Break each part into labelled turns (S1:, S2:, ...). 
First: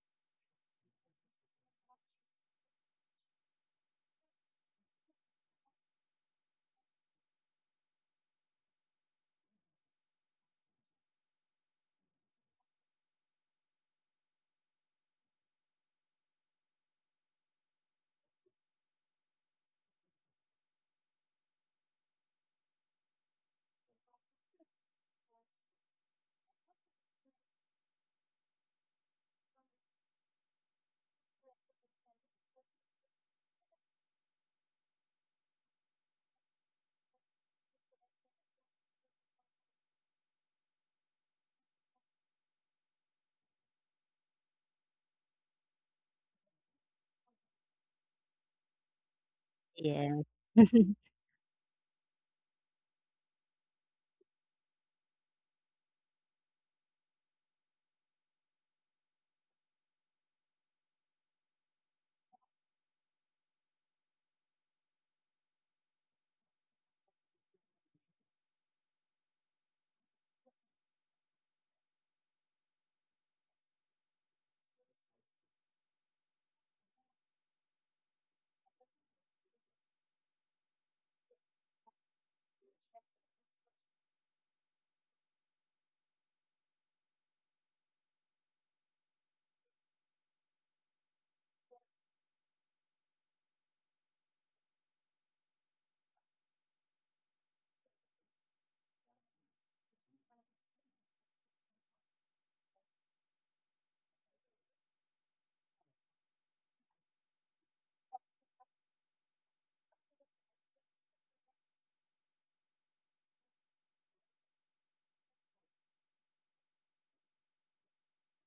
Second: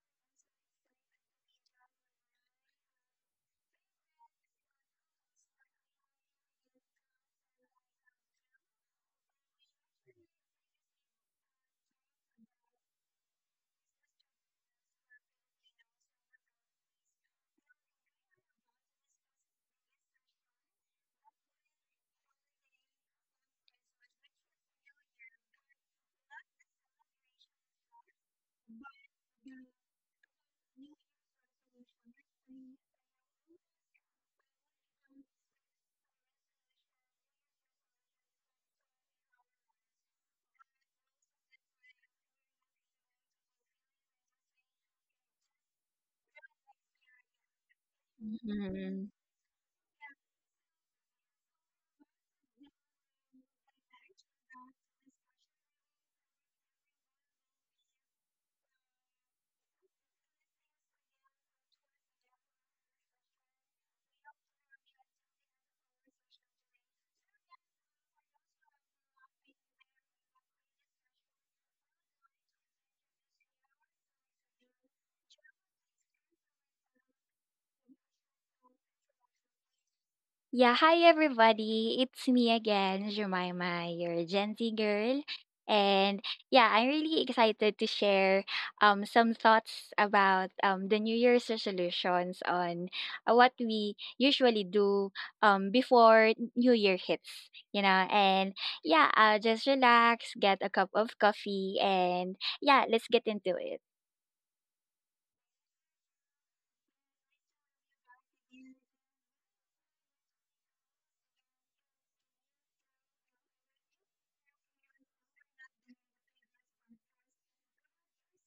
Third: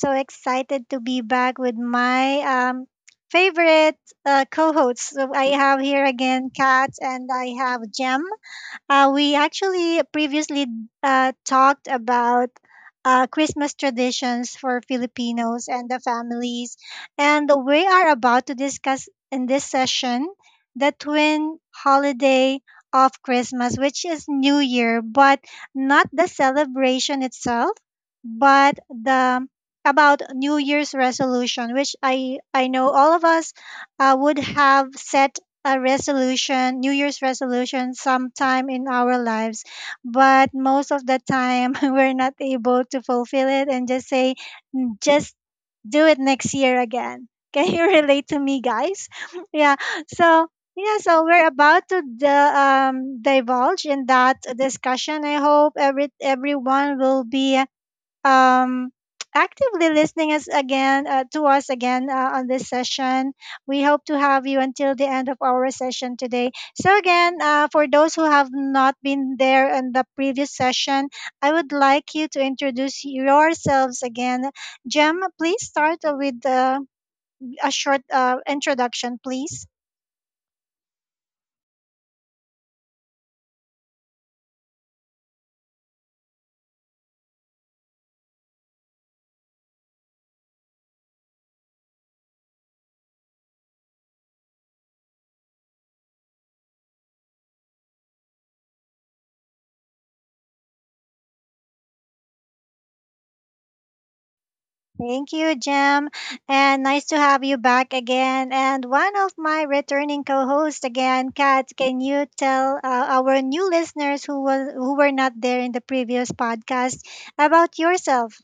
S1: so excited to be back with my favorite co hosts. So I have here again Kat and I have Jem. We actually previously talked about Christmas traditions for Filipinos and the families. And we are about to discuss in this session the twin holiday of Christmas, which is New Year, but not the celebration itself, but the about New Year's resolution, which I know all of us would have set a resolution, New Year's resolution sometime in our lives, but most of the time we're not able to fulfill it and just say, just do it next year again. Can you relate to me, guys?
S2: Mhm.
S1: Yeah.
S3: Yeah.
S1: So, yeah, so we're about to divulge in that discussion. I hope everyone will be um, actively listening us again to us again on this session. We hope to have you until the end of our session today. So again, for those who have not been there in the previous session, I would like you to introduce yourselves again. Jem, please start with a short introduction, please.
S2: Yeah, hi everybody. It's me again, Jemima, your Gen Z girl. And yeah, I'm really excited to share some thoughts about the New Year's resolutions on what we usually do before New Year hits, you know. And yeah, just relax, get a cup of coffee, and yeah, let's get into it.
S1: Thank you, Jem. And nice to have you back again. And one of my returning co-hosts again, Kat, can you tell our new listeners who were not there in the previous podcast about yourself?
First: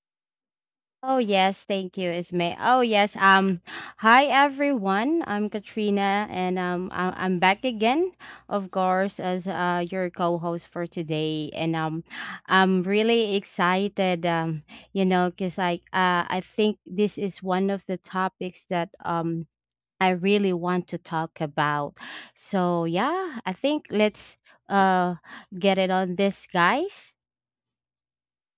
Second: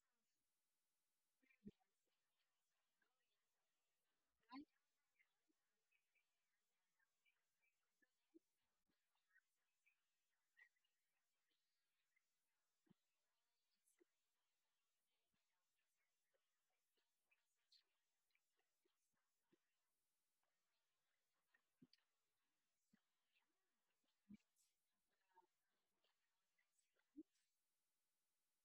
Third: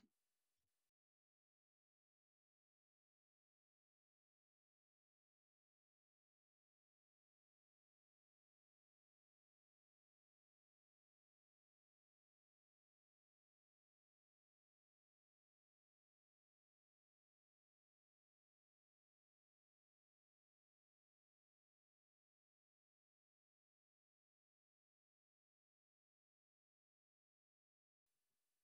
S3: Oh yes, thank you, Ismay. Oh yes. Hi everyone. I'm Katrina, and I'm back again, of course, as your co-host for today. And I'm really excited. Cause like I think this is one of the topics that I really want to talk about. So yeah, I think let's uh get it on this, guys.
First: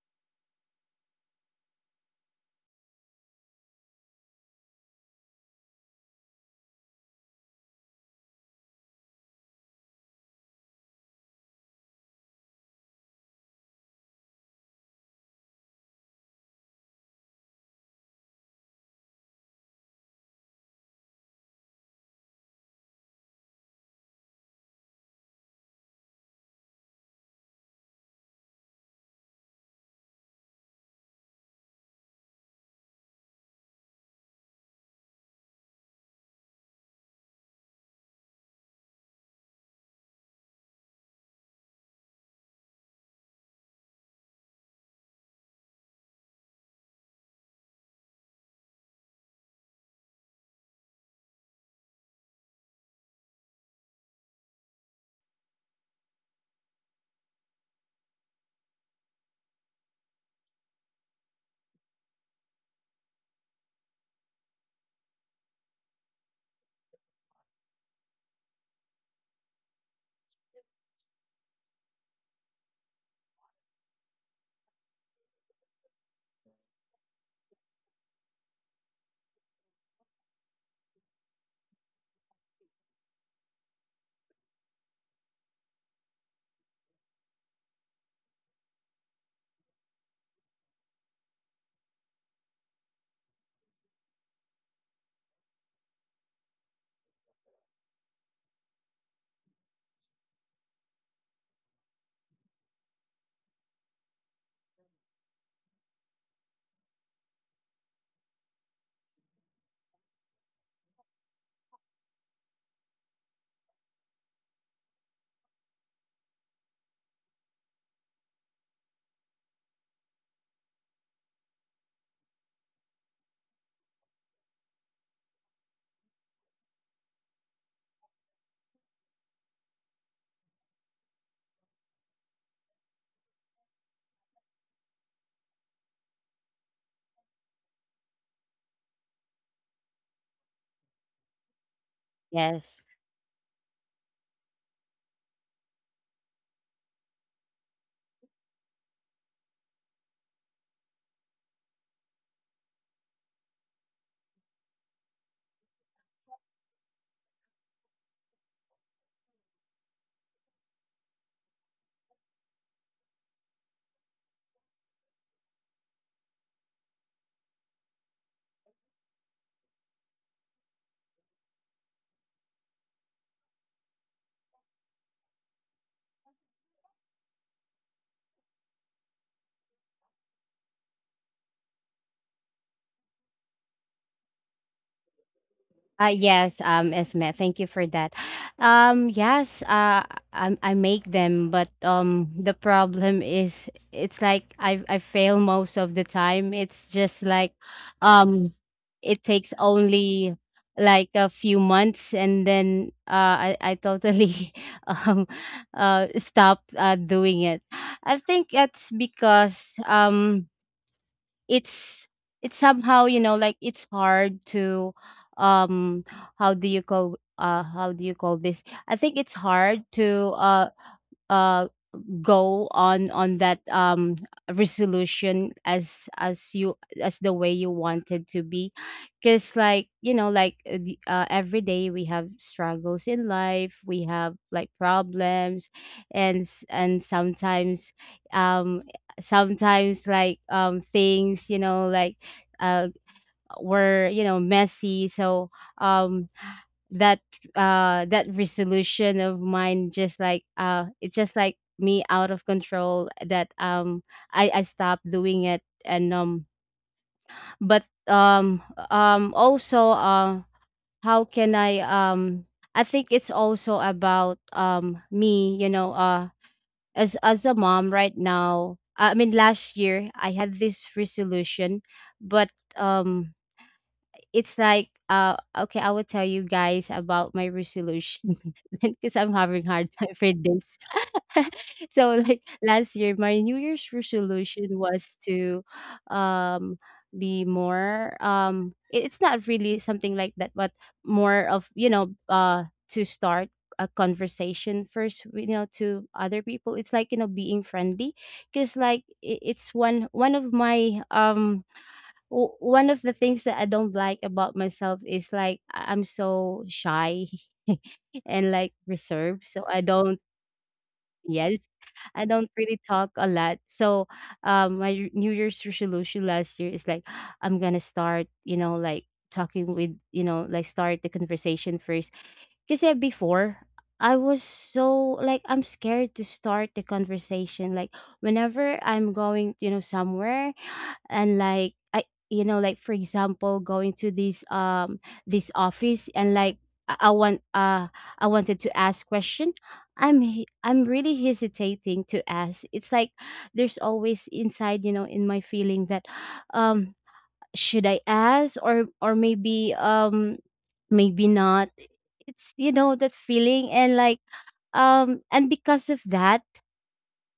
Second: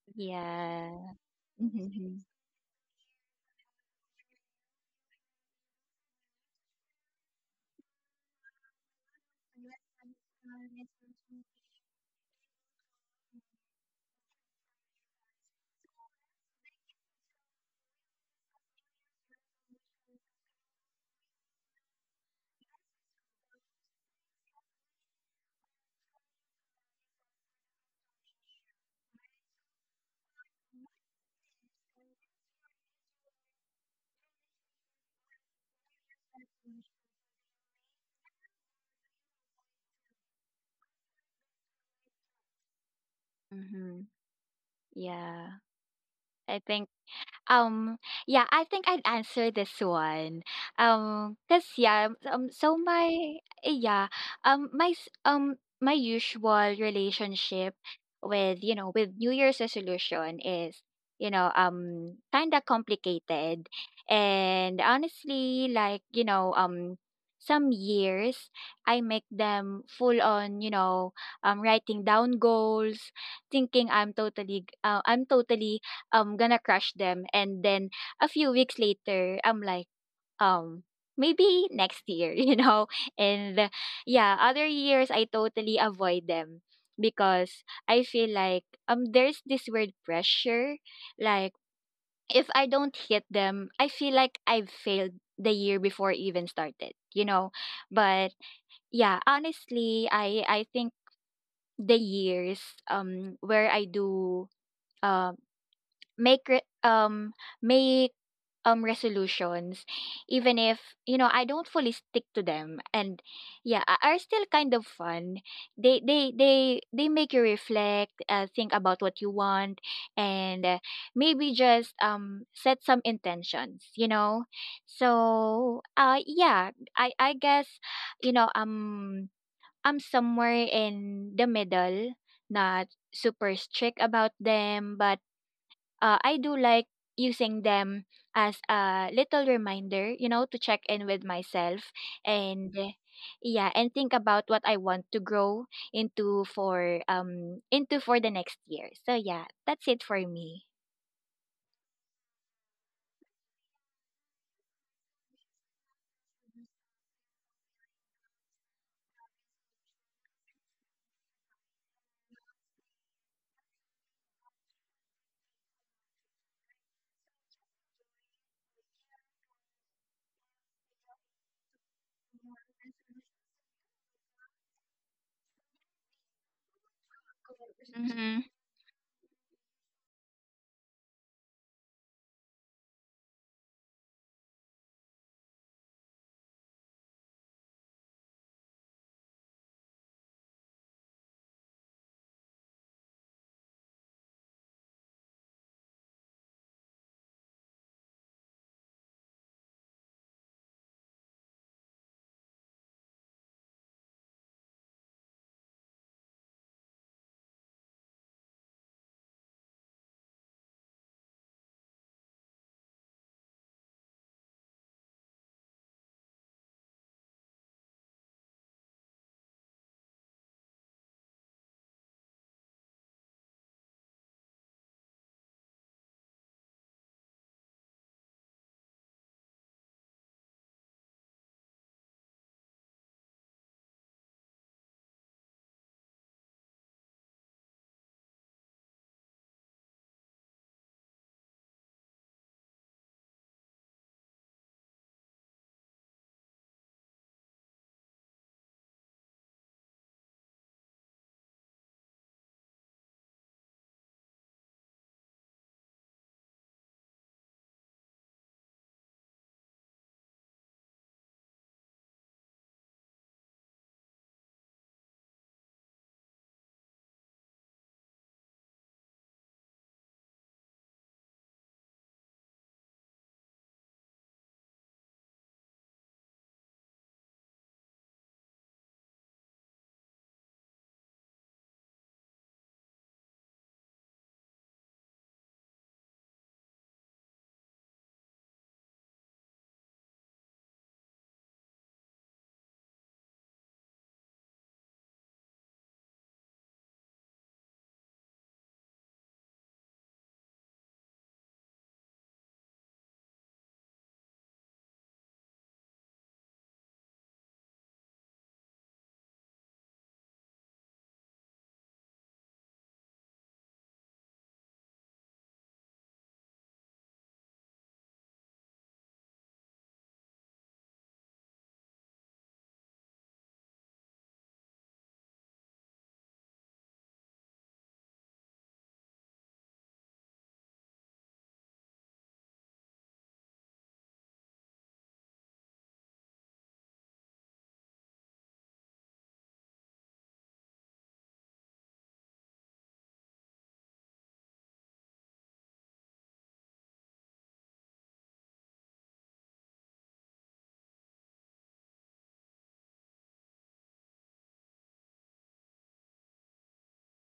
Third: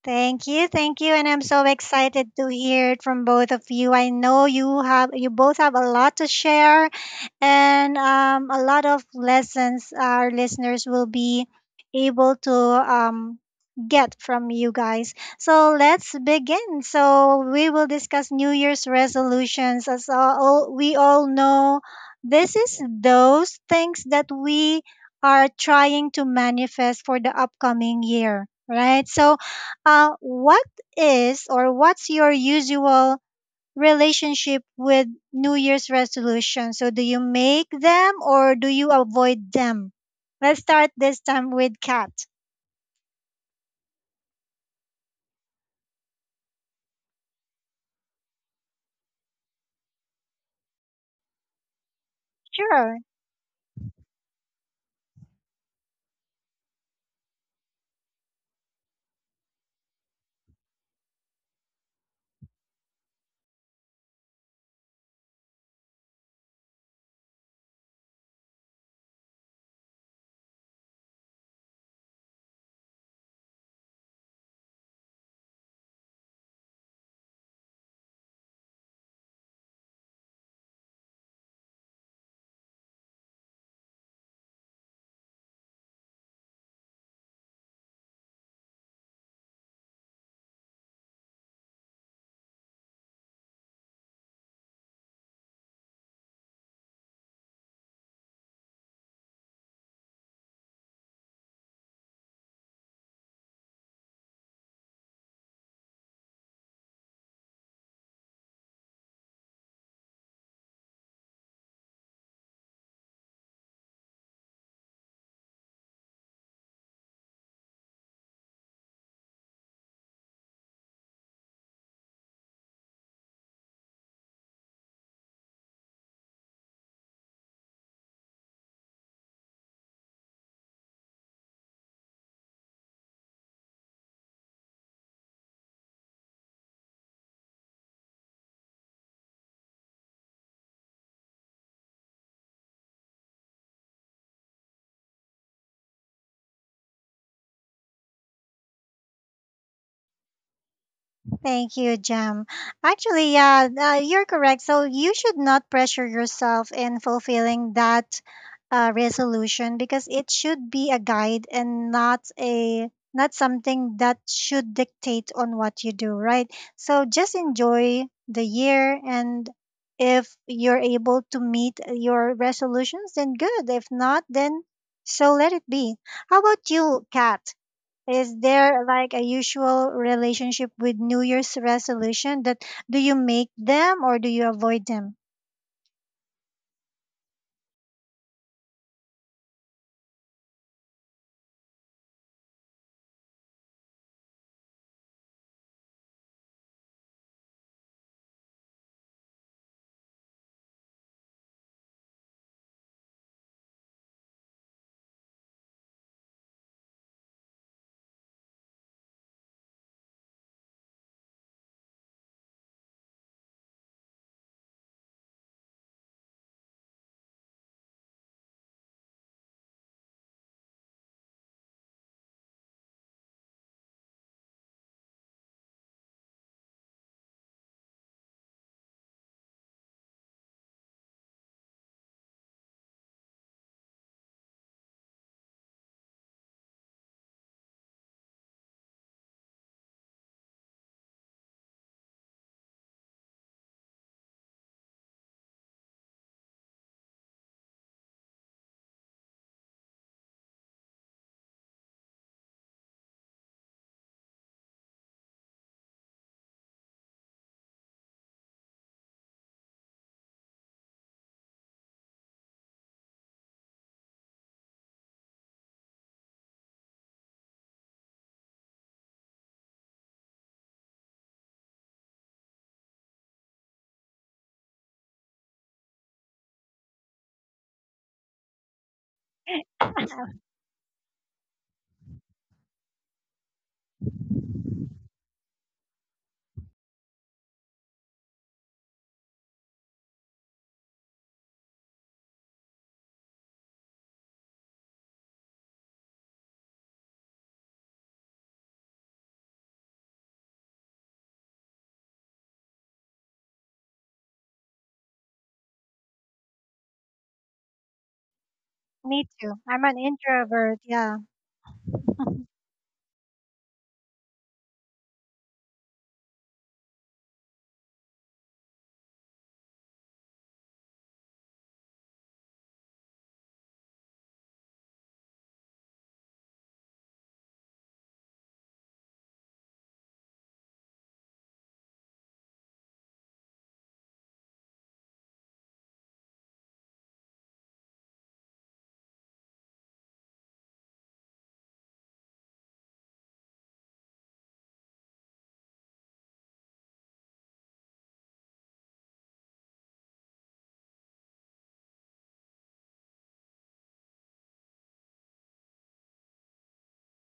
S2: Yeah.
S1: Thank you, and I'm so excited to hear it from both of you. I know you both have a lot to share, and a lot of lessons our listeners will be able to get from you guys. So let's begin. So we will discuss New Year's resolutions. We all know, this is those things that we are trying to manifest for the upcoming year, right? So, what is or what's your usual relationship with New Year's resolution? So do you make them or do you avoid them? Let's start this time with Kat.
S2: Mm-hmm. Yeah. I think Um, yeah, I think I'd answer this one. Cause yeah, so
S1: Sure.
S2: my eh, yeah, my s- my usual relationship with with New Year's resolution is kind of complicated, and honestly, like some years I make them full on, you know, writing down goals, thinking I'm totally I'm gonna crush them. And then a few weeks later, I'm like, um, maybe next year, you know? And yeah, other years I totally avoid them because I feel like there's this weird pressure. Like if I don't hit them, I feel like I've failed the year before even started, you know? But yeah, honestly, I think the years where I do um make re- um make resolutions, even if, you know, I don't fully stick to them, and yeah, are still kind of fun. They make you reflect, think about what you want, and maybe just set some intentions, you know. So yeah, I guess, you know um I'm somewhere in the middle, not super strict about them, but I do like using them as a little reminder, you know, to check in with myself. And
S3: Yes.
S2: yeah, and think about what I want to grow into for the next year. So yeah, that's it for me.
S1: Thank you, Jam. Actually, yeah, you're correct. So you should not pressure yourself in fulfilling that resolution because it should be a guide and not something that should dictate on what you do, right? So just enjoy the year and if you're able to meet your resolutions, then good. If not, then so let it be. How about you, Kat? Is
S2: Mm-hmm.
S1: there like a usual relationship with New Year's resolution that do you make them or do you avoid them
S3: Yes, Esme, thank you for that. Yes, I make them, but the problem is, it's like I fail most of the time. It's just like, um, it takes only like a few months, and then I totally um stop doing it. I think it's because it's it's somehow, you know, like, it's hard to, um how do you call this? I think it's hard to uh go on that resolution, as the way you wanted to be, because like, like, every day we have struggles in life, we have like problems, and um sometimes like things, you know, like uh were, you know, messy. So um that that resolution of mine just like it's just like me out of control, that I stopped doing it. And but also how can I think it's also about me, you know, as a mom right now. I mean, last year I had this resolution, but um it's like, okay, I will tell you guys about my resolution because I'm having hard time for this. So like last year, my New Year's resolution was to um be more, it's not really something like that, but more of, to start a conversation first, to other people. It's like, being friendly, because like it's one of my, one of the things that I don't like about myself is like I'm so shy. And like, reserved.
S1: too?
S3: So I
S1: An
S3: don't.
S1: introvert, yeah.
S3: Yes, I don't really talk a lot. So my New Year's resolution last year is like, I'm gonna start, like talking with, like start the conversation first. Because yeah, before I was so like I'm scared to start the conversation. Like whenever I'm going, somewhere, and like I, like for example going to this office, and like I I want uh I wanted to ask question. I'm really hesitating to ask. It's like there's always inside, in my feeling that um should I ask, or maybe, maybe not. It's, that feeling. And like and because of that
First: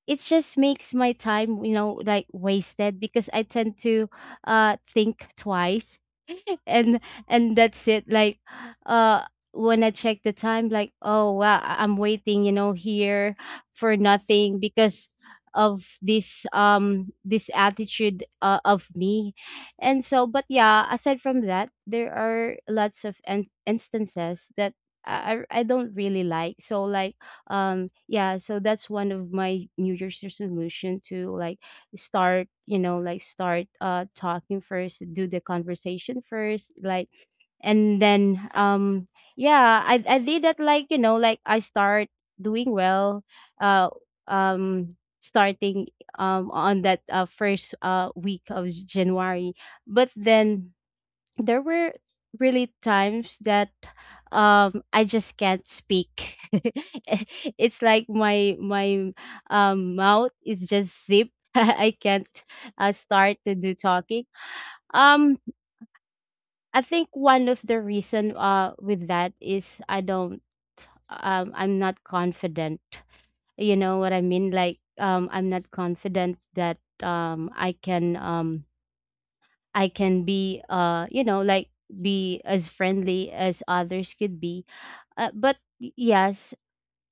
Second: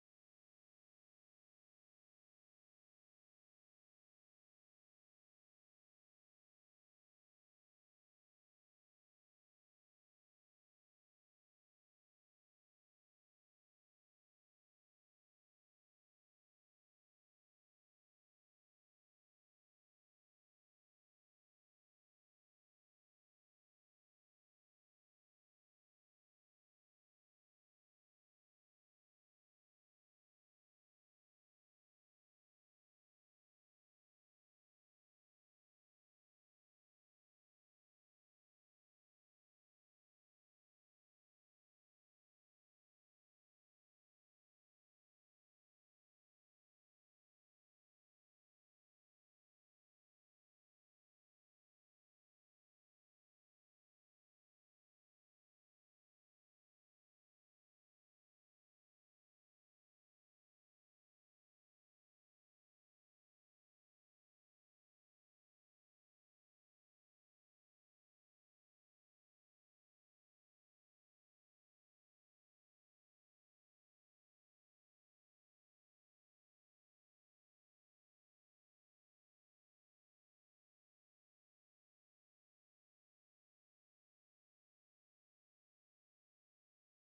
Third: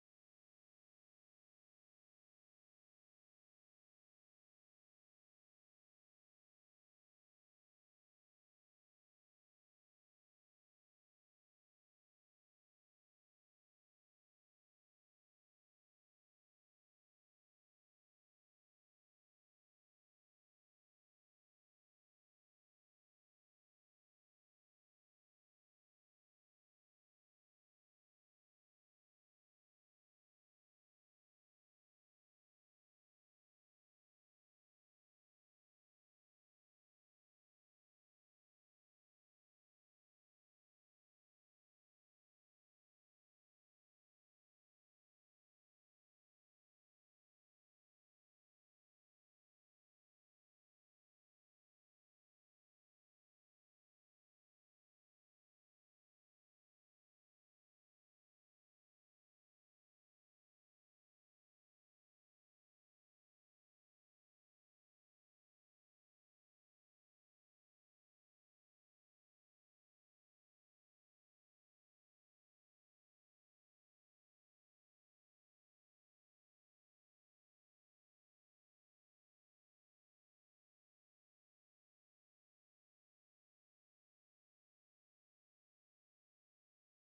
S3: it just makes my time, like wasted because I tend to think twice. and and that's it. Like uh when I check the time, like, oh wow, I'm waiting, here for nothing because of this attitude, of me. And so, but yeah, aside from that there are lots of instances that I don't really like. So like, yeah, so that's one of my New Year's resolution, to like start, like start talking first, do the conversation first. Like, and then yeah, I did that, like, like I start doing well, uh starting on that first week of January. But then there were really times that I just can't speak. It's like my mouth is just zip. I can't start to do talking. Um I think one of the reason with that is I don't, I'm not confident. You know what I mean? Like I'm not confident that um I can um I can be, you know, like, be as friendly as others could be. But yes,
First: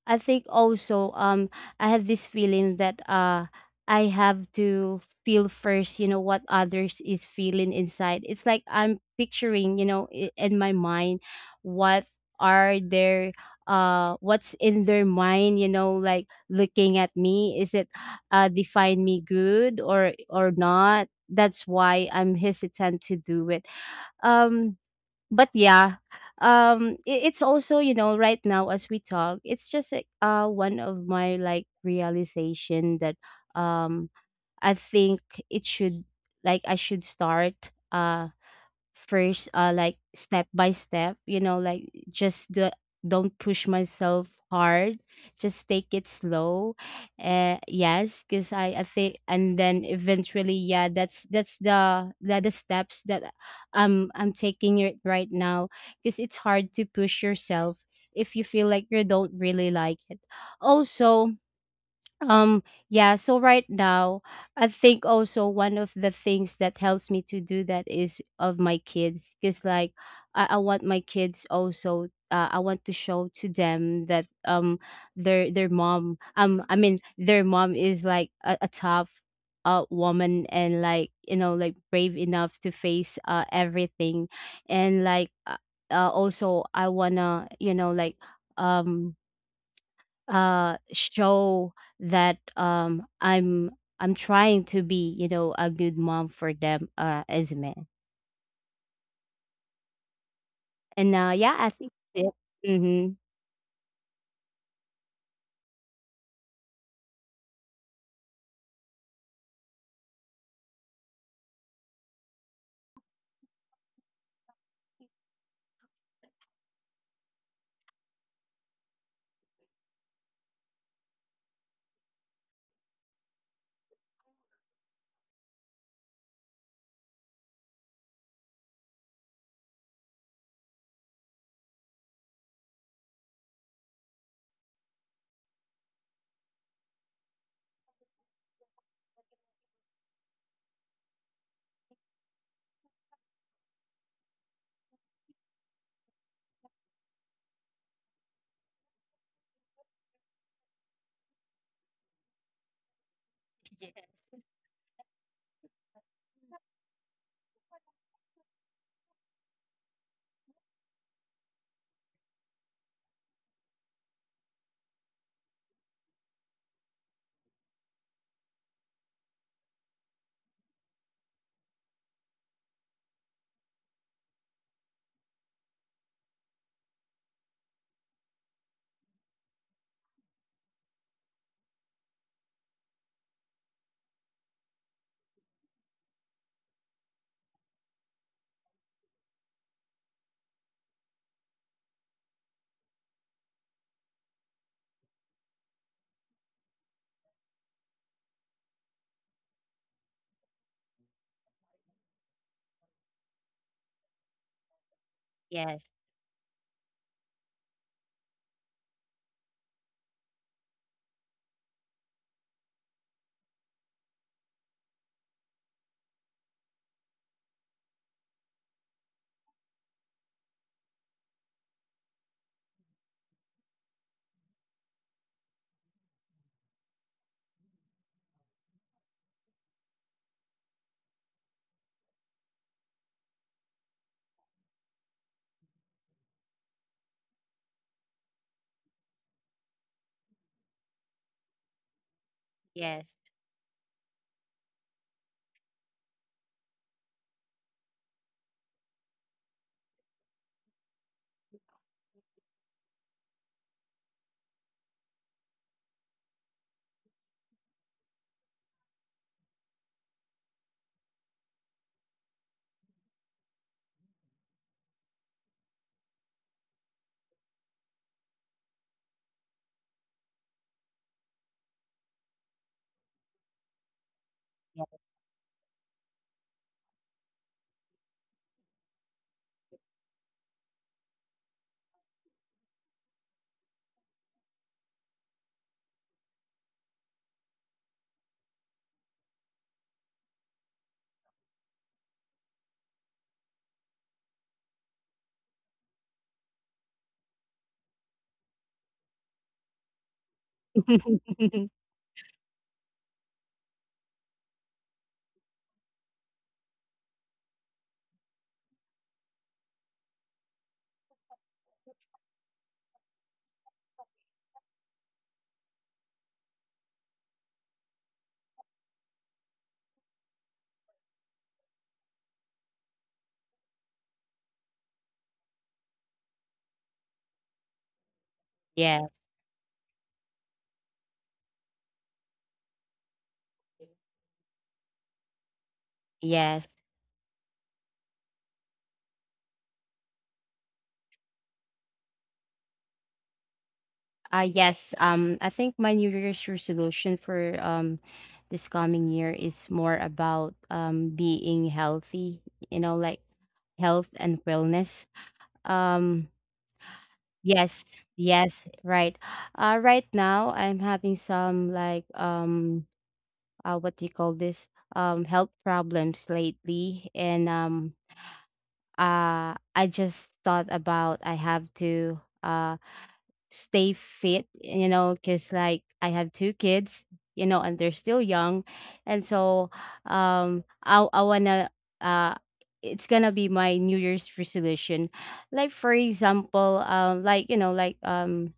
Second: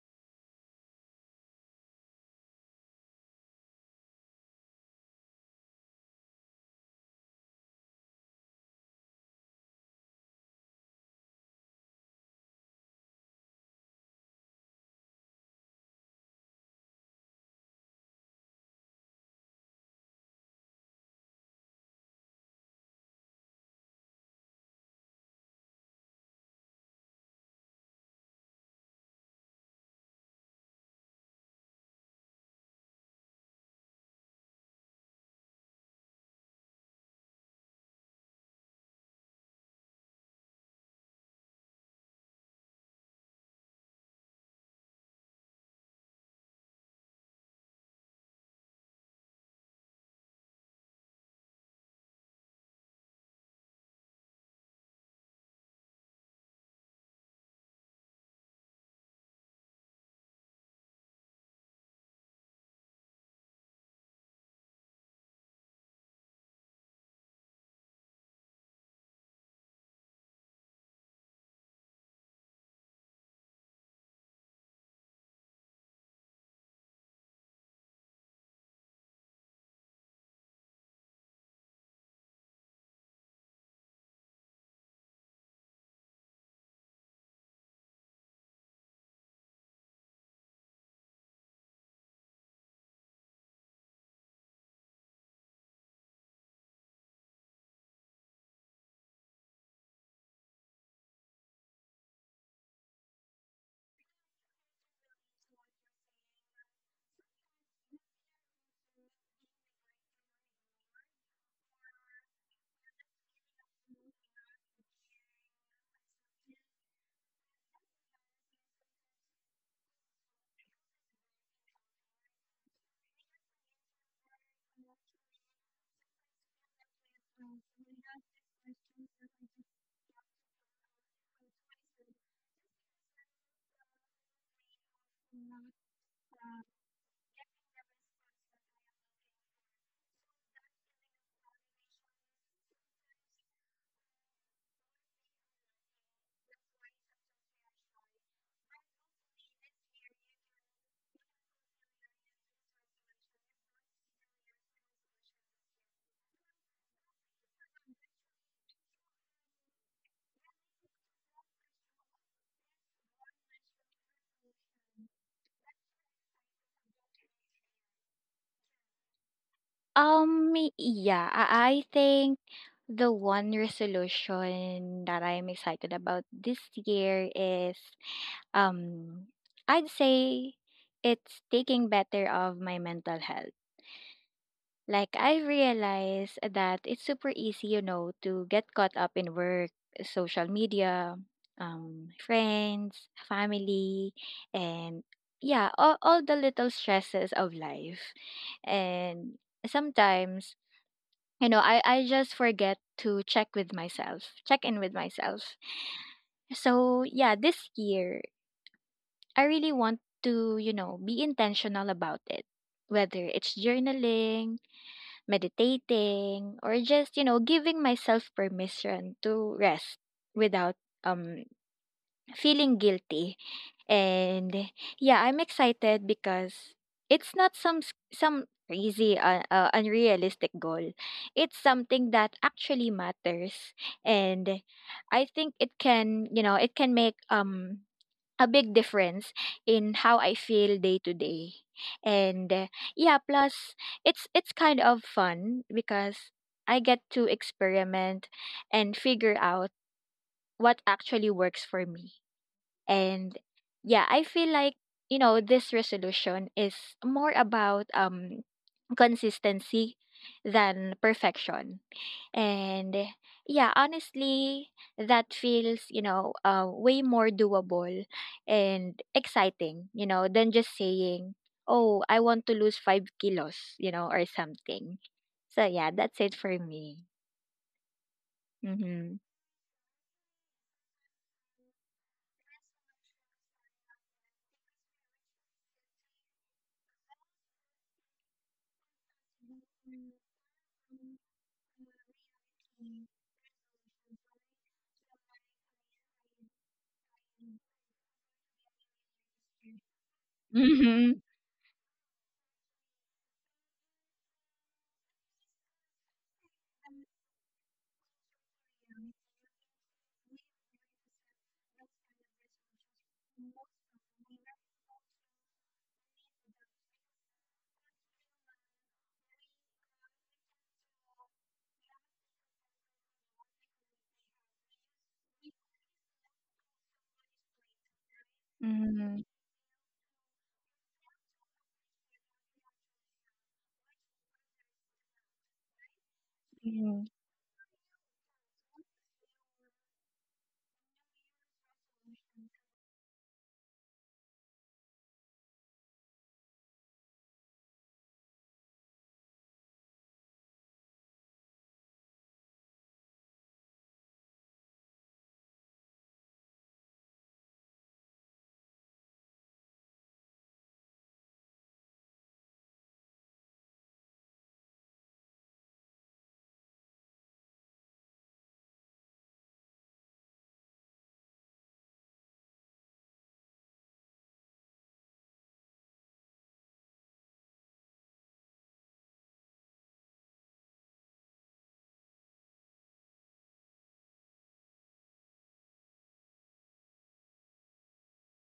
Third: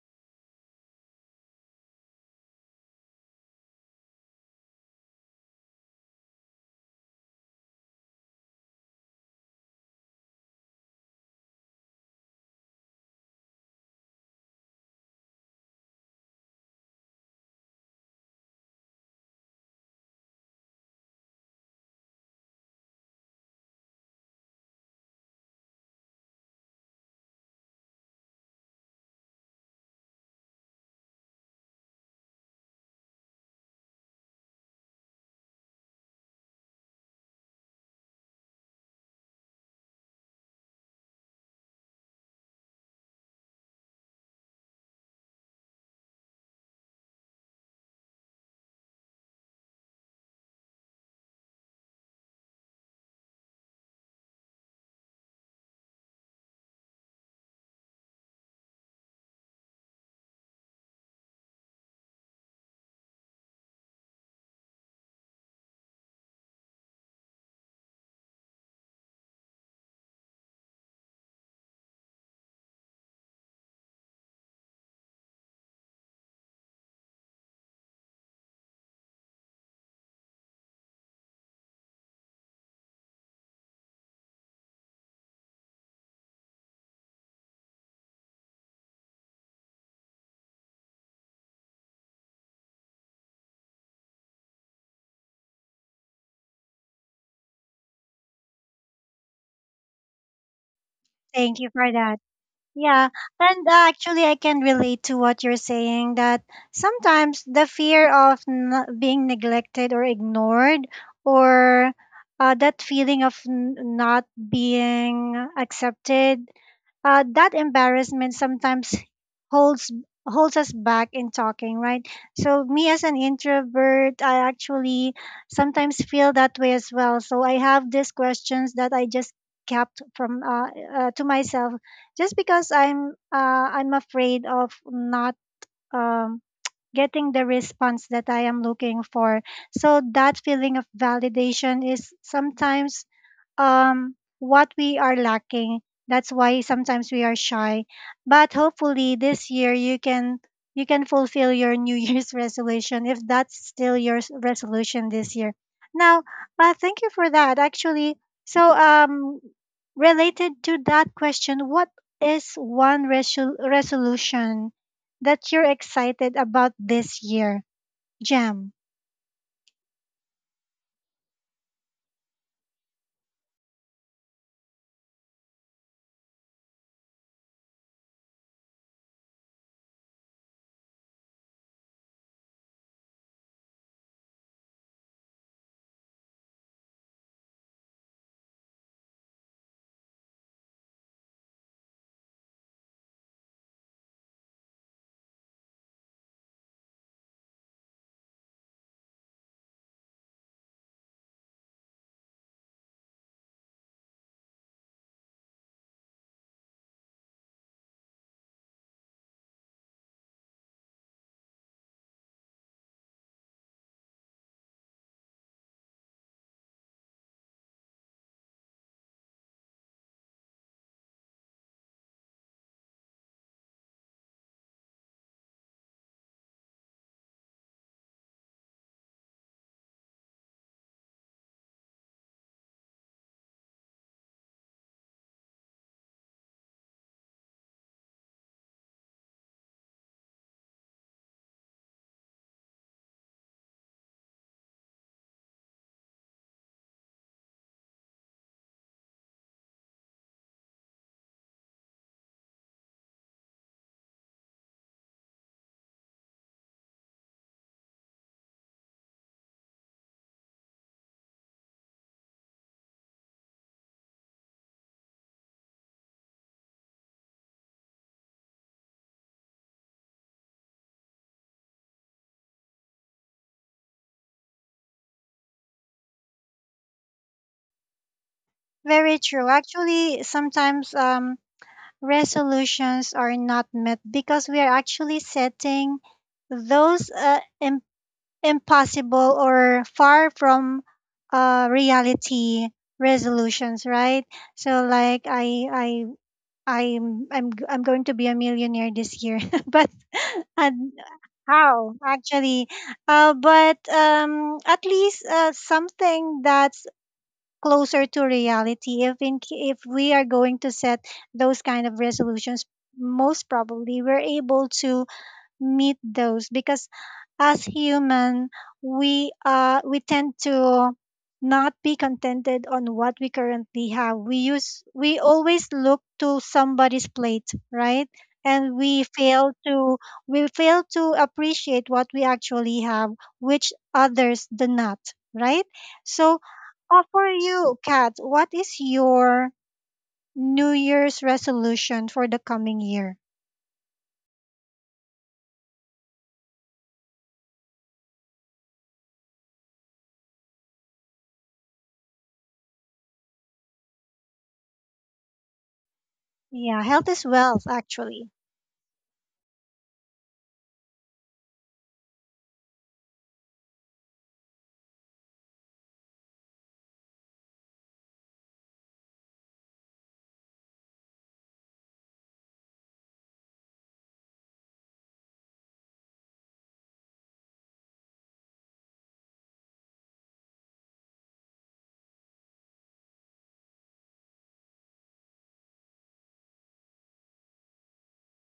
S3: I think also I had this feeling that I have to feel first, what others is feeling inside. It's like I'm picturing, in my mind what are their what's in their mind, like looking at me. Is it define me good or not? That's why I'm hesitant to do it. Um but yeah, it's also, right now as we talk it's just like, one of my like realization that um I think it should like I should start uh first, like step by step, you know, like, just the don't push myself hard, just take it slow. Yes, because I think and then eventually yeah, that's the steps that I'm taking it right now, because it's hard to push yourself if you feel like you don't really like it also. um, yeah, so right now, I think also one of the things that helps me to do that is of my kids, because like I want my kids also, I want to show to them that their mom, I mean their mom is like a tough woman, and like, like brave enough to face everything, and like, also I wanna, like, um show that I'm trying to be, you know, a good mom for them as a man. And yeah,
S1: Thank
S3: I
S1: you for
S3: think
S1: that.
S3: that's it.
S1: Yeah,
S3: Mm-hmm.
S1: and actually, I can relate to what you're saying that sometimes the fear of being neglected or ignored, or that feeling of not being accepted, that embarrassment sometimes holds holds us back in talking, right. So me as an introvert, I actually sometimes feel that way as well. So I have these questions that I just kept from to myself, just because I'm afraid of not um, getting the response that I am looking for. So that feeling of validation is sometimes what we are lacking. That's why sometimes we are shy, but hopefully this year you can fulfill your new year's resolution if that's still your resolution this year. Now, thank you for that, actually. So, related to that question, what is one resolution that you're excited about this year, Jam?
S2: Yeah, I think the one resolution that I'm excited about this year is, um, I'd say it's taking better of my mental health. Like I realized that it's super easy, you know, to get caught up in work, social media, friends, family, and yeah, all the little stresses of life. And sometimes, you know, I just forget to check with myself, check in with myself.
S3: Yes,
S2: So yeah, this year I really want to, you know, be intentional about it. Whether it's journaling, meditating, or just, you know, giving myself permission to rest without um feeling guilty. And yeah, I'm excited because it's not some crazy unrealistic goal. It's something that actually matters, and I think it can, you know, it can make a big difference in how I feel day to day. And
S3: yes,
S2: yeah, plus it's kind of fun because I get to experiment and figure out what actually works for me. And yeah, I feel like, you know, this resolution is more about consistency than perfection. And yeah, honestly, that feels, you know, way more doable and exciting, you know, than just saying, oh, I want to lose 5 kilos, you know, or something.
S3: yes,
S2: So yeah, that's it for me. Mm-hmm.
S1: Very true, actually sometimes resolutions are not met because we are actually setting those impossible or far from reality resolutions, right. So like I I'm, g- I'm going to be a millionaire this year but and
S2: Mm-hmm.
S1: how actually but at least something that's closer to reality, if in ca- if we are going to set those kind of resolutions most probably we're able to meet those, because as human we tend to not be contented on what we currently have, we always look to somebody's plate, right. And
S3: yes,
S2: Mm-hmm.
S1: we fail to appreciate what we actually have, which others do not, right. So,
S3: yes,
S2: Mm-hmm.
S1: for you, Kat, what is your New Year's resolution for the coming year?
S3: yes, I think my New Year's resolution for this coming year is more about being healthy, you know, like health and wellness. um
S1: Yeah, health is wealth,
S3: Yes,
S1: actually.
S3: yes, right. Right now I'm having some like what do you call this? Health problems lately, and I just thought about, I have to stay fit, you know, 'cause like I have two kids, you know, and they're still young. And so I wanna uh it's gonna be my New Year's resolution. Like for example, like, like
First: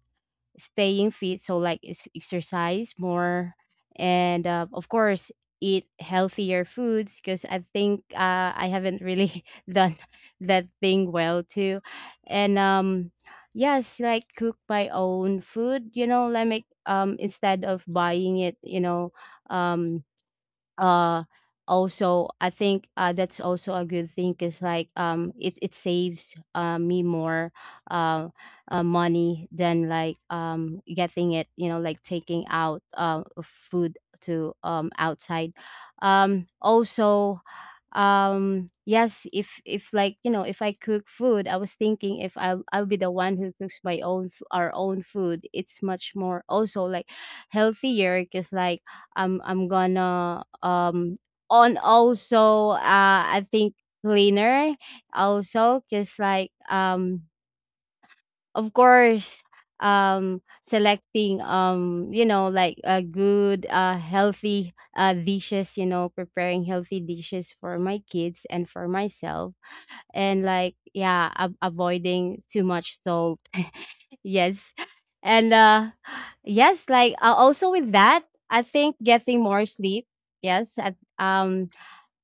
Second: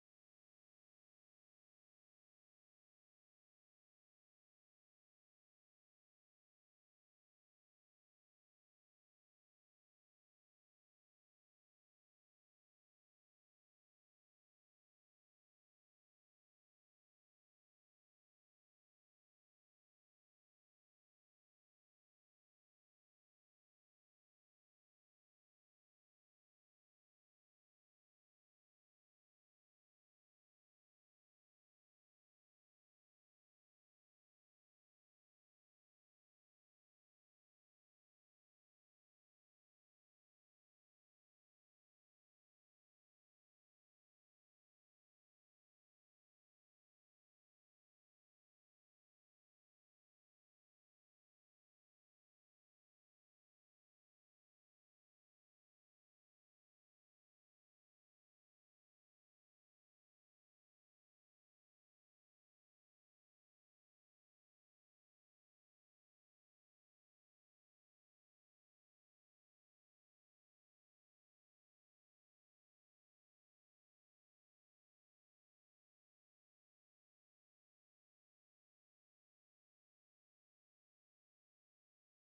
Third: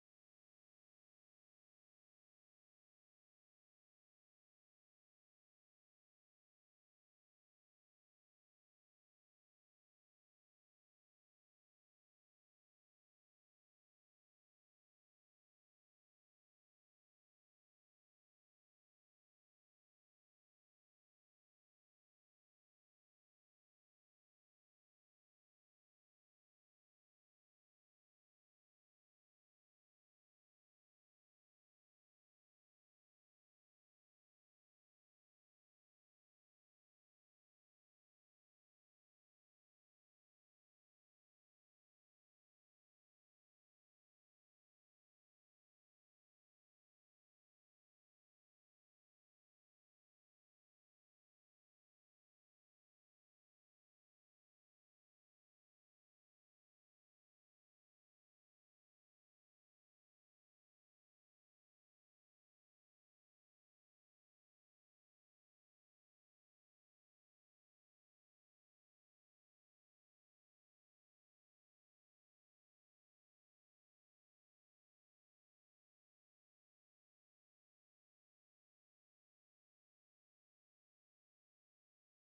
S3: staying fit, so like exercise more. And, of course, eat healthier foods because I think, I haven't really done that thing well too. And yes, like cook my own food, you know, like make instead of buying it, um uh also I think that's also a good thing because like it saves me more, uh, money than like getting it, you know, like taking out food to outside. Also yes, if, like you know, if I cook food, I was thinking if I'll be the one who cooks my own our own food, it's much more also like healthier because like I'm gonna, on, also, I think, cleaner also, because like of course selecting, you know, like a good healthy dishes, you know, preparing healthy dishes for my kids and for myself, and like yeah, avoiding too much salt. Yes. And yes, like, also with that, I think getting more sleep. Yes,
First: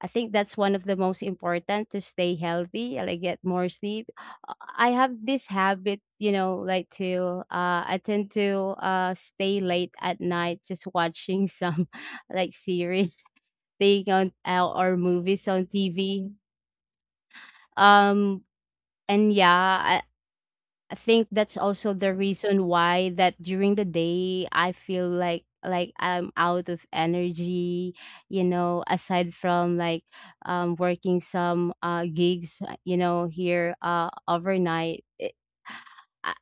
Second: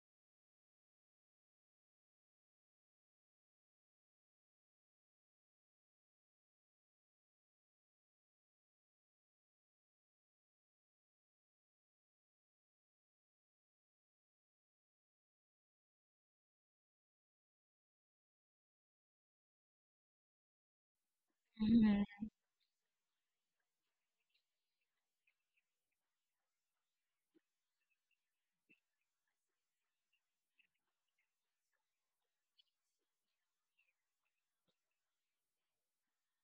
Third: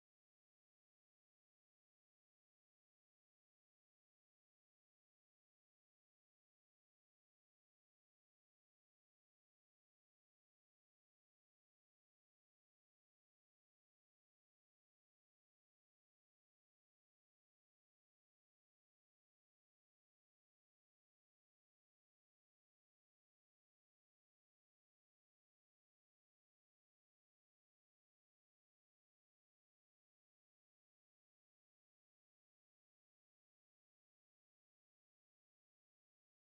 S3: I think that's one of the most important to stay healthy, like get more sleep. I have this habit, you know, like, to I tend to stay late at night just watching some like series thing on, or movies on TV. Um and yeah, I think that's also the reason why that during the day I feel like I'm out of energy, you know, aside from like working some gigs, you know, here overnight. I,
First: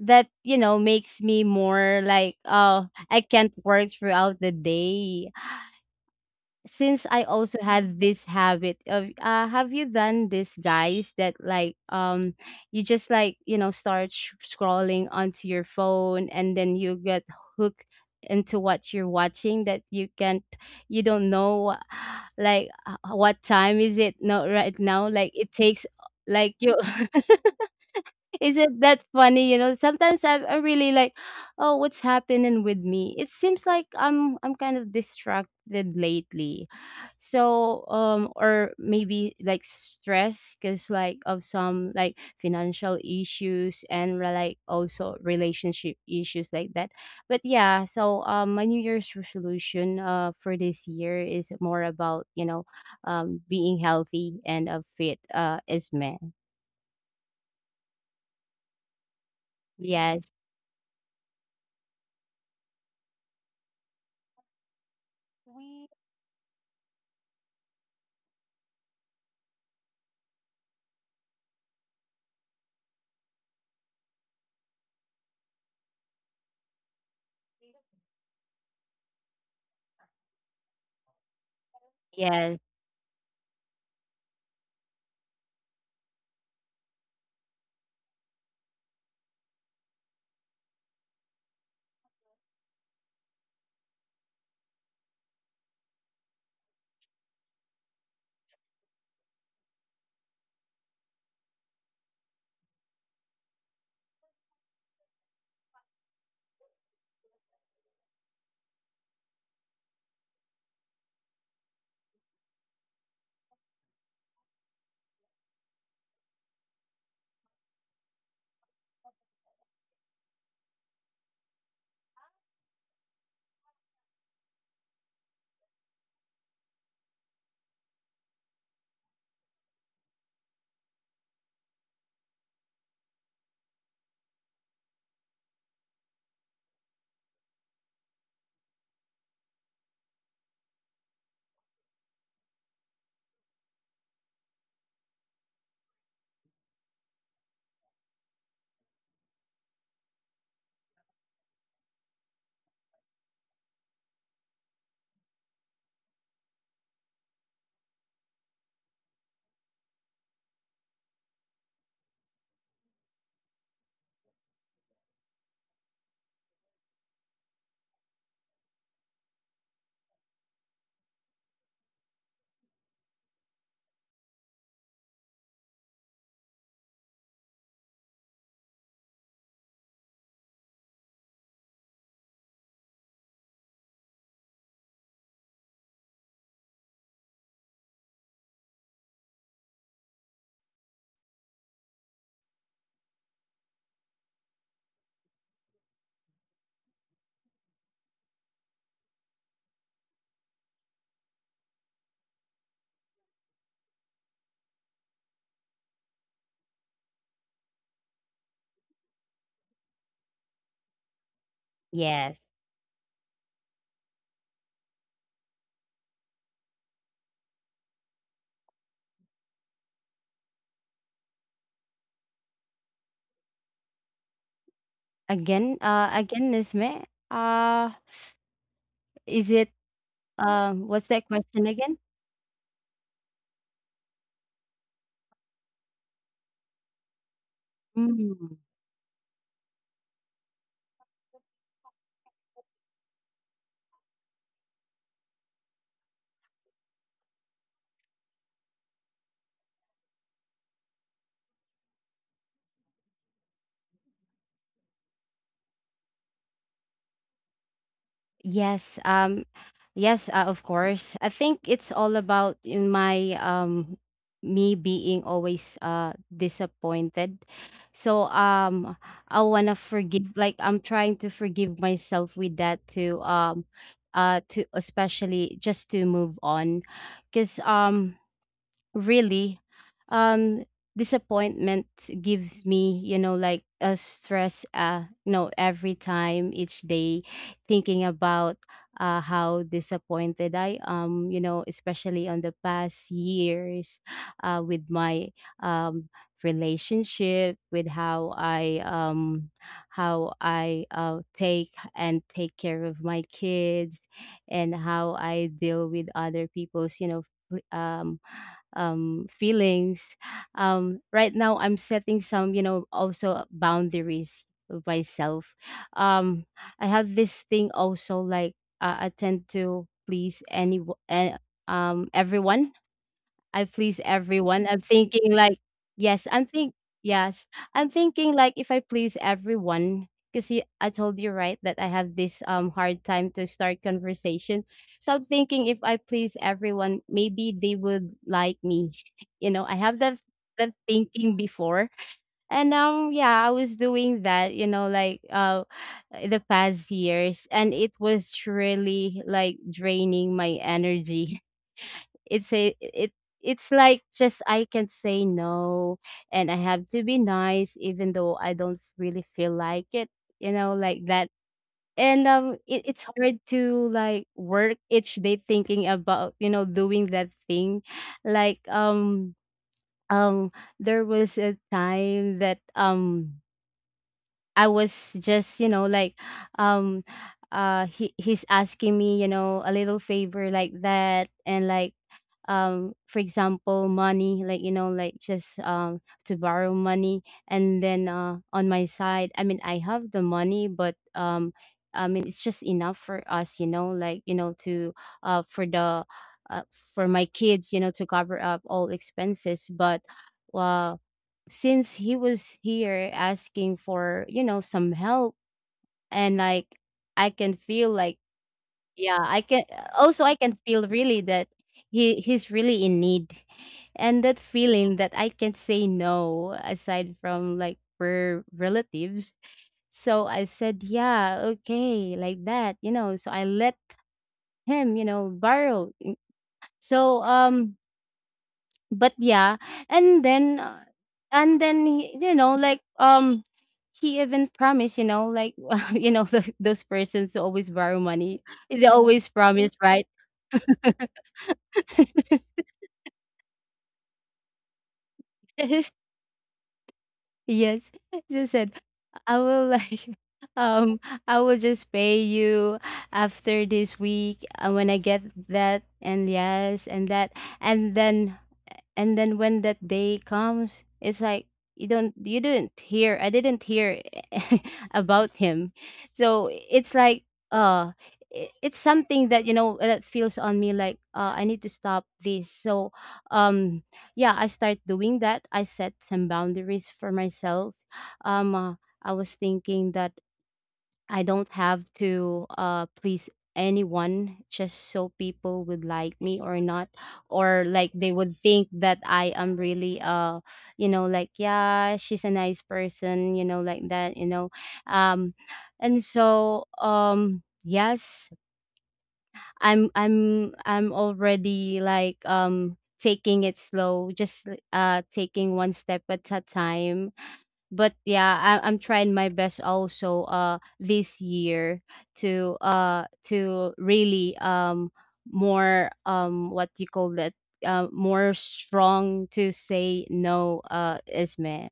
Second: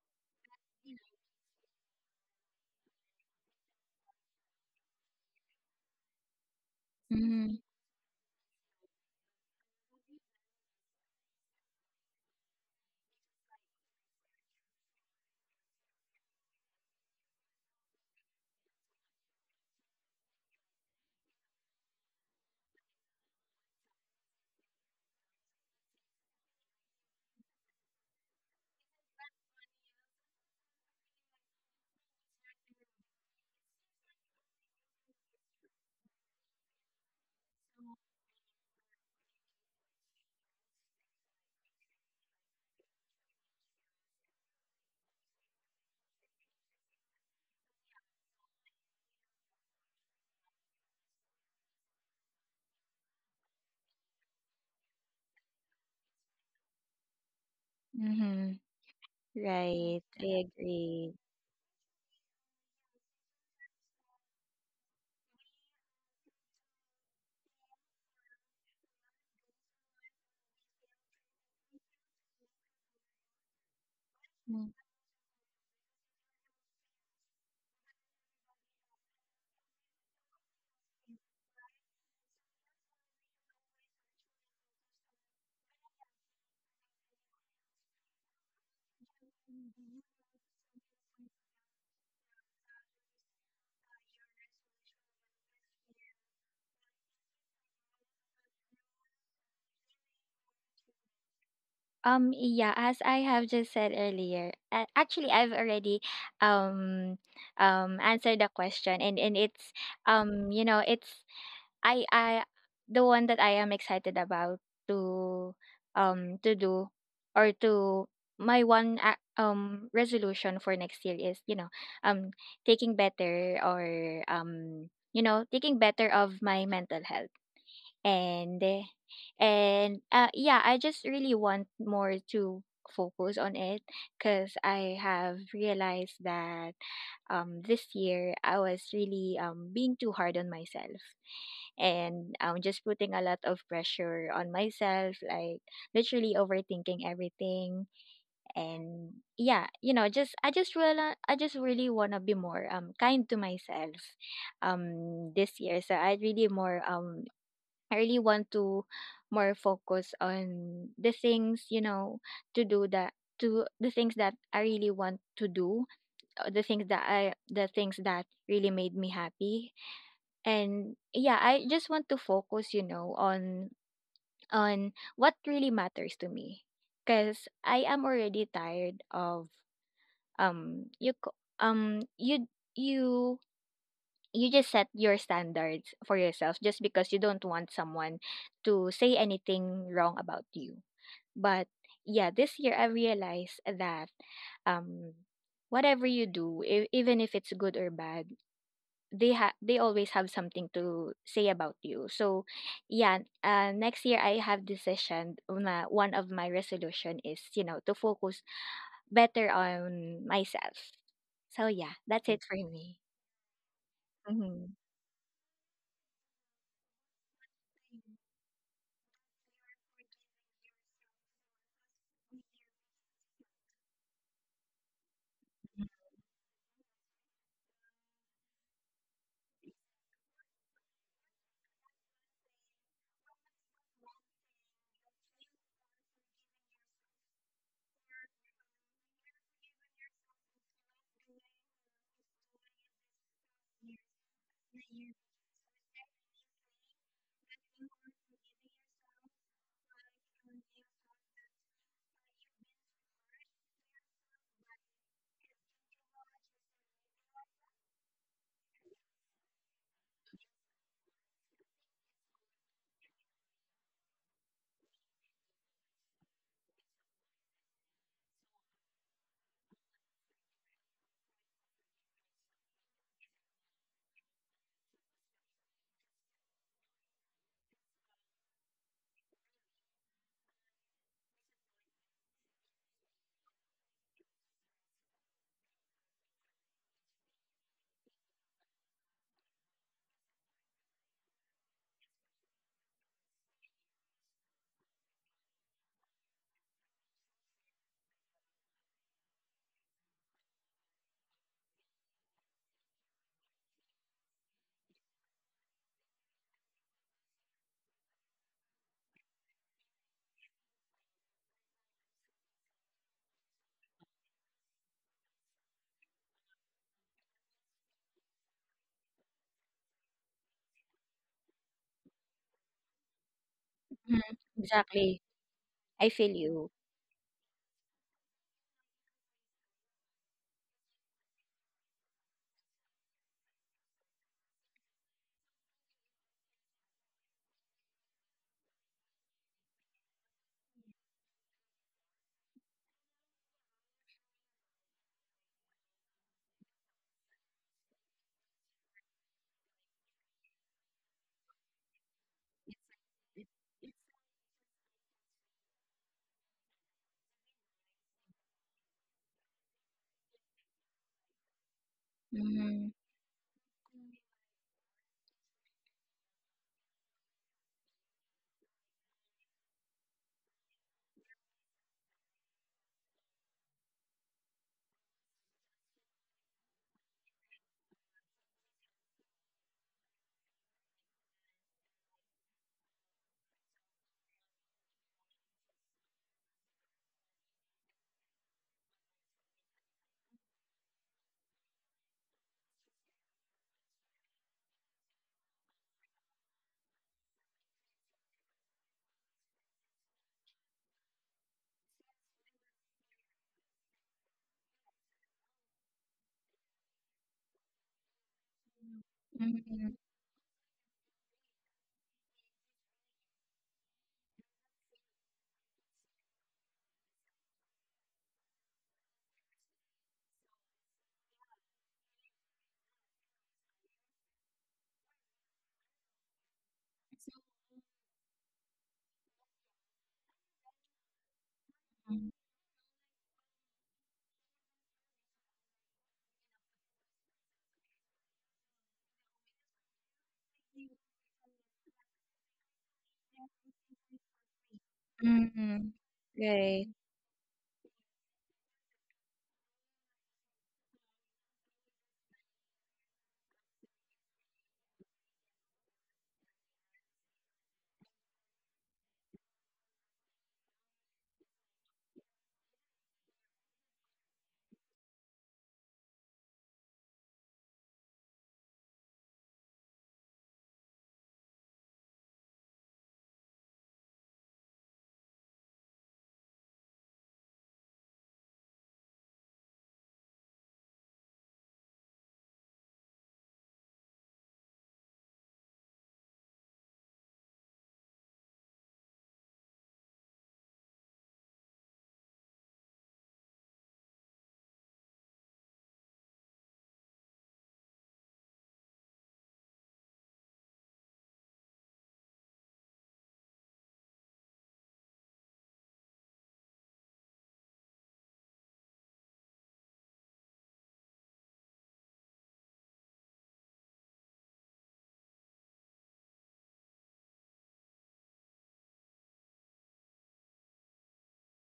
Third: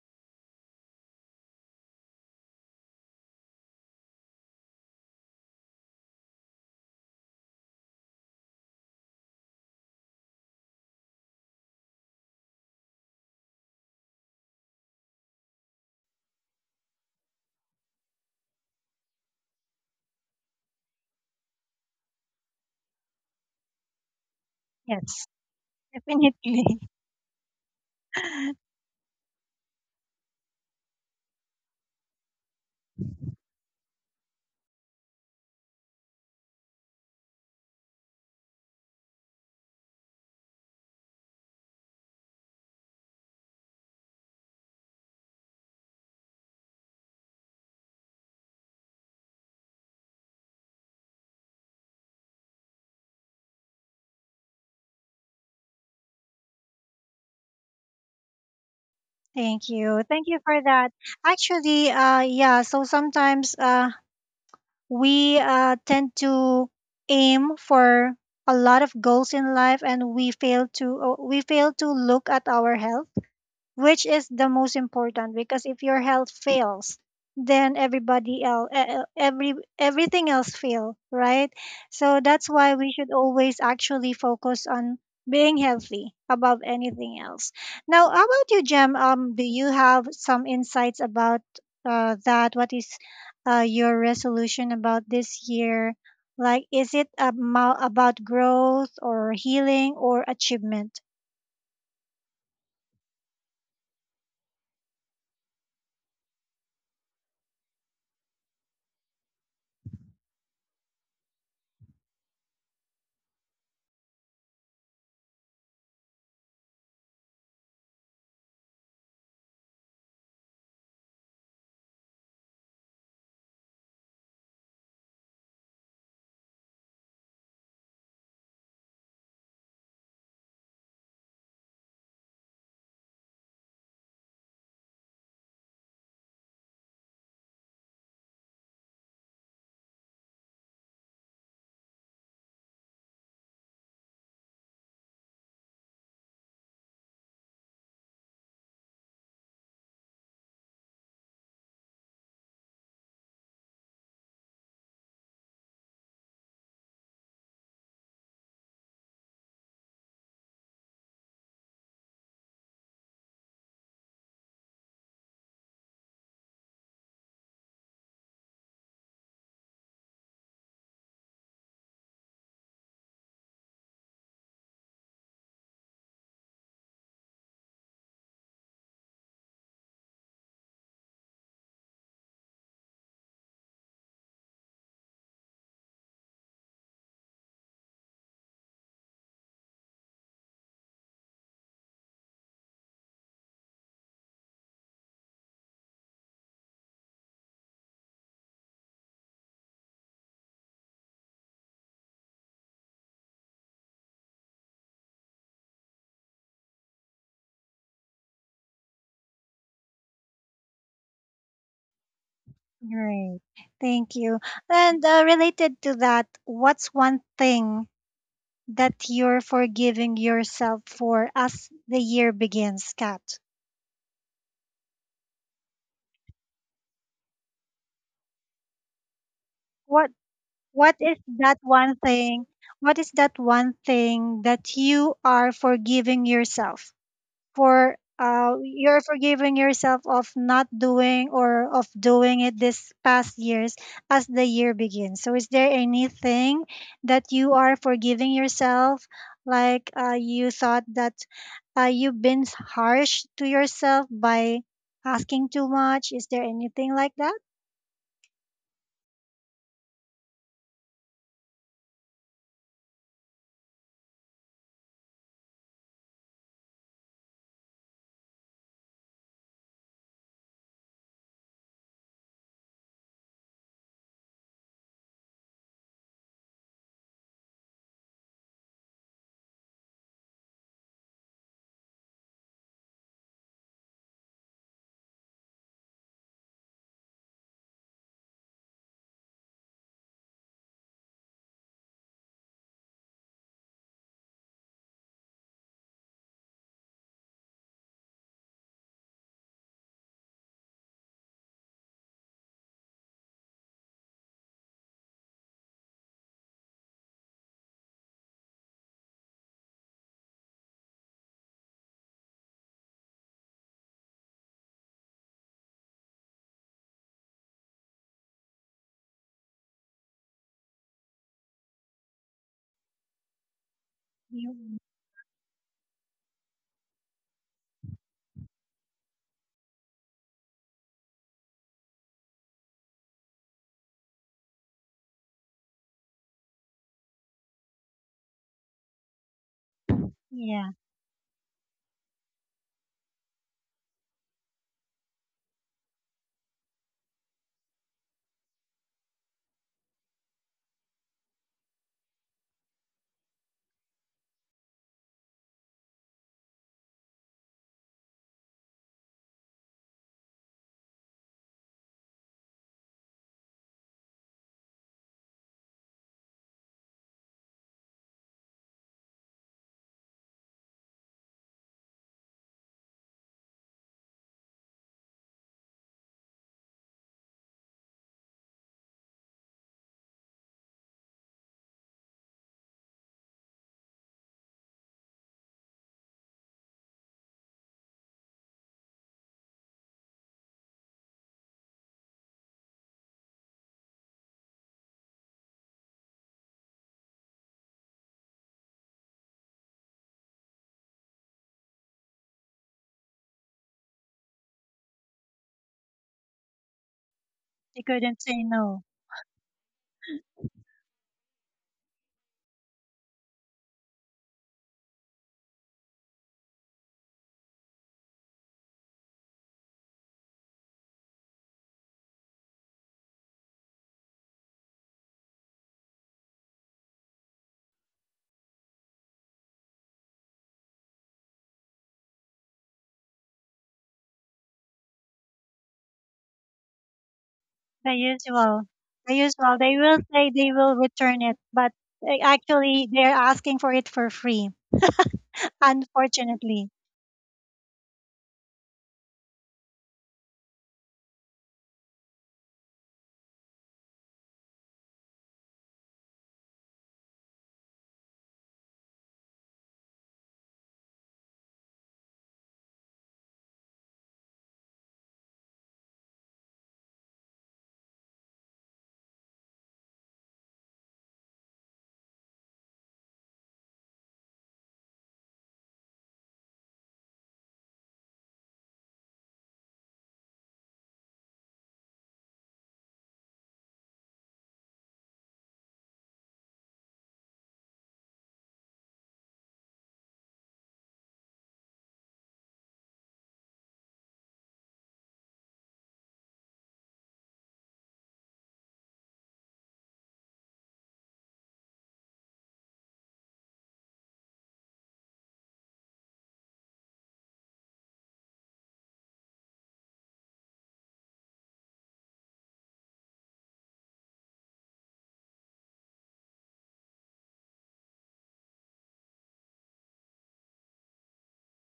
S3: that, you know, makes me more like, oh, I can't work throughout the day since I
S2: Mm-hmm.
S3: also had this habit of have you done this, guys, that like you just like, start scrolling onto your phone and then you get hooked into what you're watching that you don't know like, what time is it, no, right now,
S1: Yes.
S3: like it takes, like, you
S1: Definitely.
S3: is it that funny, you know? Sometimes I'm really like, oh, what's happening with me. It seems like I'm kind of distracted lately. So or maybe like stress because like of some like financial issues, and like also relationship issues like that. But yeah, so my New Year's resolution for this year is more about, you know, being healthy and, fit as men.
S2: Mm-hmm.
S1: Thank
S2: Right.
S1: you.
S2: I
S1: Thank
S3: Yes,
S1: you for that.
S2: agree.
S1: Actually, yeah, so sometimes we tend to aim for a lot of goals in life and we fail to look at our health, which is the
S2: Mm.
S1: most important, because if your health fails then everything else fail, right. So that's
S3: yes,
S1: why we should always actually focus on being healthy above anything else. Now, how about you, Jem? Do you have some insights about that what is your resolution about this year, like is it about growth or healing or achievement?
S2: Yeah, as I have just said earlier, actually, I've already um answered the question, and it's you know it's I the one that I am excited about to to do or to my one resolution for next year is, you know, um taking better or taking better of my mental health. And eh, and uh, yeah, I just really want more to focus on it because I have realized that this year I was really being too hard on myself, and just putting a lot of pressure on myself, like literally overthinking everything. And yeah, you know, just I just really want to be more kind to myself this year. So I really want to more focus on the things, you know, to do that, to the things that I really want to do, the things that really made me happy. And yeah, I just want to focus, you know, on what really matters to me, because I am already tired of um you c- um you you you just set your standards for yourself just because you don't want someone to say anything wrong about you. But yeah, this year I realized that um whatever you do, even if it's good or bad, they always have something to say about you. So yeah, next year I have decision na one of my resolution is, you know, to focus better on myself. So yeah, that's it
S3: yes,
S2: for me.
S1: Great. Thank you.
S2: Mhm.
S1: And related to that, what's one thing that you're forgiving yourself for as the year begins, Kat?
S3: again, Isme. uh is it,
S1: What what
S3: what's
S1: is
S3: that
S1: that
S3: question
S1: one
S3: again?
S1: thing? What is that one thing that you are forgiving yourself for
S3: Mm.
S1: you're forgiving yourself of not doing or of doing it this past years as the year begins. So, is there anything that you are forgiving yourself? Like you thought that you've been harsh to yourself by asking too much. Is there anything like that?
S3: Yes, yes, of course. I think it's all about in my me being always disappointed. So I wanna forgive, like, I'm trying to forgive myself with that to especially just to move on. Cause really, um, disappointment gives me, you know, like a stress, you know, every time, each day, thinking about how disappointed I am, you know, especially on the past years, with my, um, relationship, with how I take and take care of my kids, and how I deal with other people's, you know, pl- um feelings. Right now, I'm setting some, you know, also boundaries with myself. Um, I have this thing also, like, I tend to please any uh, everyone. I please
S2: Mhm.
S3: everyone.
S1: You,
S3: I'm
S2: Exactly.
S3: thinking, like,
S2: I
S3: yes,
S2: feel
S3: I'm
S2: you.
S3: think yes, I'm thinking, like, if I please everyone, because I told you, right, that I have this hard time to start conversation. So I'm thinking, if I please everyone, maybe they would like me. You know, I have that
S1: yeah,
S3: that thinking before, and now, yeah, I was doing that. You know, like, the past years, and it was really, like, draining my energy. It's a it it's like, just, I can say no, and I have to be nice even though I don't really feel like it, you know, like that. And it,
S2: Mm,
S3: it's hard to, like, work each day thinking about, you know, doing that thing. Like um there was a time that I was just, you know, like, um, he's asking me, you know, a little favor like that, and, like, for example, money, like, you know, like, just to borrow money, and then on my side. I mean, I have the money, but I mean, it's just enough for us, you know, like, you know, to for the uh for my kids, you know, to cover up all expenses, but. uh, since he was here asking for, you know, some help, and, like, I can
S1: they
S3: feel
S1: could
S3: like —
S1: say no.
S3: yeah, I can
S2: mm,
S3: also I can feel really that he's really in need, and that feeling that I can say no, aside from, like, we're relatives. So I said, yeah, okay, like that, you know, so I let him, you know, borrow. So but, yeah, and then uh, and then he, you know, like, he even promised, you know, like, you know, those persons who always
S1: The
S3: borrow money,
S1: usual,
S3: they
S1: the
S3: always
S1: usual.
S3: promise,
S1: They
S3: right?
S1: they will return it. Actually, they're asking for it for free.
S3: Yes.
S1: Unfortunately,
S3: Yes. She said, I will like um I will just pay you after this week, when I get that. And, yes, and that, and then and then when that day comes, it's like, you didn't hear, I didn't hear about him. So it's like, uh it's something that, you know, that feels on me, like, I need to stop this. So um yeah, I start doing that. I set some boundaries for myself. um uh, I was thinking that I don't have to please anyone, just so people would like me or not, or, like, they would think that I am really, you know, like, yeah, she's a nice person, you know, like that, you know. um and so, yes, I'm already, like, taking it slow, just taking one step at a time. But, yeah, I'm trying my best also, this year, to really more, what you call that, more strong to say no, isme.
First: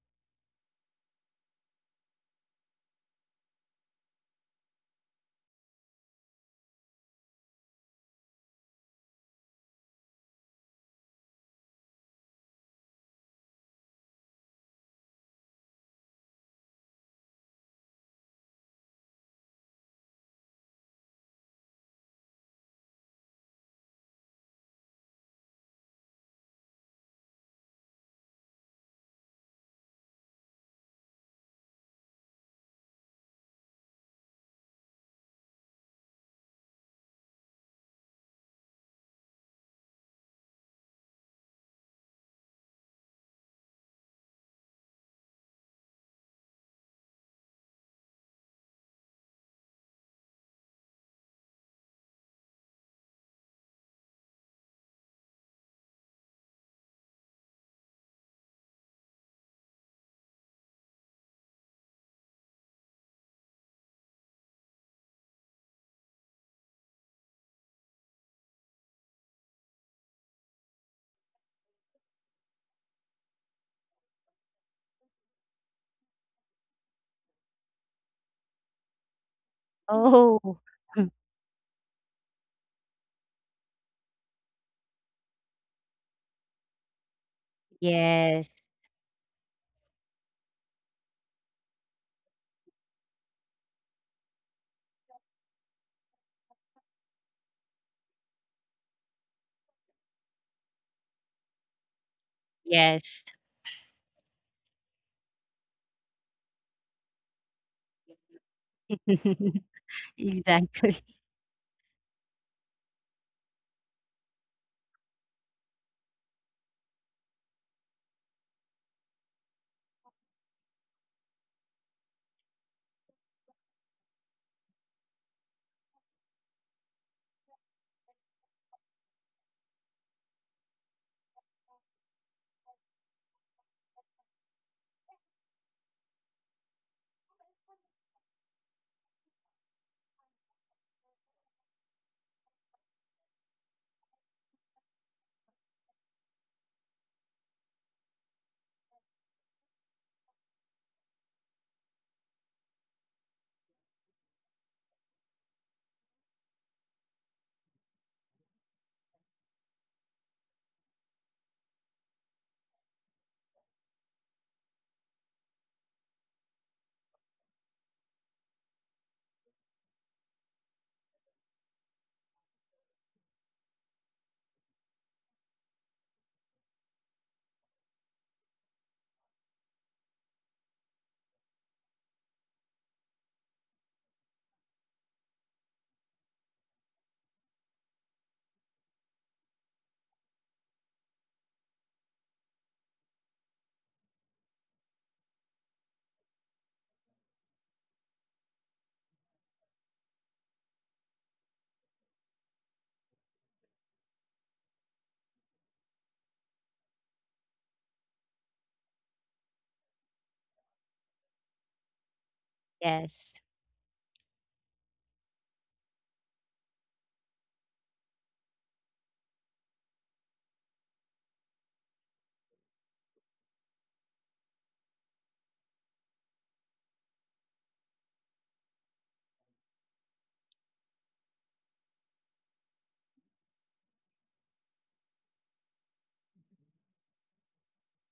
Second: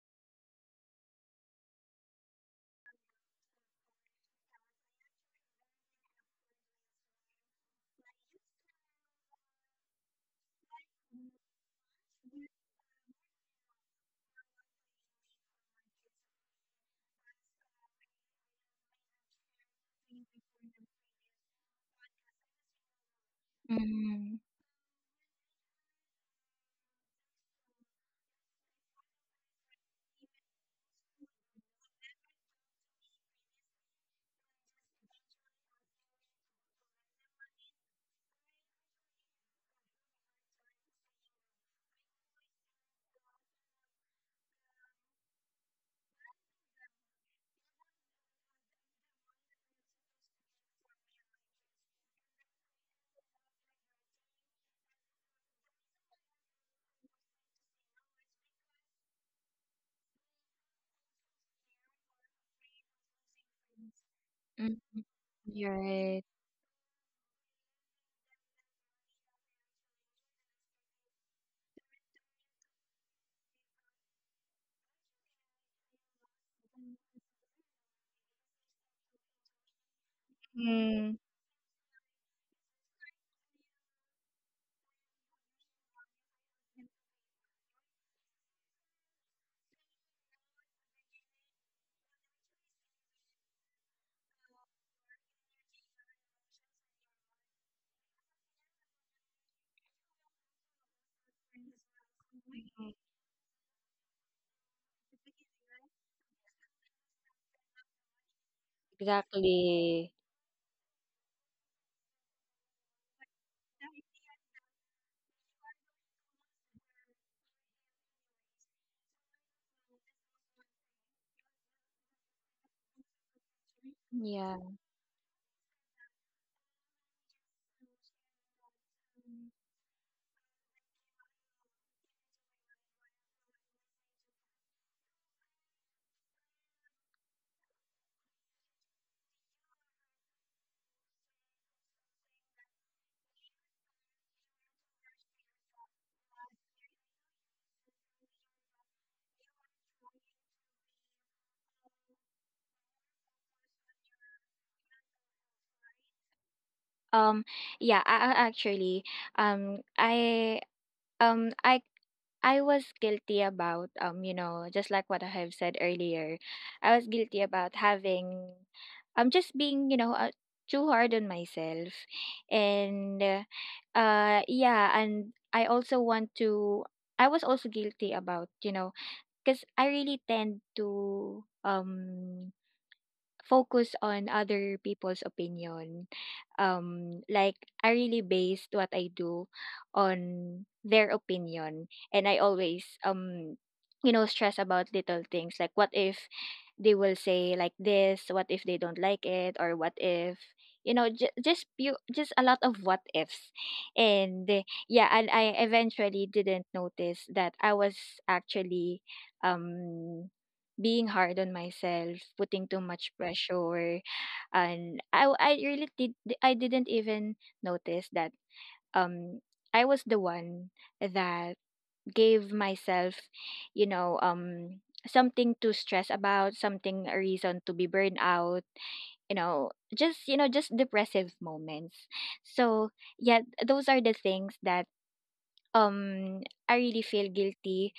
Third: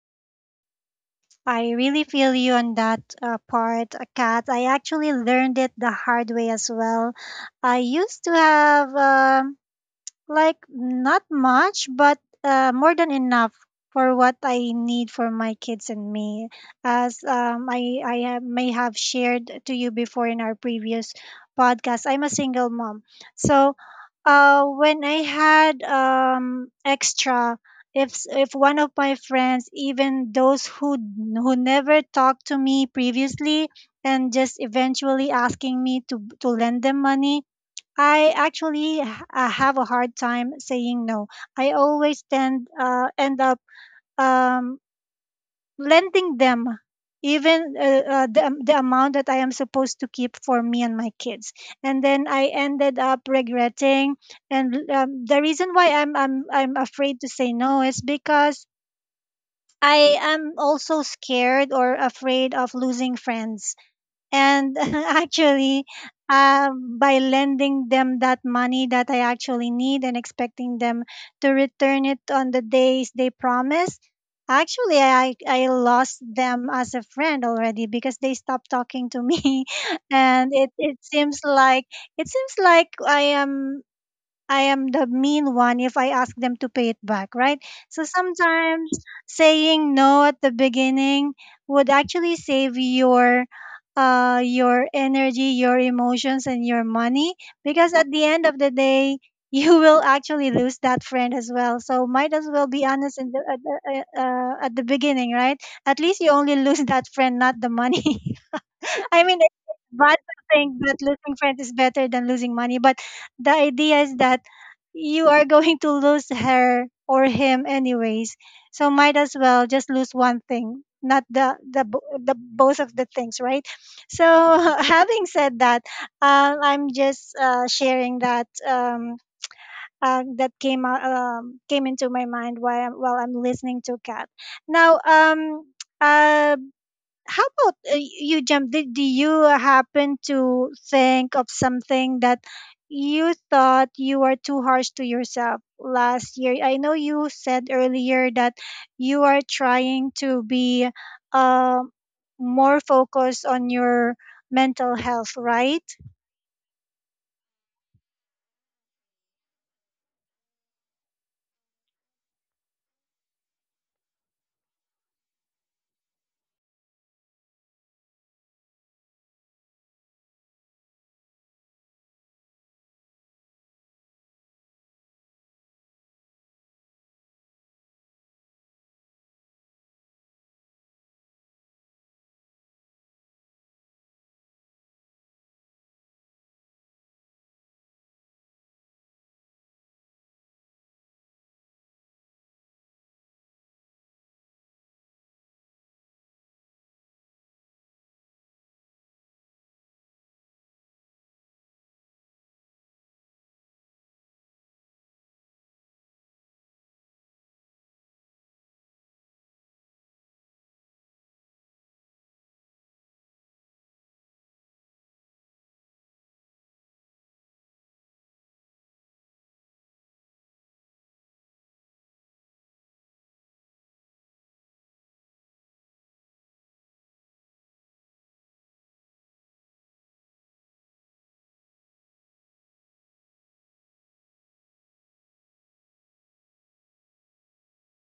S1: I really feel you on that part, Kat. I actually learned it the hard way as well. I used to have. Like not much, but more than enough for what I need for my kids and me. As may have shared to you before in our previous podcast, I'm a single mom. So,
S2: mm.
S1: when I had extra, if one of my friends, even those who who never talked to me previously, and just eventually asking me to lend them money, I actually have a hard time saying no. I always tend end up um, lending them even the amount that I am supposed to keep for me and my kids. And then I ended up regretting. And the reason why I'm afraid to say no is because I am also scared or afraid of losing friends,
S2: Hmm.
S1: and
S2: You're
S1: actually,
S2: right.
S1: by lending them that money that I actually need and expecting them to return it on the days they promised, actually I lost them as a friend already because they stopped talking to me. And
S3: Oh.
S2: Mm.
S1: it seems like I am the mean one if I ask them to pay it back, right. So
S3: Yes.
S1: sometimes saying no at the beginning would actually save your energy, your emotions and your money, because at the end of the day you will actually lose that friend as well. So might as well be honest
S3: Yes.
S1: in the, at, the, at the beginning, right? At least you only lose that friend, not the money. I mean, it's
S2: Exactly.
S1: bad to think
S3: Exactly.
S1: that losing friends is better than losing money, but the idea is that you are going to lose her or him anyways. So might as well just lose one thing, not the both of the things, right? So having said that, I'm just sharing that came out came into my mind while while I'm listening to Kat. Now, uh, how about you, jump? Did Do you happen to think of something that you thought you were too harsh to yourself last year? I know you said earlier that you are trying to be uh, more focused on your mental health, right?
S2: Um, yeah, actually, um, I um I I was guilty about, you know, just like what I have said earlier, I was guilty about having, just being, you know, too hard on myself, and yeah, and I also want to. I was also guilty about, you know, because I really tend to focus on other people's opinion. Like I really based what I do on their opinion, and I always, you know, stress about little things, like what if they will say like this, what if they don't like it, or what if, you know, just a lot of what ifs. And yeah, and I eventually didn't notice that I was actually um being hard on myself, putting too much
S3: Yes.
S2: pressure, and I really did I didn't even notice that um I was the one that gave myself, you know, something to stress about, something a reason to be burned out, you know, just, you know, just depressive moments. So yeah, those are the things that um I really feel guilty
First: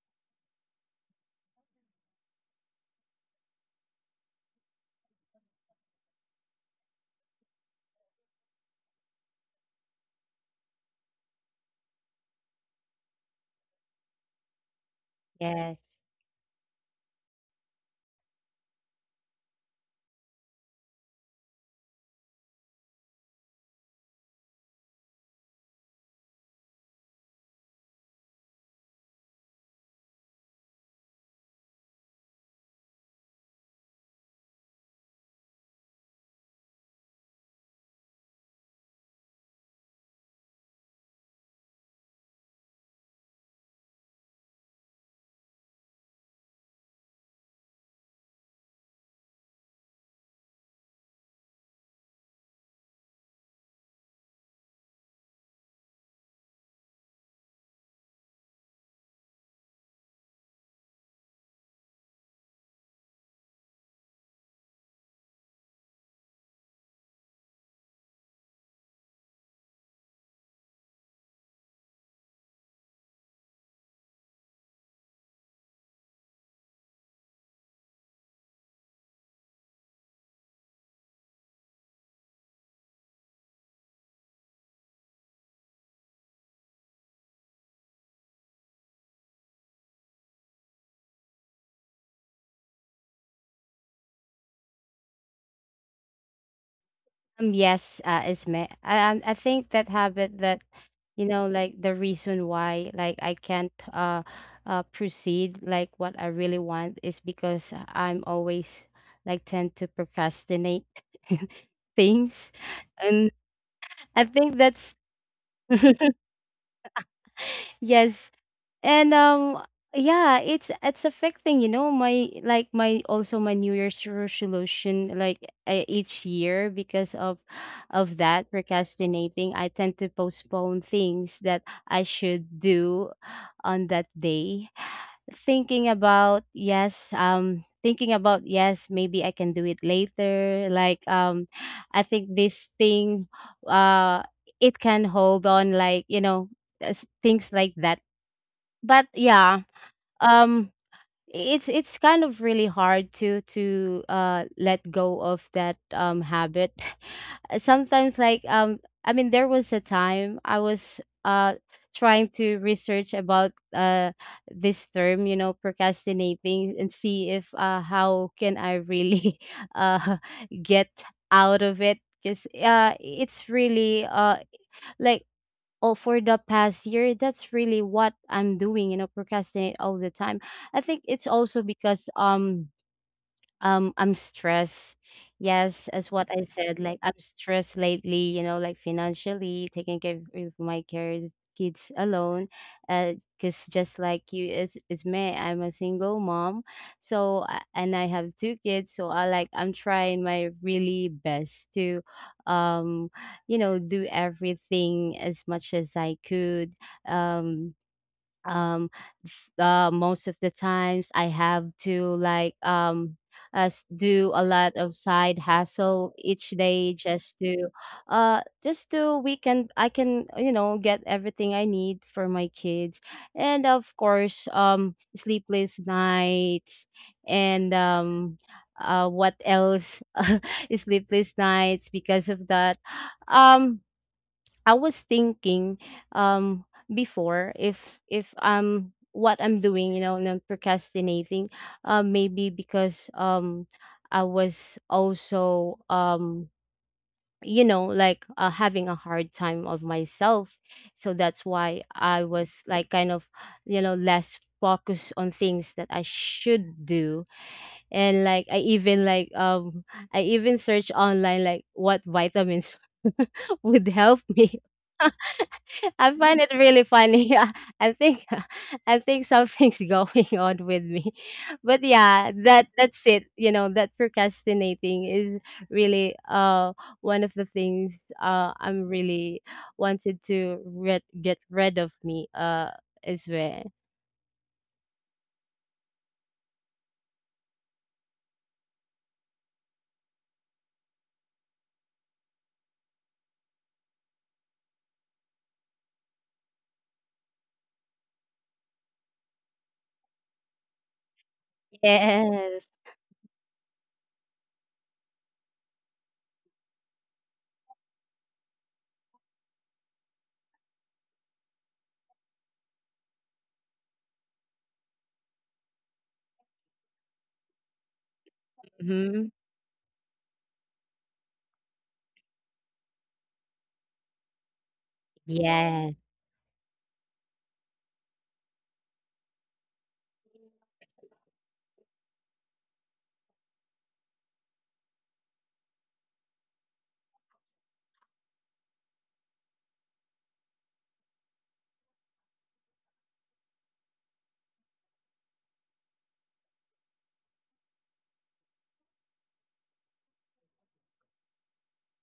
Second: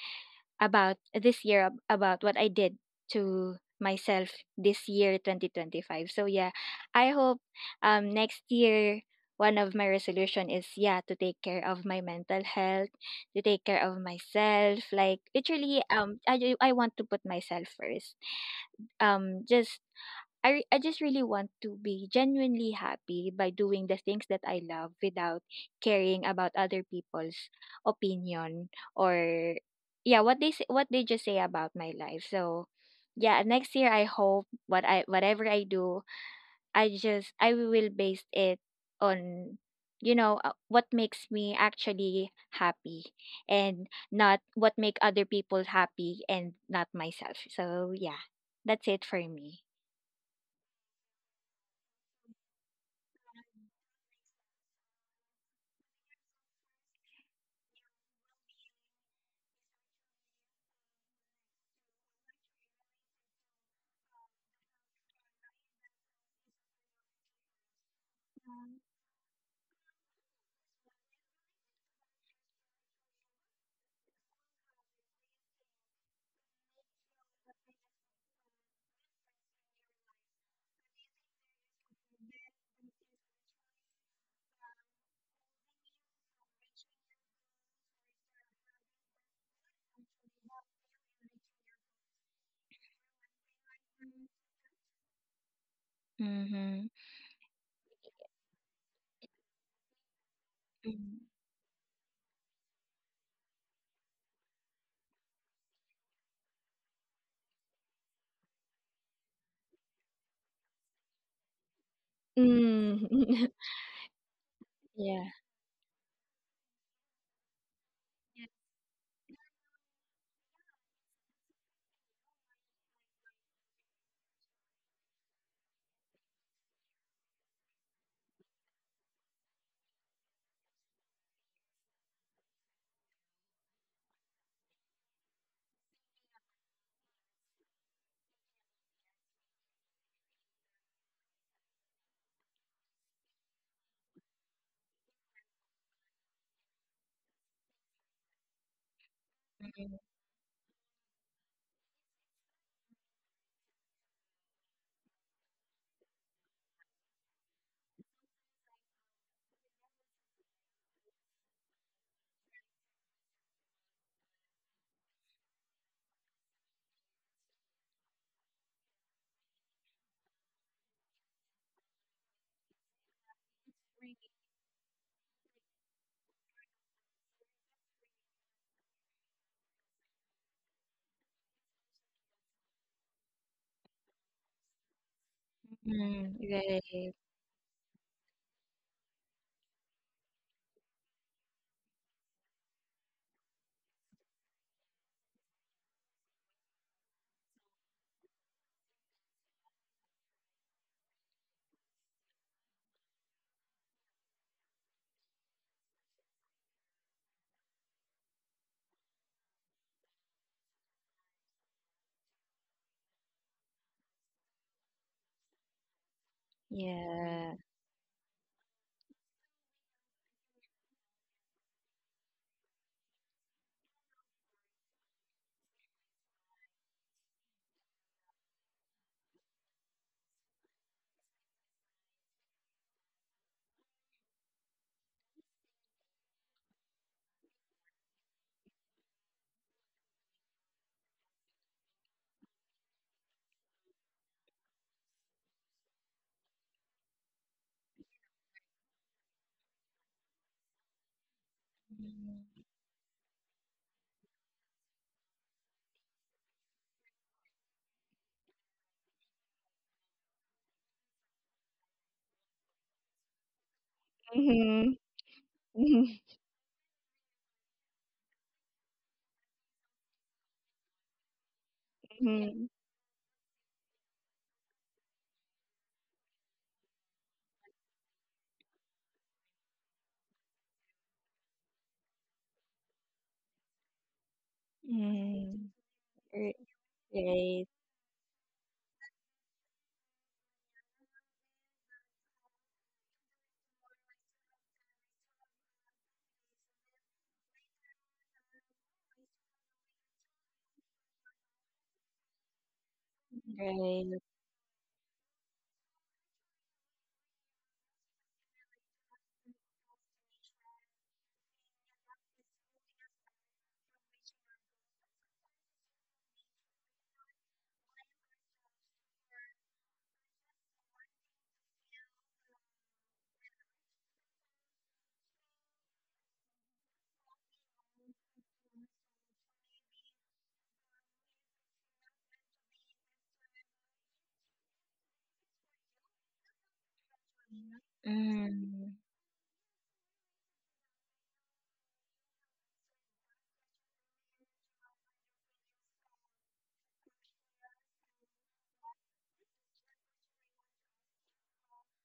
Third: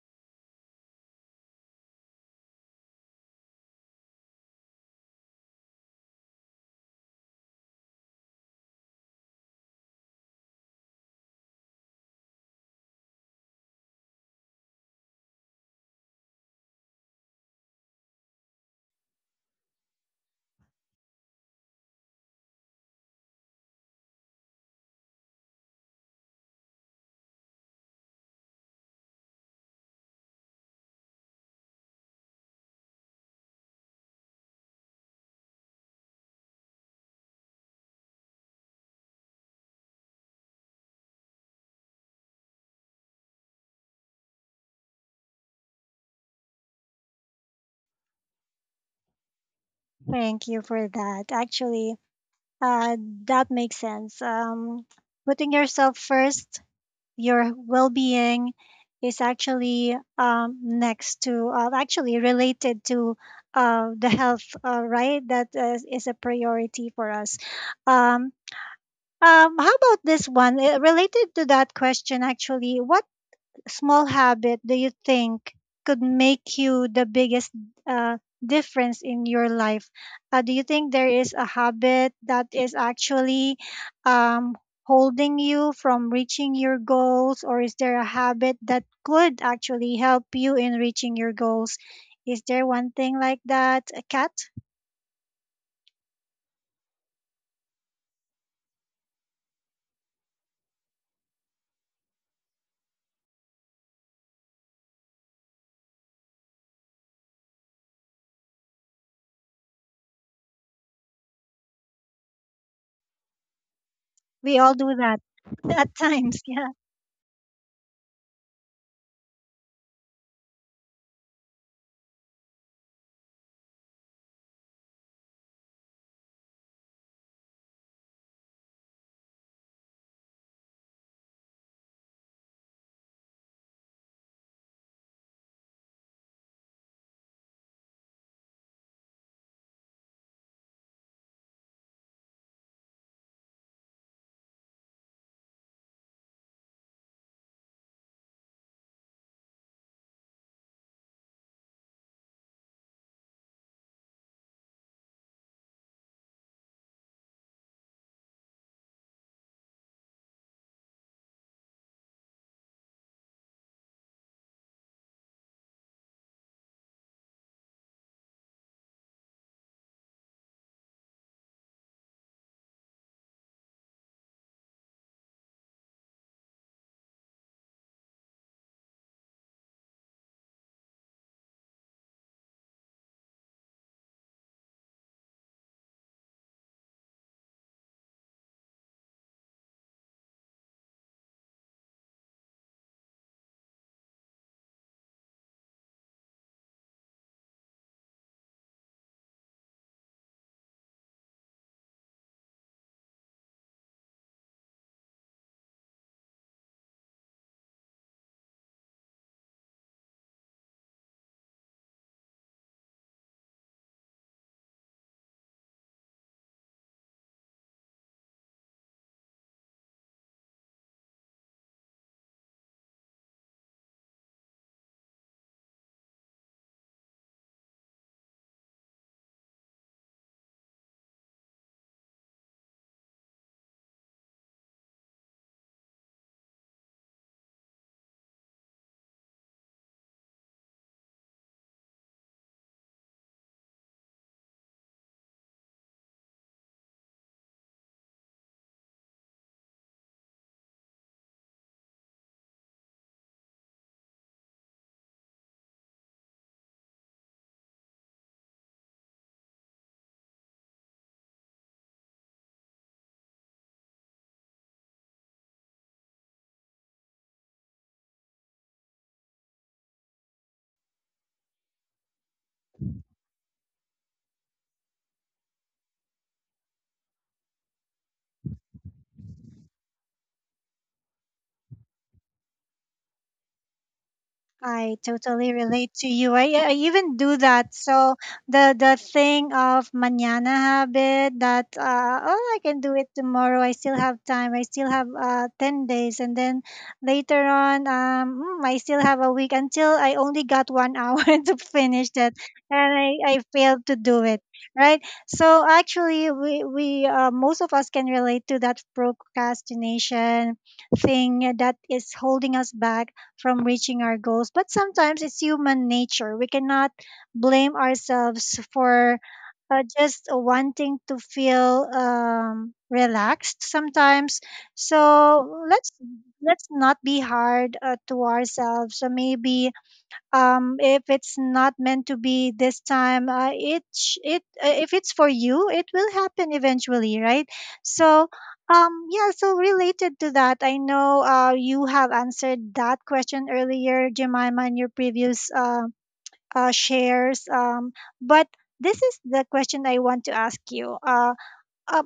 S2: about this year about what I did to myself this year 2025. So yeah, I hope next year one of my resolution is yeah to take care of my mental health, to take care of myself. Like literally
S3: Yes.
S2: I want to put myself first. Um just I just really want to be genuinely happy by doing the things that I love without caring about other people's opinion, or yeah, what they say, what they just say about my life. So yeah, next year I hope what I whatever I do, I will base it on, you know, what makes me actually happy and not what make other people happy and not myself. So yeah, that's it for me.
S1: Thank you for that. Actually, uh, that makes sense. Putting yourself first, your well-being is actually next to actually related to the health right that is a priority for us. Um, How about this one? Related to that question, actually, what small habit do you think could make you the biggest uh, difference in your life? Do you think there is a habit that is actually um, holding you from reaching your goals, or is there a habit that could actually help you in reaching your goals? Is there one thing like that, a cat?
S2: Mhm.
S3: Yes, is me. I think that habit that,
S2: Mhm.
S3: you know, like, the reason why, like, I can't proceed, like, what I really want, is because I'm always, like, tend to procrastinate things, and
S2: Mm.
S3: I think
S1: We all do
S3: that's —
S2: Yeah.
S1: at times. Yeah.
S3: yes, and yeah, it's affecting, you know, my, like, my, also my New Year's resolution, like, each year because of that procrastinating, I tend to postpone things that I should do on that day, thinking about, yes, thinking about, yes, maybe I can do it later. Like, I think this thing, uh it can hold on, like, you know, things like that. But, yeah. um it's kind of really hard to let go of that habit sometimes. Like, I mean, there was a time I was trying to research about this term, you know, procrastinating, and see if, how can I really uh get out of it, because it's really, like, oh, for the past year, that's really what I'm doing, you know, procrastinate all the time. I think it's also because I'm stressed. Yes, as what
S2: Mhm,
S3: I said, like,
S2: right.
S3: I'm stressed lately, you know, like, financially, taking care of my kids alone. Uh, Cause, just like you, is me, I'm a single mom. So, and I have two kids, so I'm trying my really best to, um, you know, do everything as much as I could. Um um Most of the times, I have to, like, us do a lot of side hustle each day, just
S2: Yeah.
S3: to we can, I can, you know, get everything I need for my kids. And, of course, sleepless nights, and what else? Sleepless nights because of that. um I was thinking, um before, if what I'm doing, you know, and I'm procrastinating, maybe because I was also, you know, like, having a hard time of myself, so that's why I was, like, kind of, you know, less focused on things that I should do. And, like, I even search online, like, what vitamins would help me.
S2: Mhm. Mhm,
S3: I find it really funny. Yeah, I think I think something's going on with me. But, yeah,
S2: mhm.
S3: that's it. You know, that procrastinating is really, one of the things I'm really wanted to rid get rid of me, as well.
S1: I totally
S2: Mhm.
S1: relate to you. I,
S2: R
S1: I even do
S2: right.
S1: that. So the thing of mañana habit that oh, I can do it tomorrow. I still have time. I still have 10 days, and then later on I still have a week until I only got 1 hour to finish that,
S3: Yes.
S1: and I failed to
S2: Right.
S1: do it. Right. So actually, we most of us can relate to that procrastination thing that is holding us back from reaching our goals. But sometimes it's human nature. We cannot blame ourselves for
S3: Hmm.
S1: just wanting to feel relaxed sometimes. So let's
S3: Yes.
S1: not be hard to ourselves. So maybe if it's not meant to be this time, it sh- it if it's for you it will happen eventually, right? So
S2: Mhm.
S1: yeah, so related to that, I know you have answered that question earlier, Jemima, in your previous shares, but this is the question I want to ask you. Uh,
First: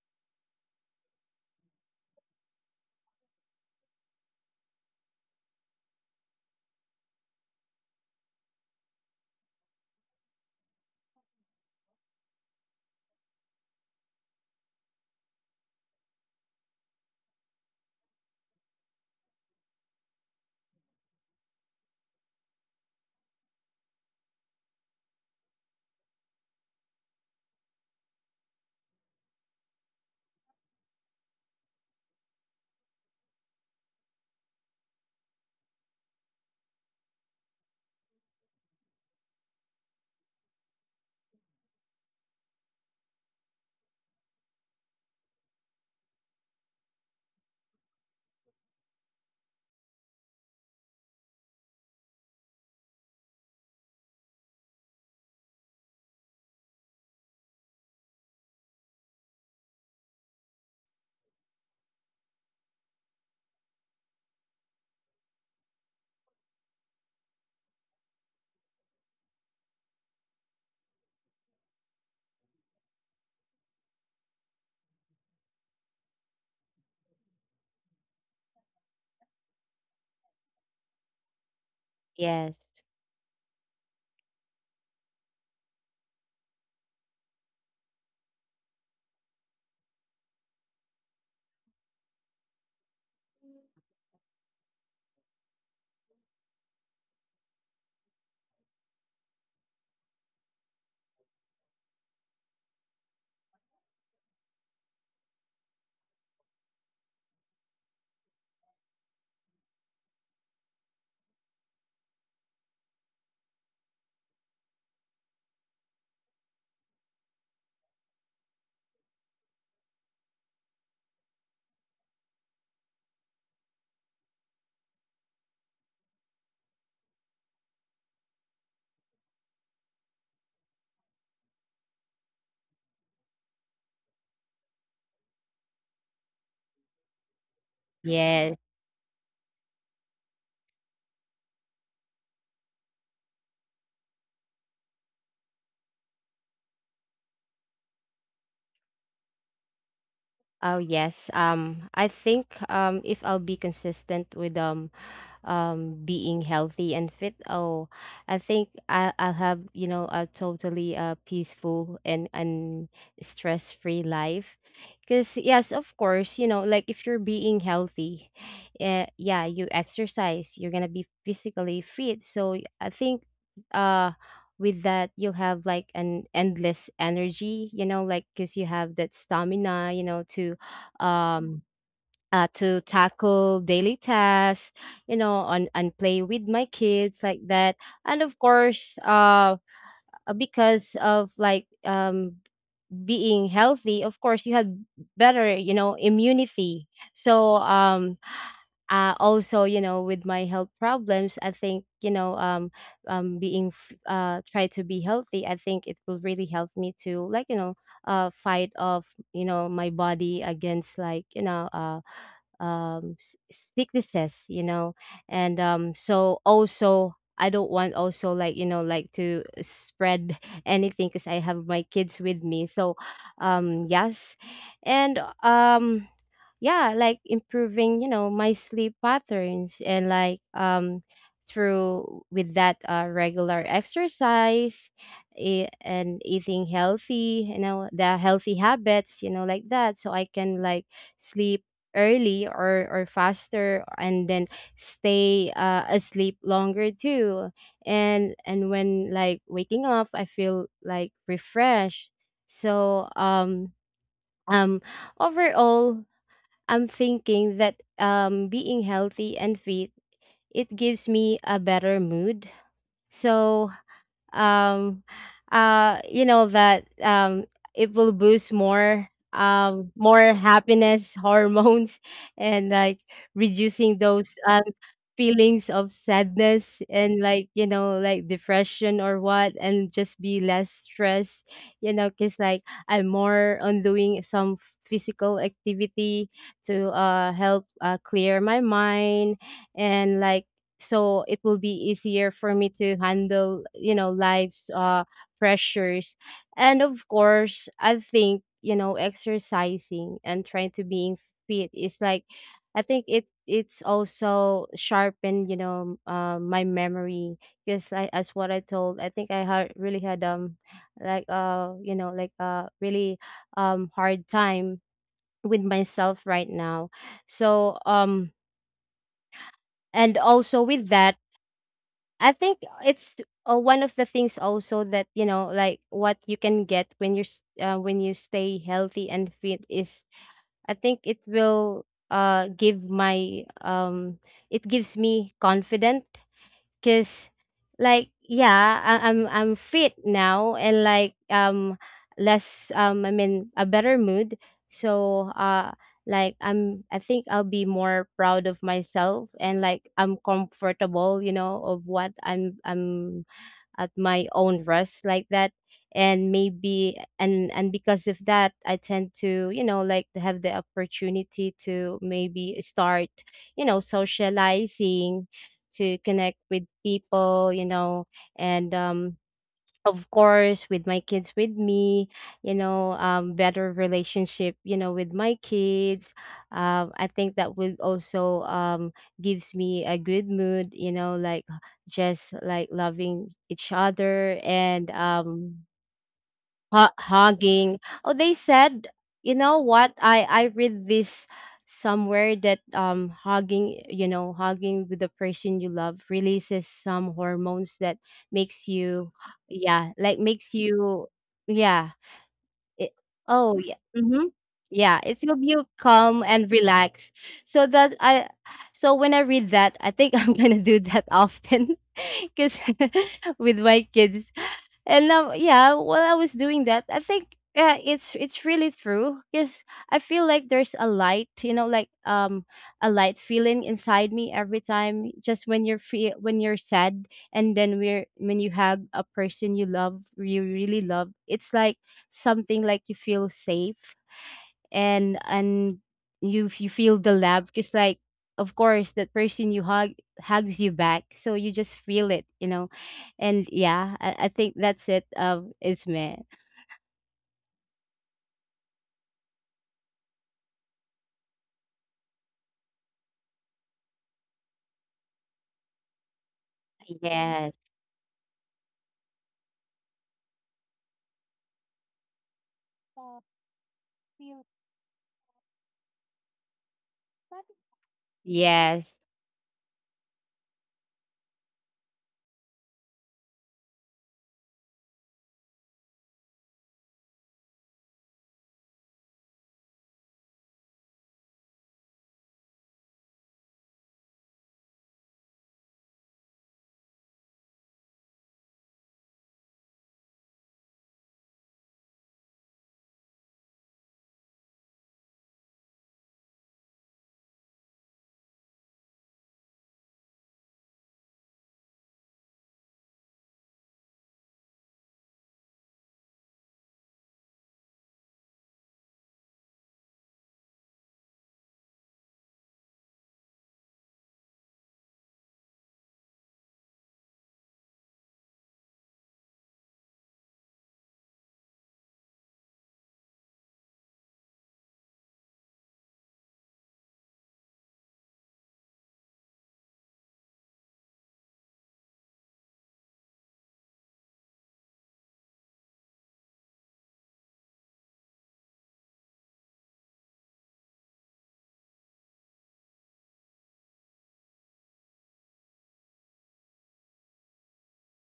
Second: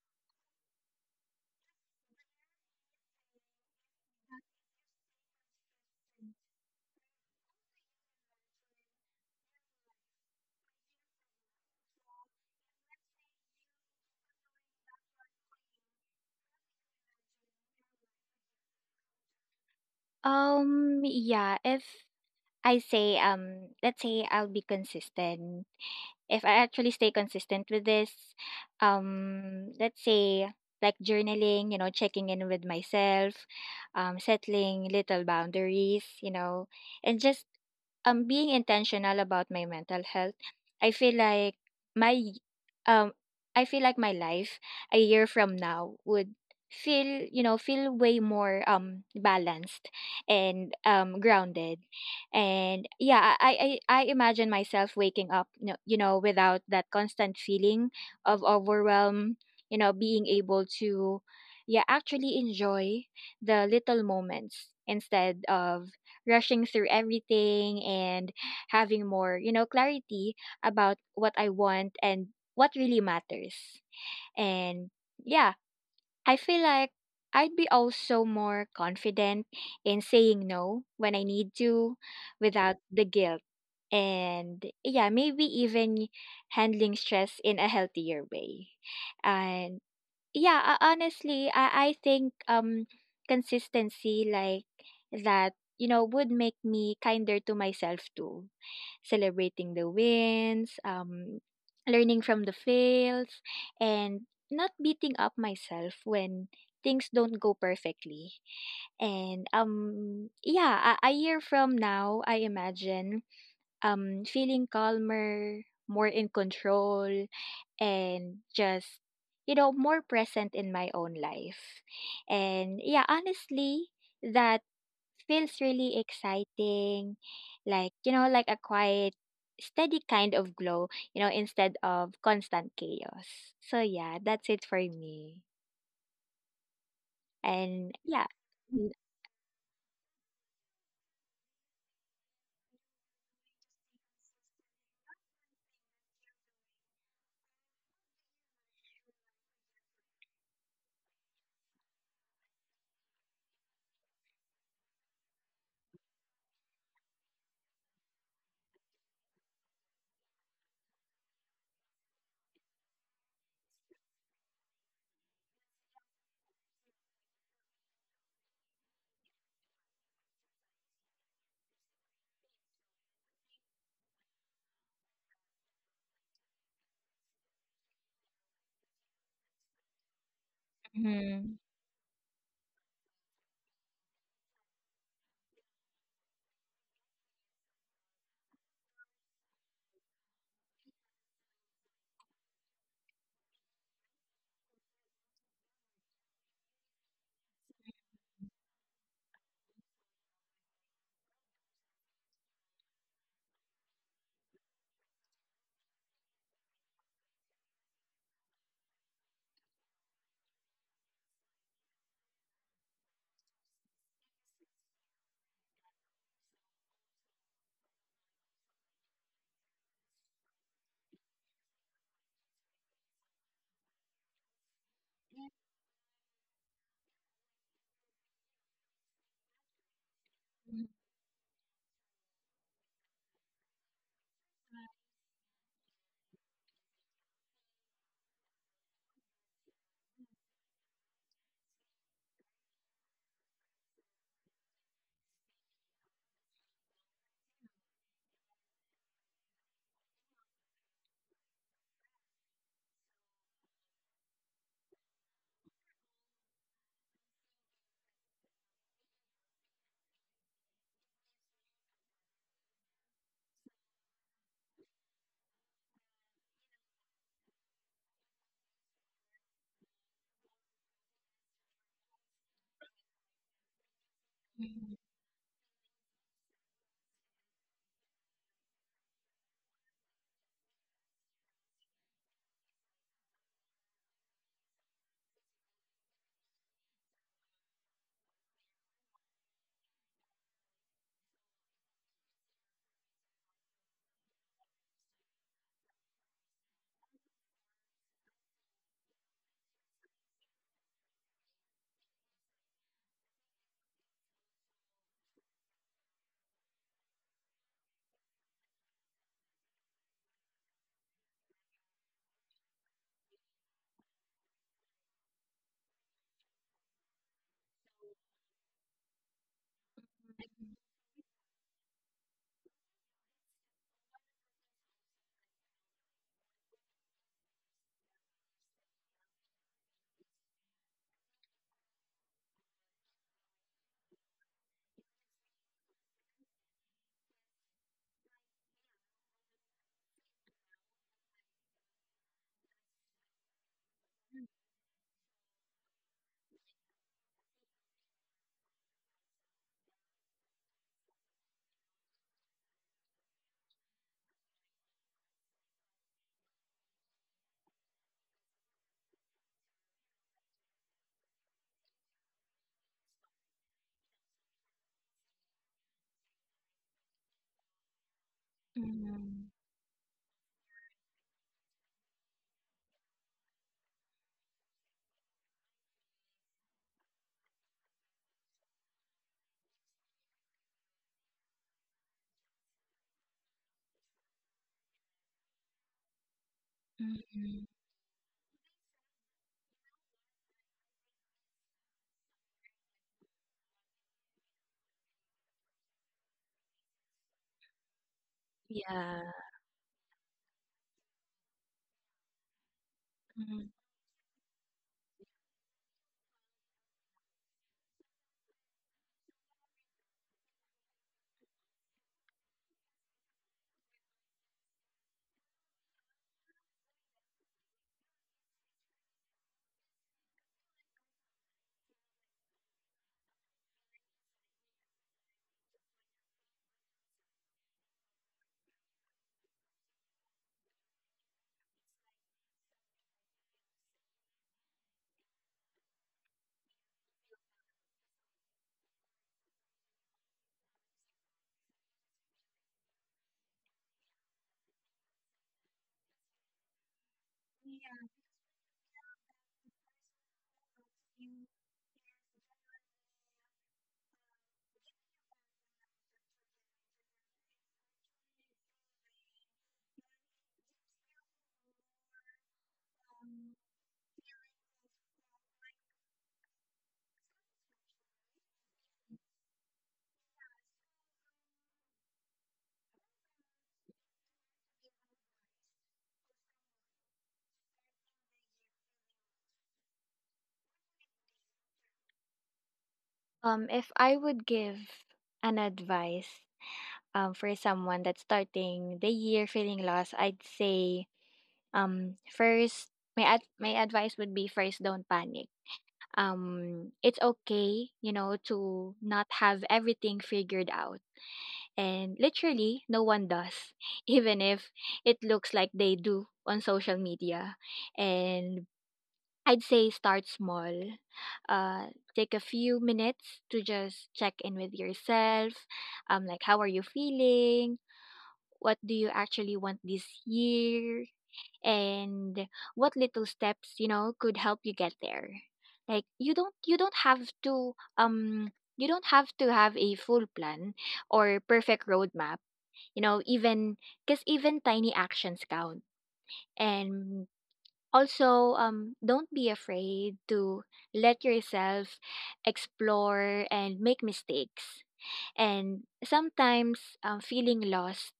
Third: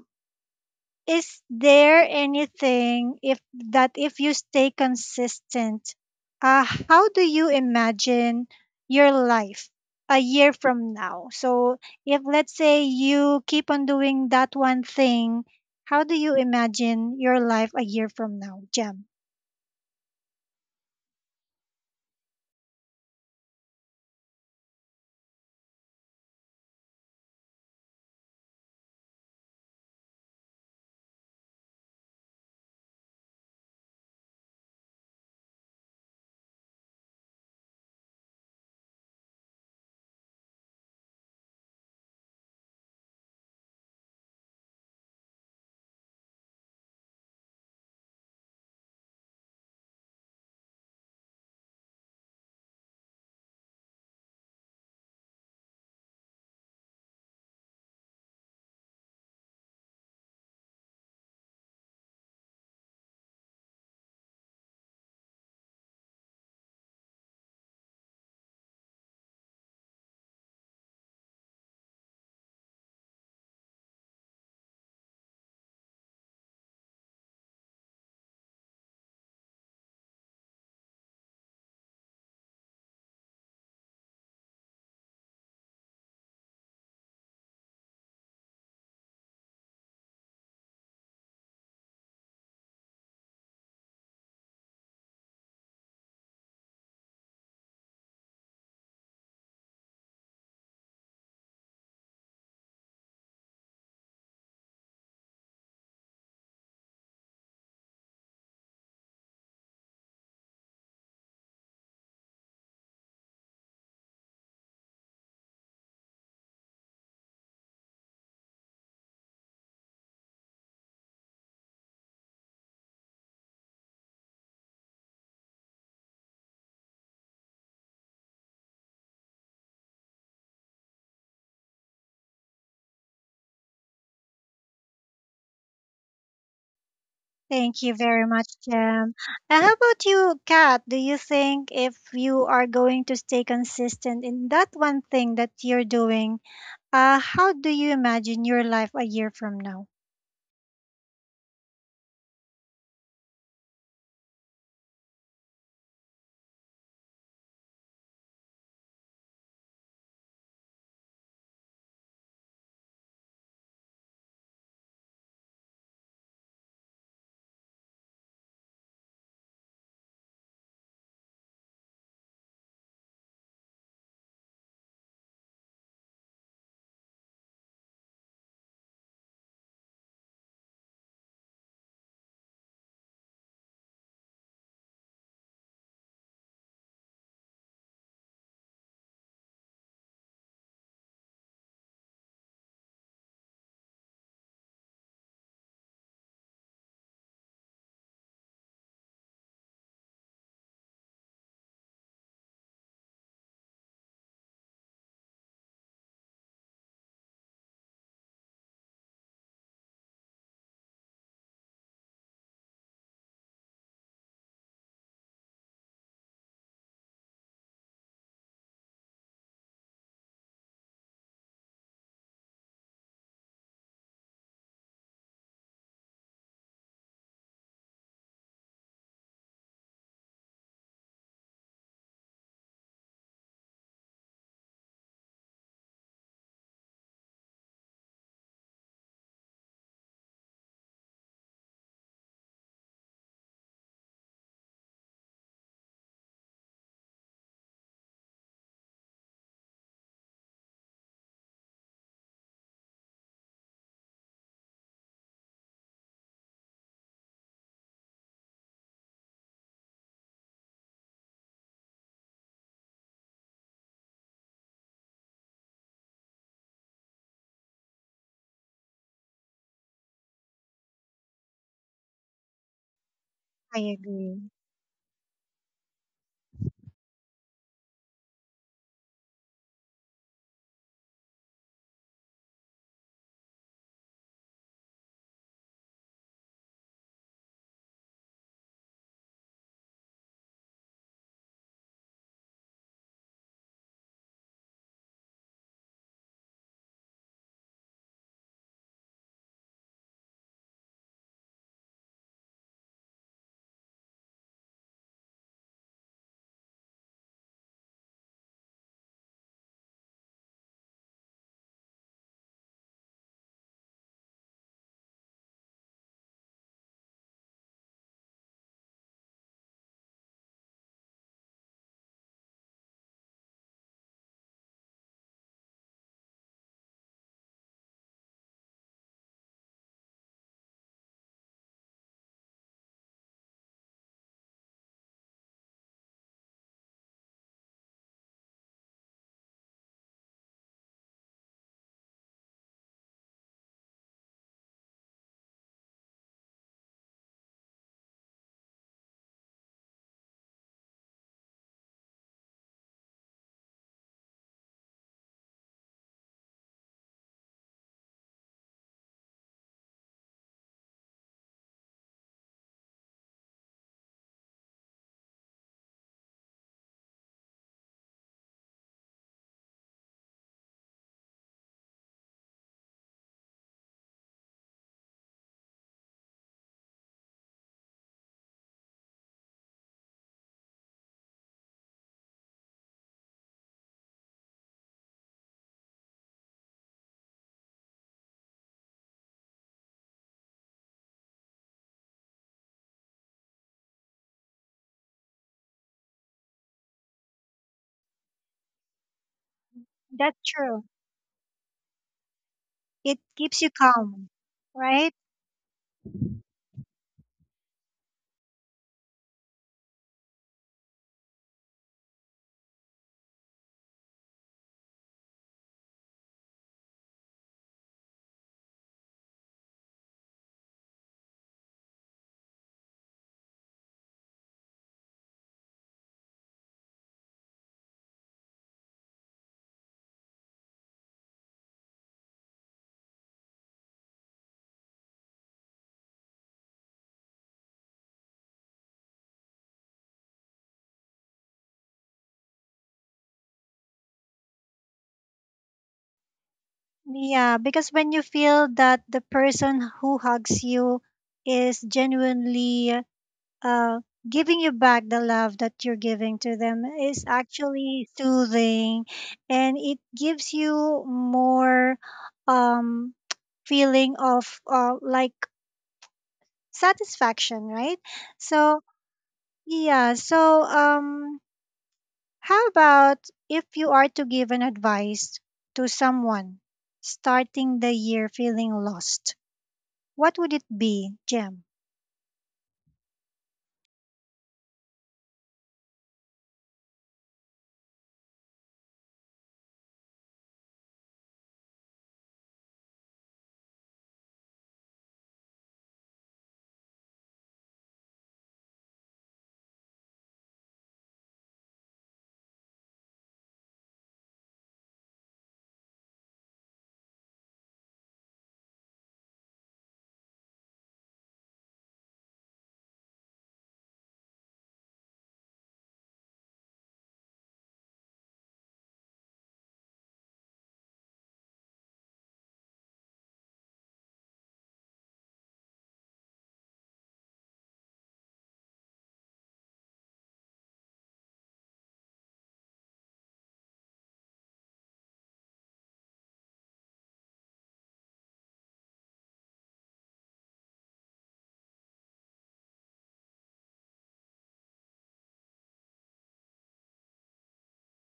S1: is there anything, if you stay consistent, how do you imagine your life a year from now? So if let's say you keep on doing that one thing, how do you imagine your life a year from now, Jem?
S2: Yeah, if I say, let's say I'll be consistent if I actually stay consistent with this, let's say like journaling, you know, checking in with myself, settling little boundaries, you know, and just being intentional about my mental health. I feel like my um I feel like my life a year from now would feel you know feel way more balanced and grounded. And yeah, I imagine myself waking up, you know, you know, without that constant feeling of overwhelm, you know, being able to yeah actually enjoy the little moments instead of rushing through everything, and having more, you know, clarity about what I want and what really matters. And yeah, I feel like I'd be also more confident in saying no when I need to
S3: Yes.
S2: without the guilt. And yeah, maybe even handling stress in a healthier way. And yeah, honestly, I think consistency like that, you know, would make me kinder to myself too, celebrating the wins, learning from the fails, and not beating up myself when things don't go perfectly. And yeah, a year from now I imagine feeling calmer, more in control, and just, you know, more present in my own life. And yeah, honestly, that feels really exciting, like, you know, like a quiet steady kind of glow, you know, instead of constant chaos. So yeah, that's it for me.
S1: Thank
S2: And
S1: you
S2: yeah,
S1: very much,
S3: Yes.
S1: Jem. And how about you, Kat? Do you think if you are going to stay consistent in that one thing that you're doing, how do you imagine your life a year from now?
S3: Oh, yes. I think, if I'll be consistent with being healthy and fit. Oh, I think, I'll have, you know, a totally peaceful and stress-free life, because, yes, of course, you know, like, if you're being healthy, yeah, you exercise, you're gonna be physically fit. So, I think, uh with that you'll have, like, an endless energy, you know, like, because you have that stamina, you know,
S2: mhm.
S3: um to tackle daily tasks, you know, and play with my kids, like that. And of course, because of, like, being healthy, of course, you had better, you know, immunity. So, also, you know, with my health problems, I think, you know, being, try to be healthy, I think it will really help me to, like, you know, fight off, you know, my body against, like, you know, um s- sicknesses, you know. And so also, I don't want also, like, you know, like, to spread anything because I have my kids with me. So yes. And yeah, like, improving, you know, my sleep patterns, and, like, through with that, regular exercise, and eating healthy, you know, the healthy habits, you know, like that, so I can, like, sleep early, or faster, and then stay, asleep longer too. And when, like, waking up, I feel, like, refreshed. So um overall, I'm thinking that, being healthy and fit, it gives me a better mood. So um you know that, it will boost more happiness hormones and, like,
S1: I
S3: reducing those,
S1: agree.
S3: feelings of sadness, and, like, you know, like, depression or what, and just be less stressed, you know, because, like, I'm more on doing some physical activity to help clear my mind. And, like, so it will be easier for me to handle, you know, life's pressures. And of course, I think, you know, exercising and trying to being fit is, like, I think it's also sharpened, you know, my memory, because as what I told, I think I had really had, like, you know, like, really, hard time with myself right now. So and also with that, I think it's, one of the things also that, you know, like, what you can get when you're, when you stay healthy and fit is. I think it will, give my it gives me confident. Cause, like, yeah, I'm fit now, and, like, less I'm in a better mood. So I think I'll be more proud of myself, and I'm comfortable, you know, of what I'm at my own rest like that. And maybe and because of that, I tend to, you know, like to have the opportunity to maybe start, you know, socializing, to connect with people, you know, and
S2: Mm.
S3: of course, with my kids with me, you know, better relationship, you know, with my kids. I think that will also, gives me a good mood, you know, like just like loving each other, and hugging. Oh, they said, you know what? I read this somewhere that hugging, you know, hugging with the person you love releases some hormones that makes you, yeah, like
S1: That's
S3: makes
S1: true.
S3: you, yeah, it,
S1: It
S3: oh
S1: keeps you
S3: yeah. Mm-hmm.
S1: calm,
S3: Yeah,
S1: right?
S3: it will be calm and relaxed. So that I so when I read that, I think I'm gonna do that often because with my kids. And now, yeah, while I was doing that, I think yeah, it's really true because I feel like there's a light, you know, like a light feeling inside me every time, just when you're free, when you're sad, and then we're when you hug a person you love, you really love. It's like something, like you feel safe, and you feel the love because, like, of course that person you hug hugs you back, so you just feel it, you know. And yeah, I think that's it, isme.
S1: Yeah, because when you feel that the person who hugs you is genuinely uh, giving you back the love that you're giving to them is
S3: Yes.
S1: actually soothing, and it gives you more um, feeling of like satisfaction, right? So
S3: Yes,
S1: yeah, so how about, if you are to give an advice to someone starting the year feeling lost? What would it be, Jem?
S2: If I would give an advice, for someone that's starting the year feeling lost, I'd say first, my advice would be, first, don't panic. It's okay, you know, to not have everything figured out. And literally, no one does, even if it looks like they do on social media. And I'd say start small. Uh, take a few minutes to just check in with yourself. Like how are you feeling? What do you actually want this year? And what little steps, you know, could help you get there. Like, you don't have to have a full plan or perfect roadmap, you know, even because even tiny actions count. And also, don't be afraid to let yourself explore and make mistakes. And sometimes, feeling lost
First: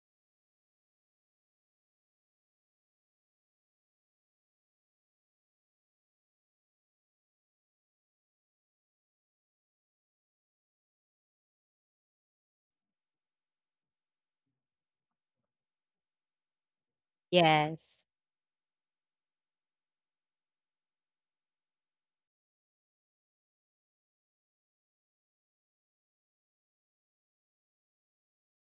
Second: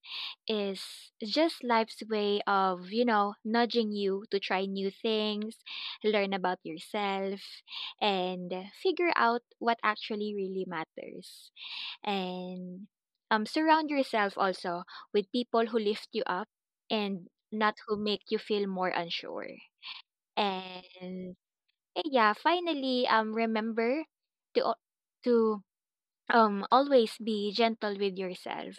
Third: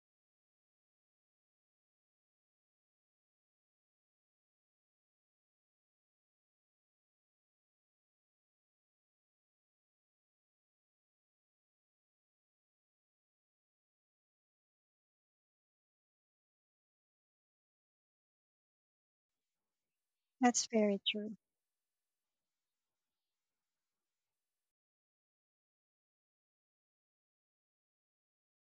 S2: is just life's way of, you know, nudging you to try new things, learn about yourself, and figure out what actually really matters. And surround yourself also with people who lift you up and not who
S3: yes,
S2: make you feel more unsure.
S1: That's very
S2: And
S1: true.
S2: yeah, finally, remember to al- to always be gentle with yourself.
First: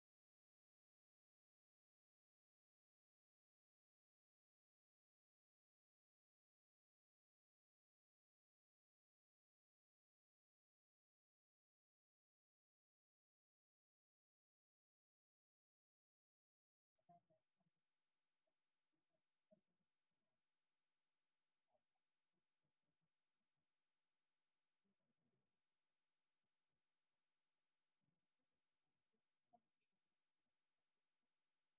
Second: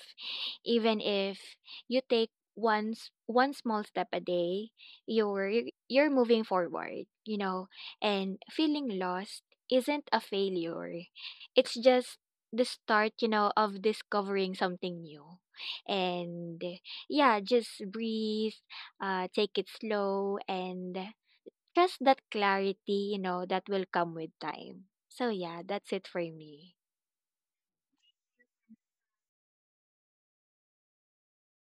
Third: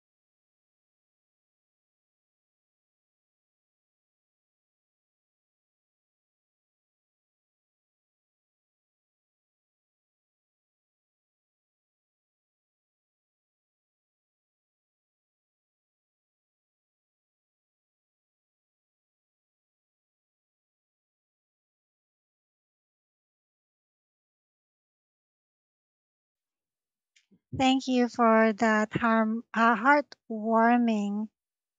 S2: Even if you take one small step a day, you're moving forward, you know. And feeling lost isn't a failure. It's just the start, you know, of discovering something new. And yeah, just breathe, take it slow, and trust that clarity, you know, that will come with time. So yeah, that's it for me.
S1: Thank you for that heartwarming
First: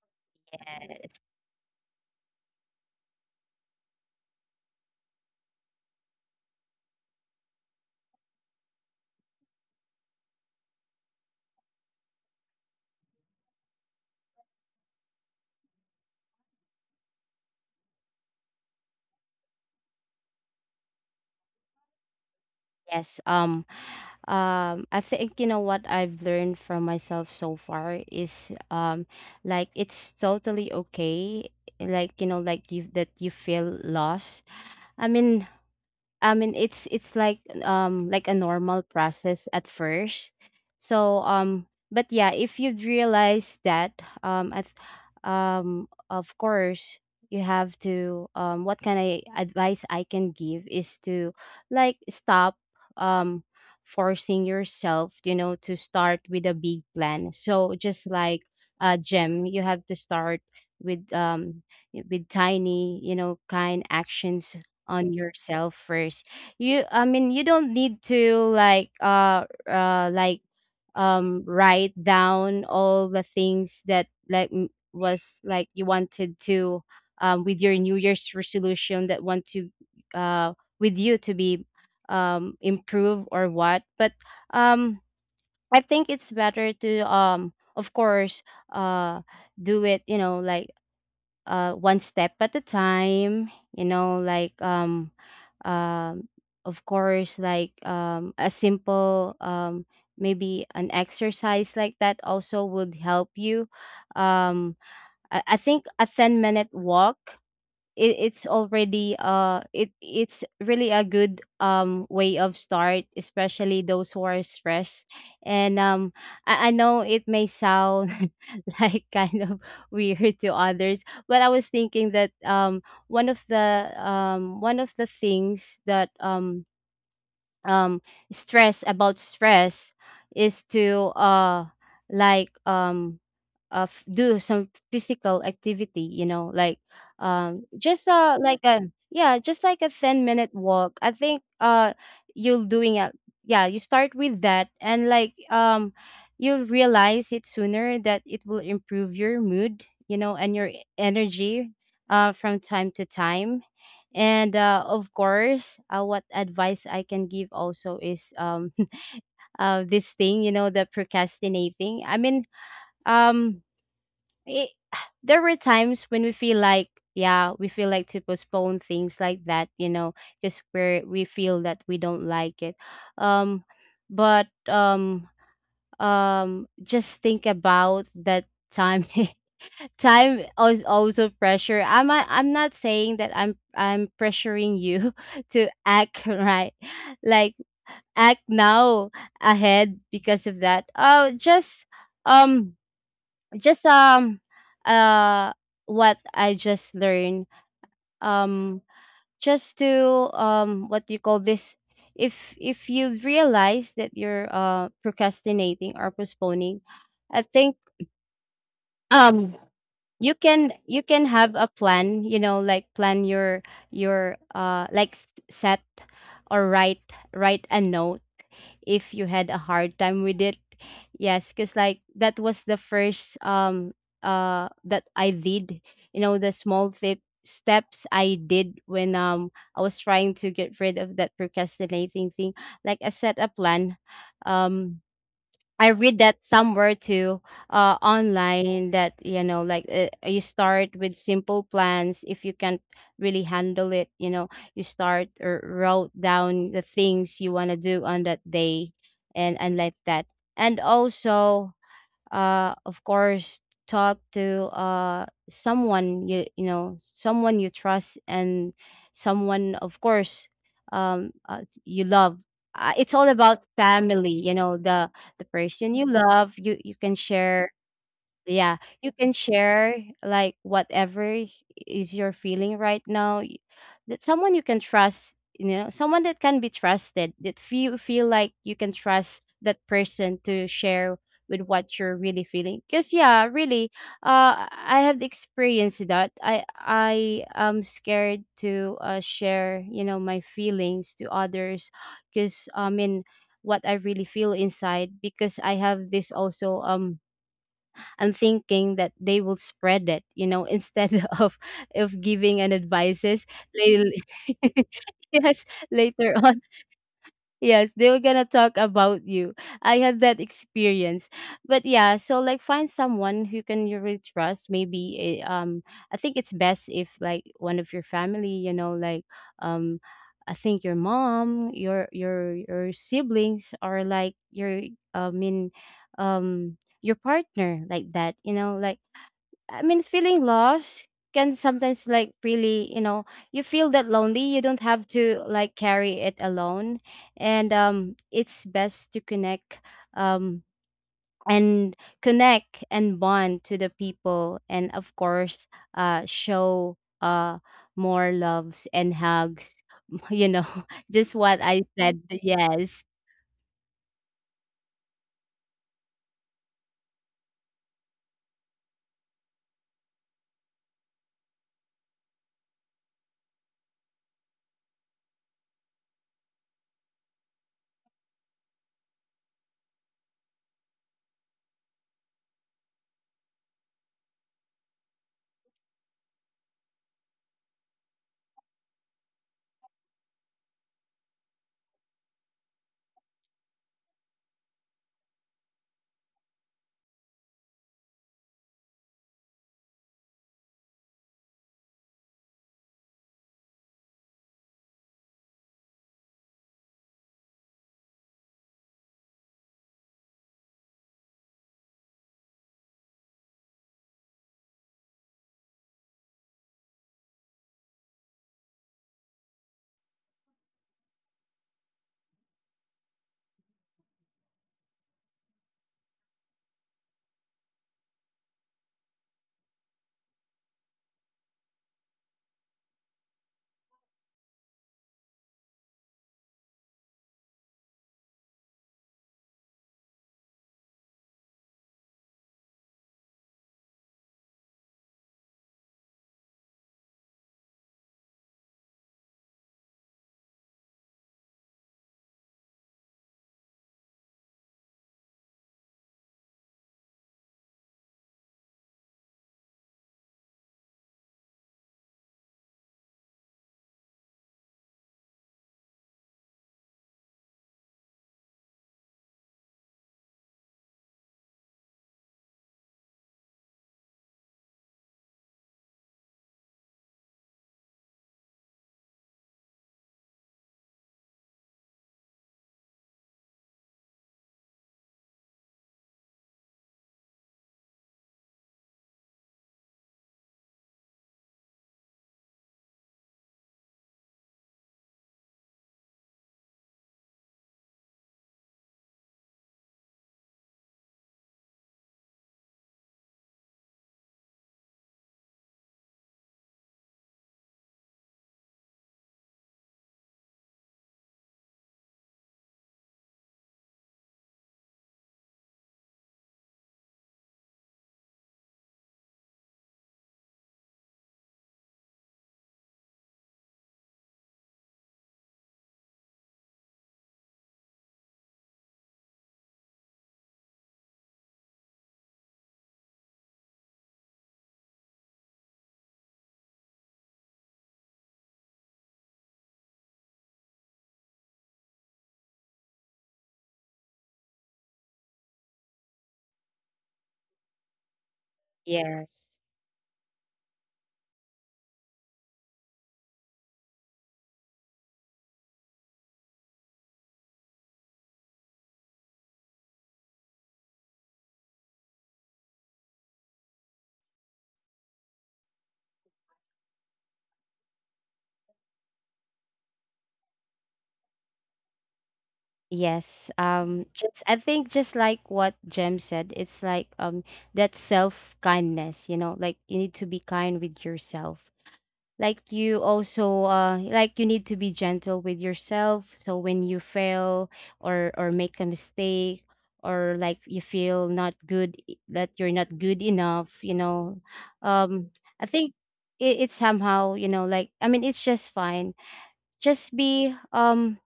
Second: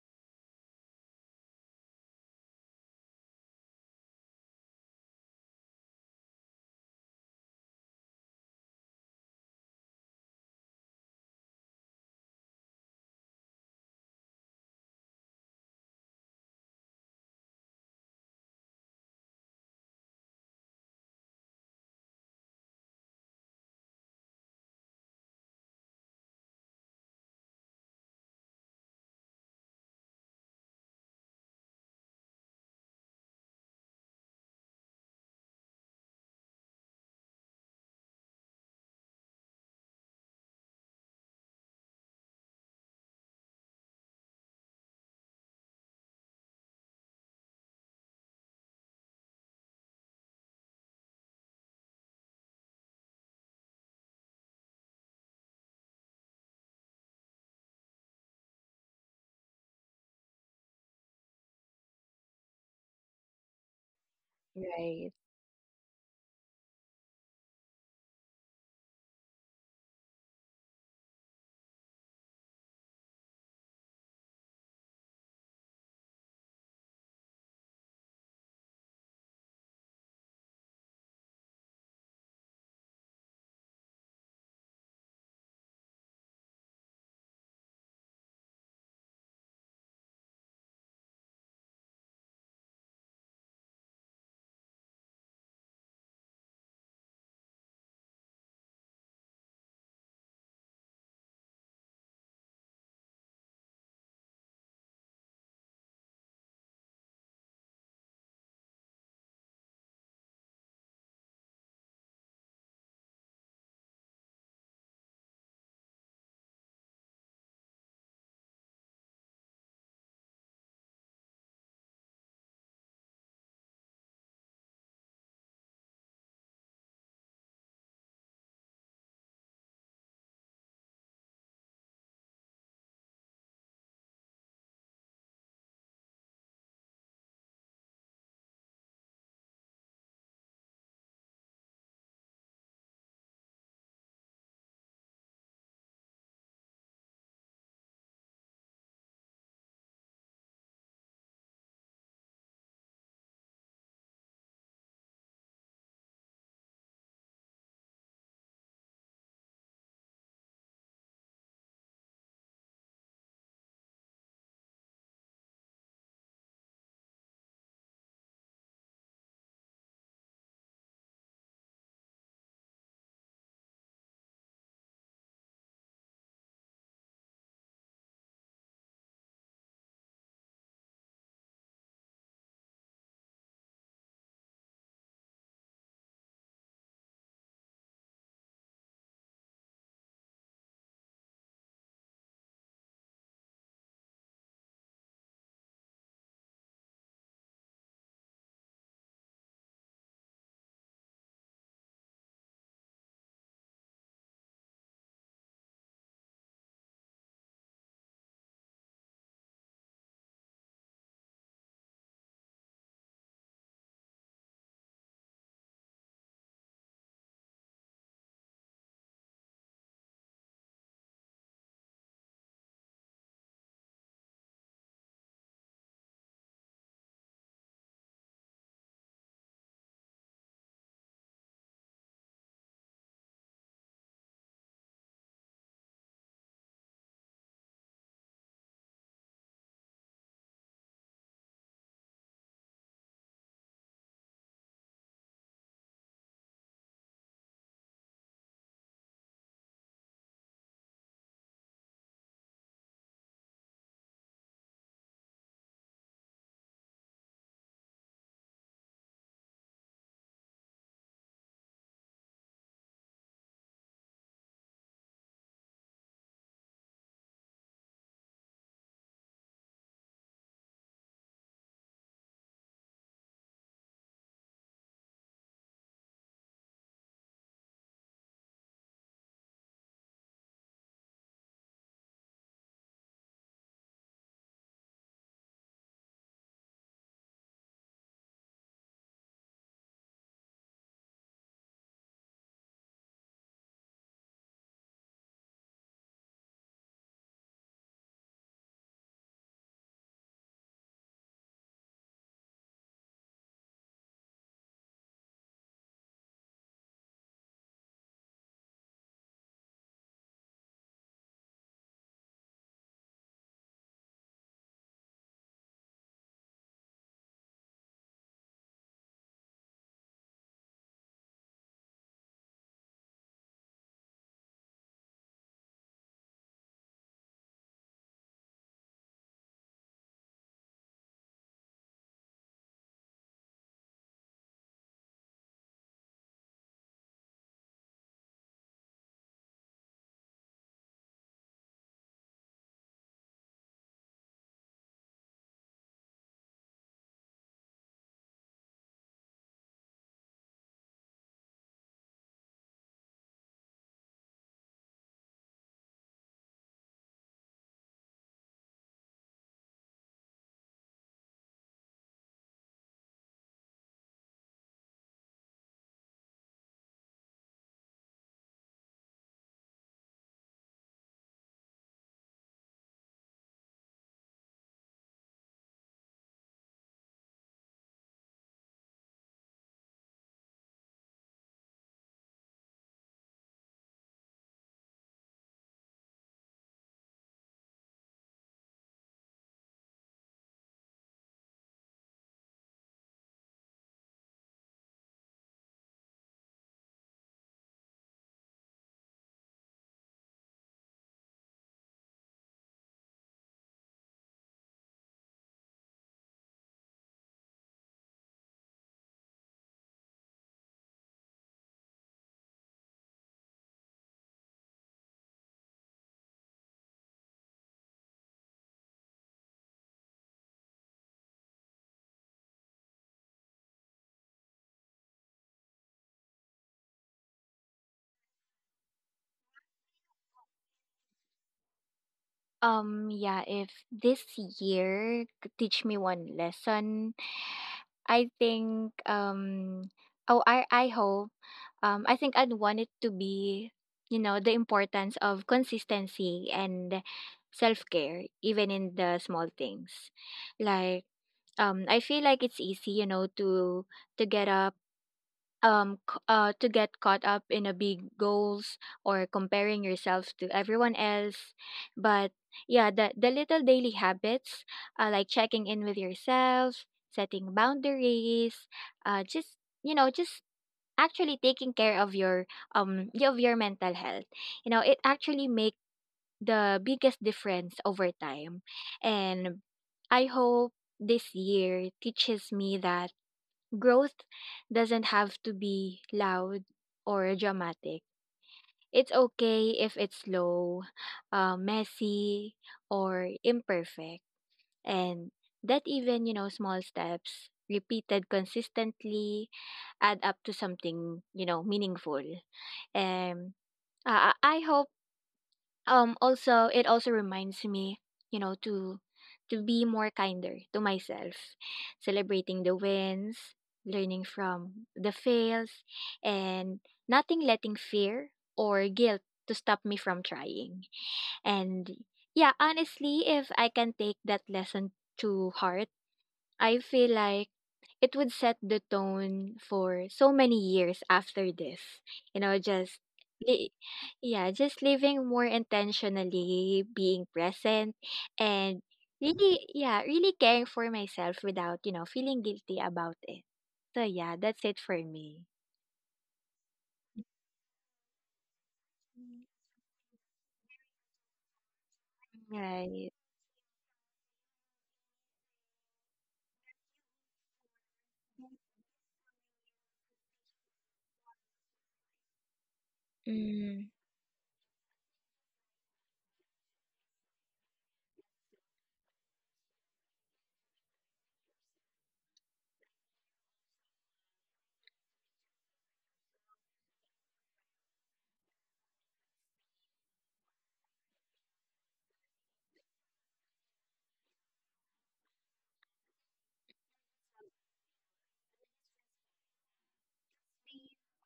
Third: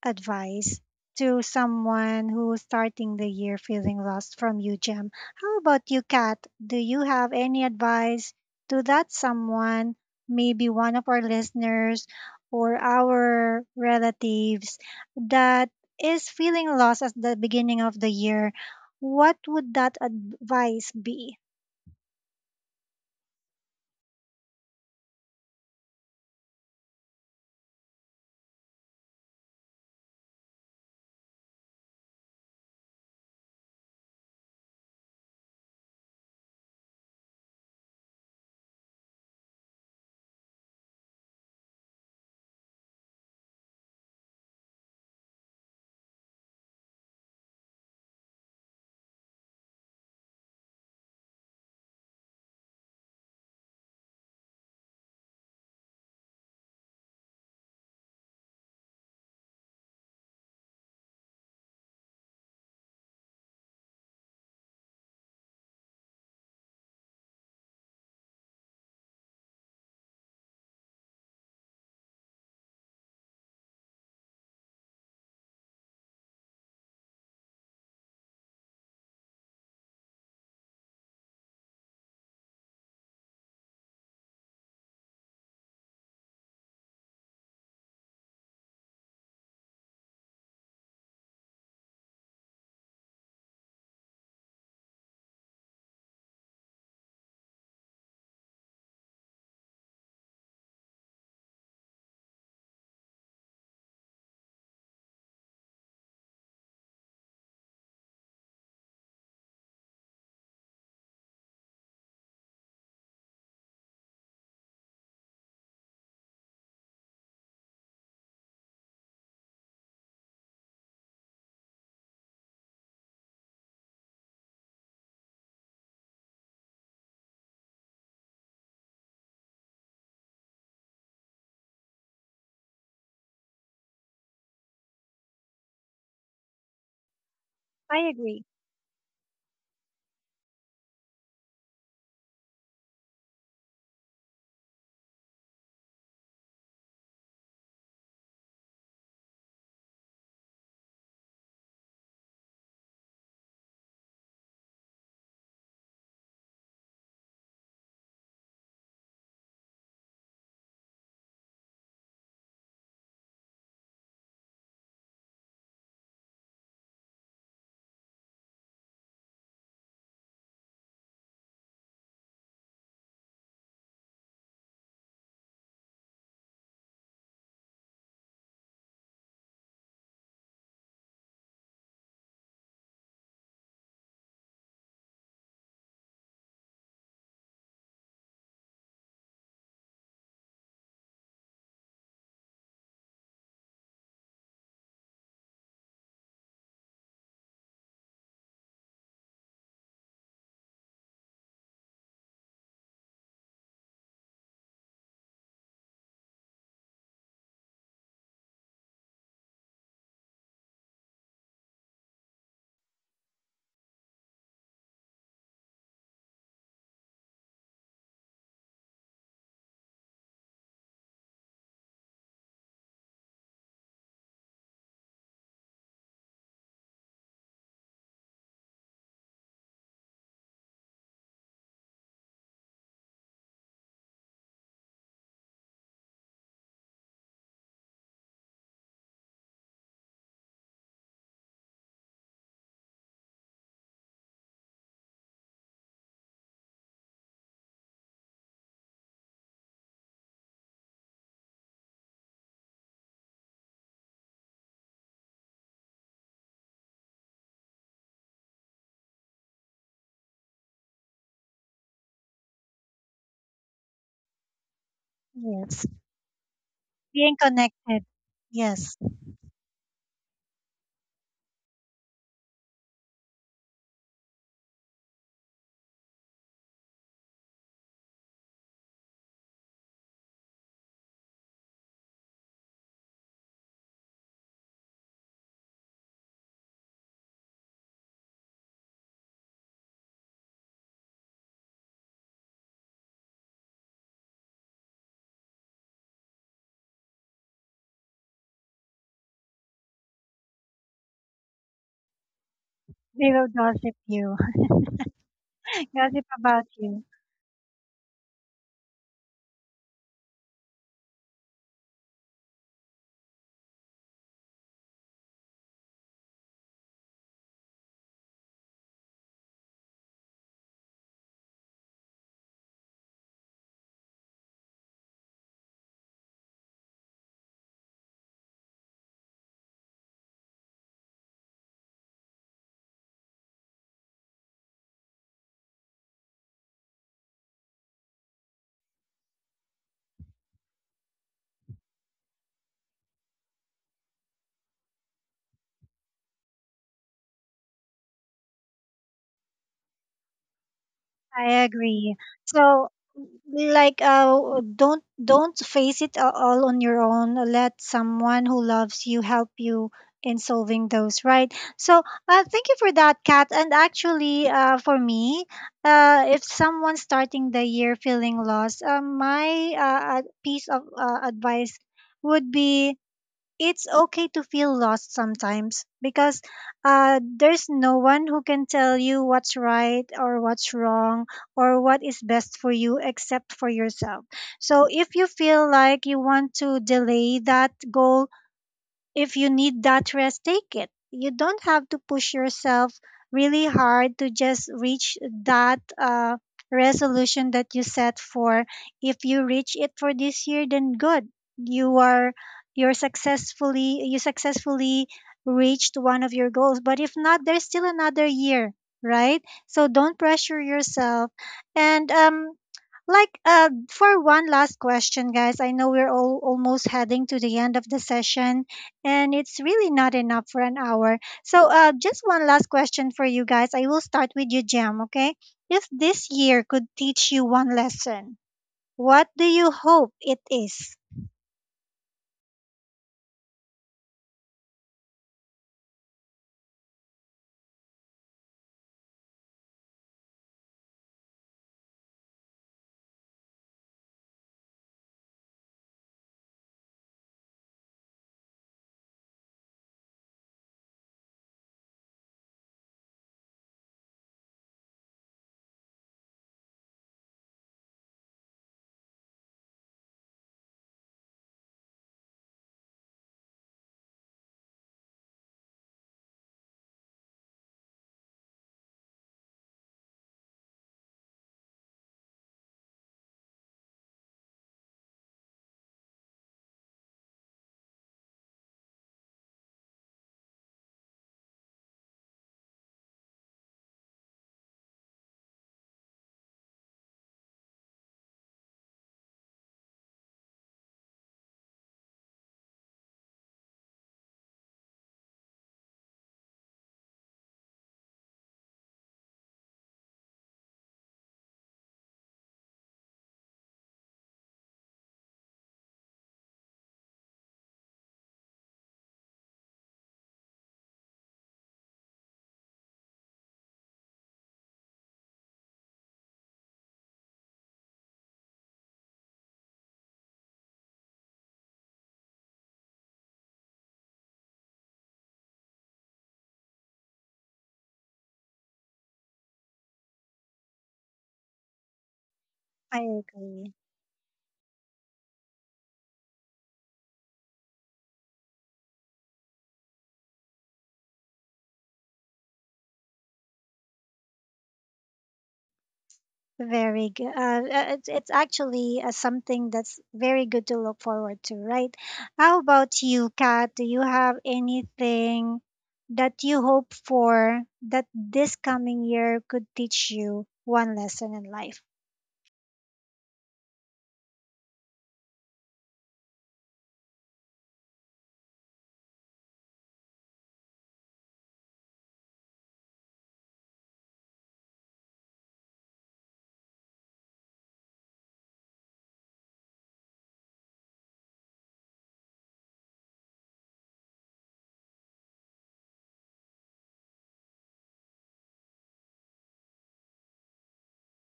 S1: advice to someone who's starting the year feeling lost, from you, Jem. How about you, Kat? Do you have any advice to that someone, maybe one of our listeners or our relatives that is feeling lost at the beginning of the year? What would that advice be?
S3: yes. I think, you know, what I've learned from myself so far is, like it's totally okay. Like, you know, like you that you feel lost. I mean, I mean, it's like a normal process at first. So but yeah, if you realize that at of course you have to what kind of advice I can give is to like stop, um forcing yourself, you know, to start with a big plan. So just like, uh, Gem, you have to start with, with tiny, you know, kind actions on
S2: Right.
S3: yourself first. You I mean you don't need to like write down all the things that like m- was like you wanted to, with your new year's resolution that want to, uh, with you to be, improve or what. But um I think it's better to, um, of course, uh, do it, you know, like, one step at a time, you know, um, of course, like, a simple, maybe an exercise like that also would help you. Um, I think a 10 minute walk, it's already, uh, it's really a good, um, way of start, especially those who are stressed. And I know it may sound like kind of weird to others, but I was thinking that, um, one of the things that, um stress about stress is to, uh, like, do some physical activity, you know, like,
S1: I
S3: just,
S1: agree.
S3: like a yeah, just like a 10 minute walk. I think, you're doing it. Yeah, you start with that, and like, you'll realize it sooner that it will improve your mood, you know, and your e- energy, from time to time. And, of course, what advice I can give also is, this thing, you know, the procrastinating. I mean, um, it, there were times when we feel like, yeah, we feel like to postpone things like that, you know, because we feel that we don't like it. Um but Just think about that time time is also pressure. I'm not saying that I'm pressuring you to act right, like act now ahead because of that. Oh, just, um just um uh what I just learned, um just to, um, what do you call this, if you realize that you're, uh, procrastinating or postponing, I think, um you can have a plan, you know, like plan your, uh, like s- set or write, write a note if you had a hard time with it. Yes, because like that was the first, that I did. You know, the small tip steps I did when, um, I was trying to get rid of that procrastinating thing. Like, I set a plan. Um, I read that somewhere too, online, that you know, like, you start with simple plans. If you can't really handle it, you know, you start or wrote down the things you want to do on that day, and like that. And also, uh, of course, talk to, uh, someone you know, someone you trust, and someone, of course, you love. Uh, it's all about family, you know, the
S1: Yes.
S3: person you love, you can
S1: Being
S3: share.
S1: connected.
S3: Yeah,
S1: Yes.
S3: you can share like whatever is your feeling right now. Y- That someone you can trust, you know, someone that can be trusted. That feel like you can trust that person to share with, what you're really feeling. Cause yeah, really, I have experienced that. I am scared to, uh, share, you know, my feelings to others, cause I mean what I really feel inside. Because I have this also, um, I'm thinking that they will spread it, you know, instead of of giving an
S1: They
S3: advices.
S1: will do
S3: They
S1: you.
S3: yes,
S1: Gossip
S3: later on.
S1: about you.
S3: Yes, they were gonna talk about you. I had that experience, but yeah. So like, find someone who can you really trust. Maybe eh, I think it's best if, like, one of your family, you know, like, um, I think your mom, your your siblings, or like your I mean, your partner, like that. You know, like, I mean, feeling lost can sometimes, like, really, you know, you feel that lonely. You don't have to, like, carry it alone, and, it's best to connect, um, and connect and bond to the people, and of course, show, uh, more loves and hugs. You know, just what
S1: I
S3: I
S1: agree.
S3: said.
S1: So,
S3: Yes.
S1: like, don't face it all on your own. Let someone who loves you help you in solving those, right? So thank you for that, Kat. And actually, for me, if someone's starting the year feeling lost, my piece of advice would be, it's okay to feel lost sometimes, because there's no one who can tell you what's right or what's wrong or what is best for you except for yourself. So if you feel like you want to delay that goal, if you need that rest, take it. You don't have to push yourself really hard to just reach that resolution that you set for. If you reach it for this year, then good. You are you successfully reached one of your goals. But if not, there's still another year, right? So don't pressure yourself. And like, for one last question, guys, I know we're all almost heading to the end of the session, and it's really not enough for an hour. So, just one last question for you guys. I will start with you, Jam. Okay, if this year could teach you one lesson, what do you hope it is?
S2: Yeah, if this year could teach me one lesson, I think um oh I hope I think I'd want it to be, you know, the importance of consistency and self-care even in the small things. Like I feel like it's easy, you know, to get caught up in a big goals or comparing yourself to everyone else. But yeah, the little daily habits, like checking in with yourself, setting boundaries, just, you know, just actually taking care of your of your mental health, you know, it actually make the biggest difference over time. And I hope this year teaches me that growth doesn't have to be loud or dramatic. It's okay if it's slow, messy, or imperfect. And that even, you know, small steps repeated consistently add up to something, you know, meaningful. And I hope also it also reminds me, you know, to be more kinder to myself, celebrating the wins, learning from the fails, and nothing letting fear or guilt to stop me from trying. And yeah, honestly, if I can take that lesson to heart, I feel like it would set the tone for so many years after this. You know,
S1: I agree.
S2: li- yeah, just living more intentionally, being present, and
S3: Yes.
S2: really, yeah, really caring for myself without, you know, feeling guilty about it. So yeah, that's it for me.
S1: Very good. It's actually something that's very good to look forward to, right? How about
S2: Right.
S1: you, Kat? Do you have anything that you hope for, that this coming year could teach you one lesson in life?
S3: Yes.
S2: Mm,
S3: Um, just I think just like what Jem said, it's like, um, that self kindness, you know, like you need to be kind with yourself. Like, you also, uh, like you need to be gentle with yourself. So when you fail, or make a mistake, or like you feel not good, I- that you're not good enough, you know. Um, I think it's somehow, you know, like, I mean, it's just fine. Just be,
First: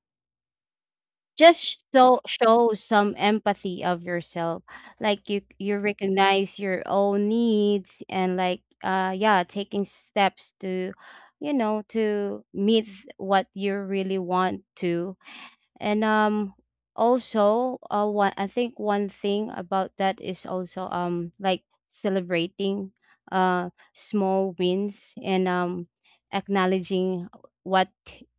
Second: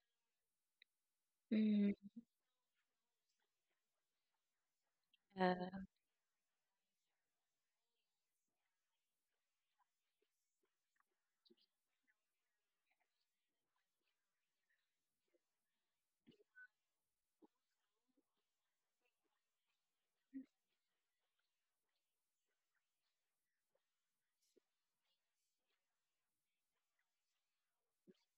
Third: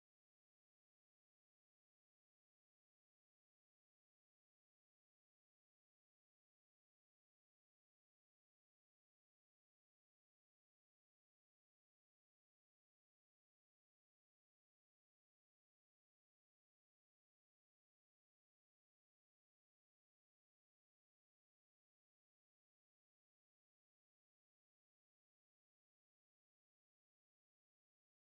S3: just
S2: mm,
S3: so show some empathy of yourself. Like, you
S2: yeah.
S3: recognize your own needs, and like, uh, yeah, taking steps to, you know, to meet what you really want to. And, um, also, uh, one, I think one thing about that is also, um, like celebrating, uh, small wins, and, um, acknowledging what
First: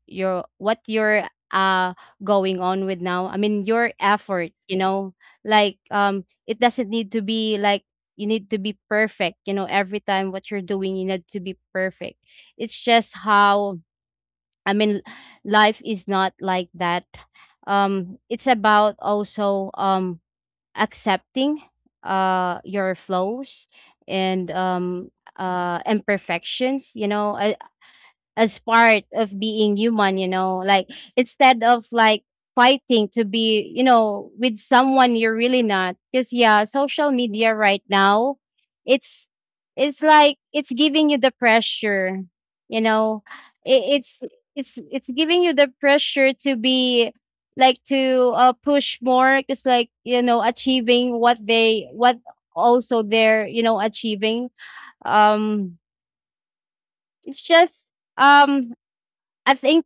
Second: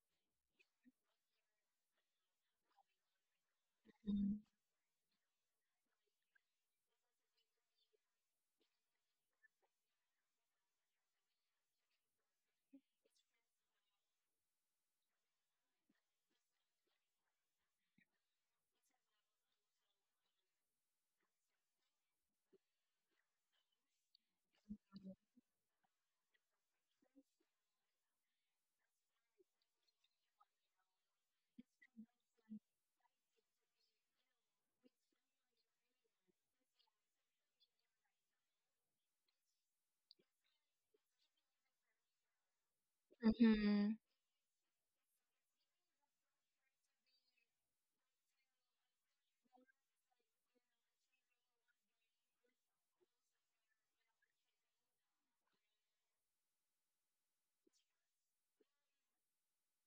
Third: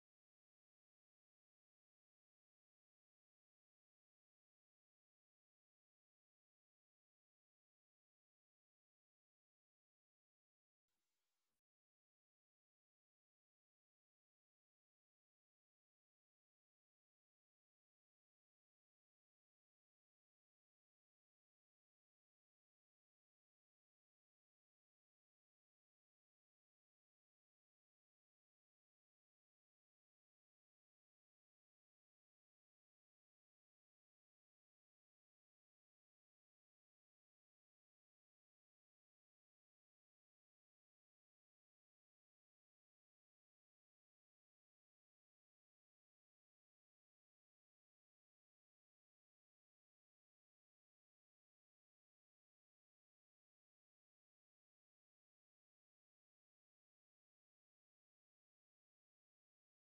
S3: you're, uh, going on with now. I mean, your effort, you know, like, it doesn't need to be like you need to be perfect, you know, every time what you're doing you need to be perfect. It's just how, I mean, life is not like that. It's about also, um, accepting, uh, your flows and, um, uh, imperfections. You know, as part of being human, you know, like, instead of like fighting to be, you know, with someone you're really not. Because yeah, social media right now, it's it's giving you the pressure, you know.
S2: Mm-hmm.
S3: It, it's giving you the pressure to be like, to, uh, push more because, like, you know, achieving what they, what also they're, you know, achieving. Um it's just um I think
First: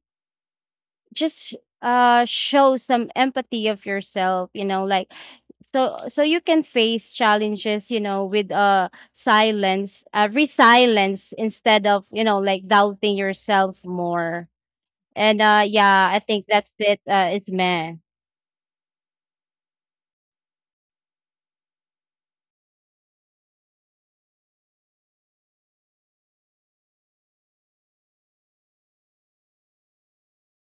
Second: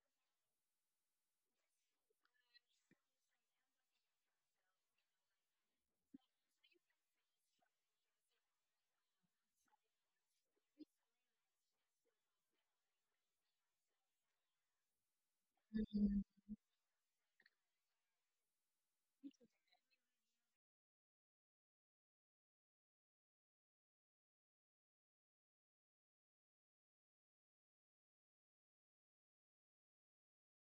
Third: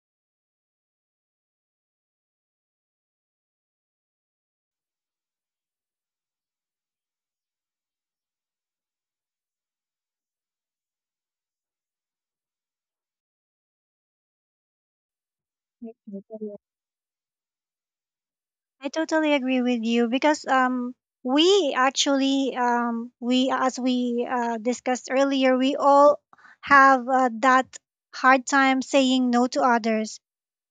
S3: just, uh, show some empathy of yourself, you know, like, so so you can face challenges, you know, with, uh, silence, uh, resilience, instead of, you know, like doubting yourself more. And, uh, yeah, I think that's it. Uh, it's, man.
S1: I totally agree with you, because we actually, we, as we discussed earlier, we all have that hard time saying no to others.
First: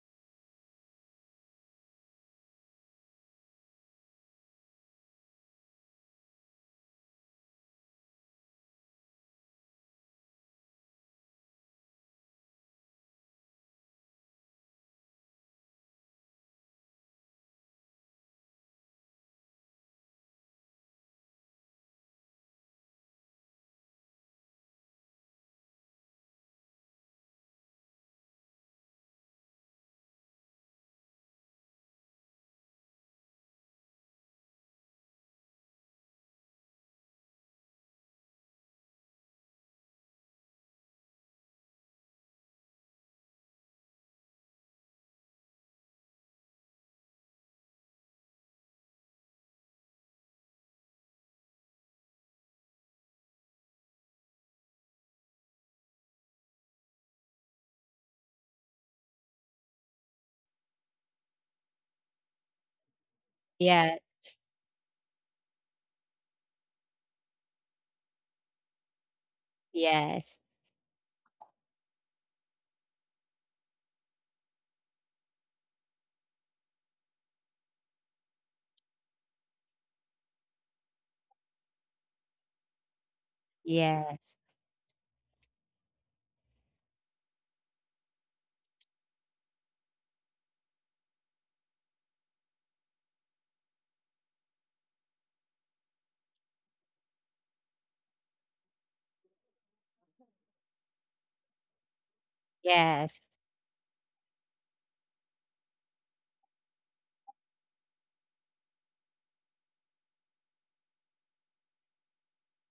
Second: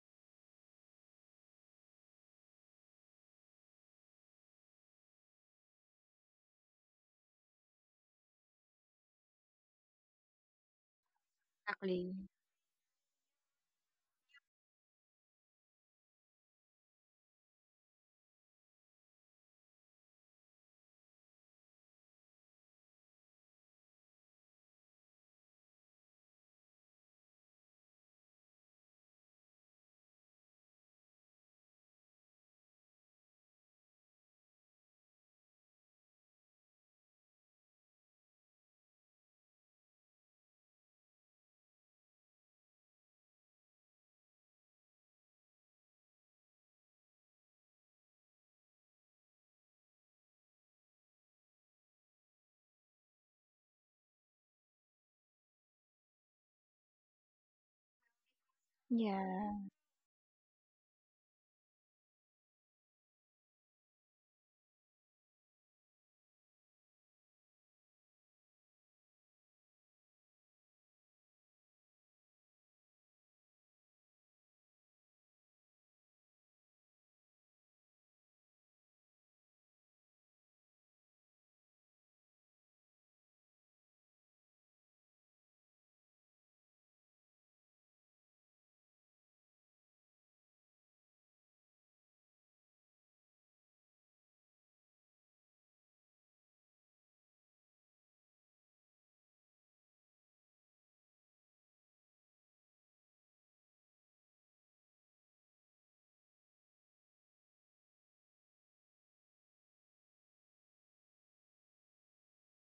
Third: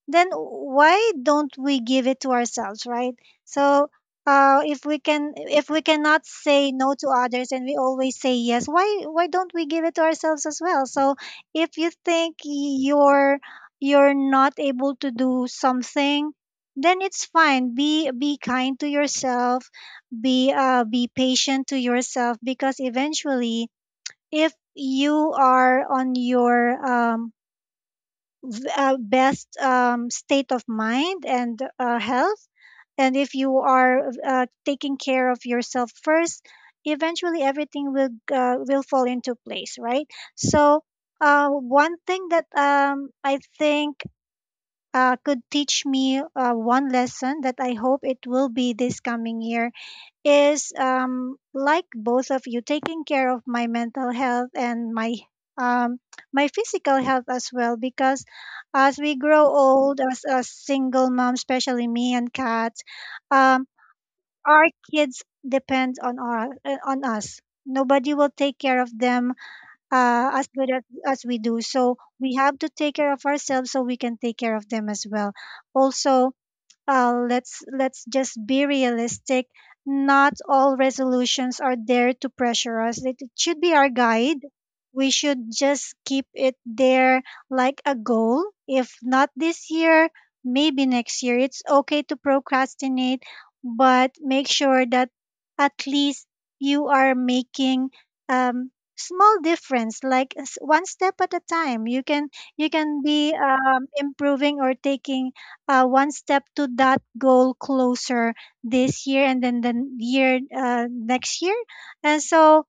S1: Then why don't we give it to ourselves, right? So if we cannot say no to others and we always say yes, why don't we give it to ourselves as well? So if you
S2: Exactly.
S1: think you're not able to do something, then it's fine. Be kind to yourself. Be be patient to yourself, because eventually, if you are on your best state of mind and health. And if you are taking care of yourself first, eventually everything will fall into place, right? So one thing that I think could teach me one lesson that I hope it will be this coming year is, like both of you, taking care of my mental health and um, my physical health as well, because as we grow
S2: Yeah.
S1: old as a single mom, especially me and Kat, um,
S3: Yes,
S1: our kids depend on our on us. Nobody will take care of them
S3: yes,
S1: as good as we do, so we have to take care of ourselves so we can take care of them as well. Also, let's just be realistic. Not all resolutions are there to pressure us. It should be our
S3: yes,
S1: guide. We should just keep it there, like a goal. If not this year, maybe next year. It's okay to procrastinate, but make sure that at least you are making um, small difference, like one step at a time. You can
S3: yes,
S1: be improving, or taking one step to that goal closer this year, and then the year next year. And so,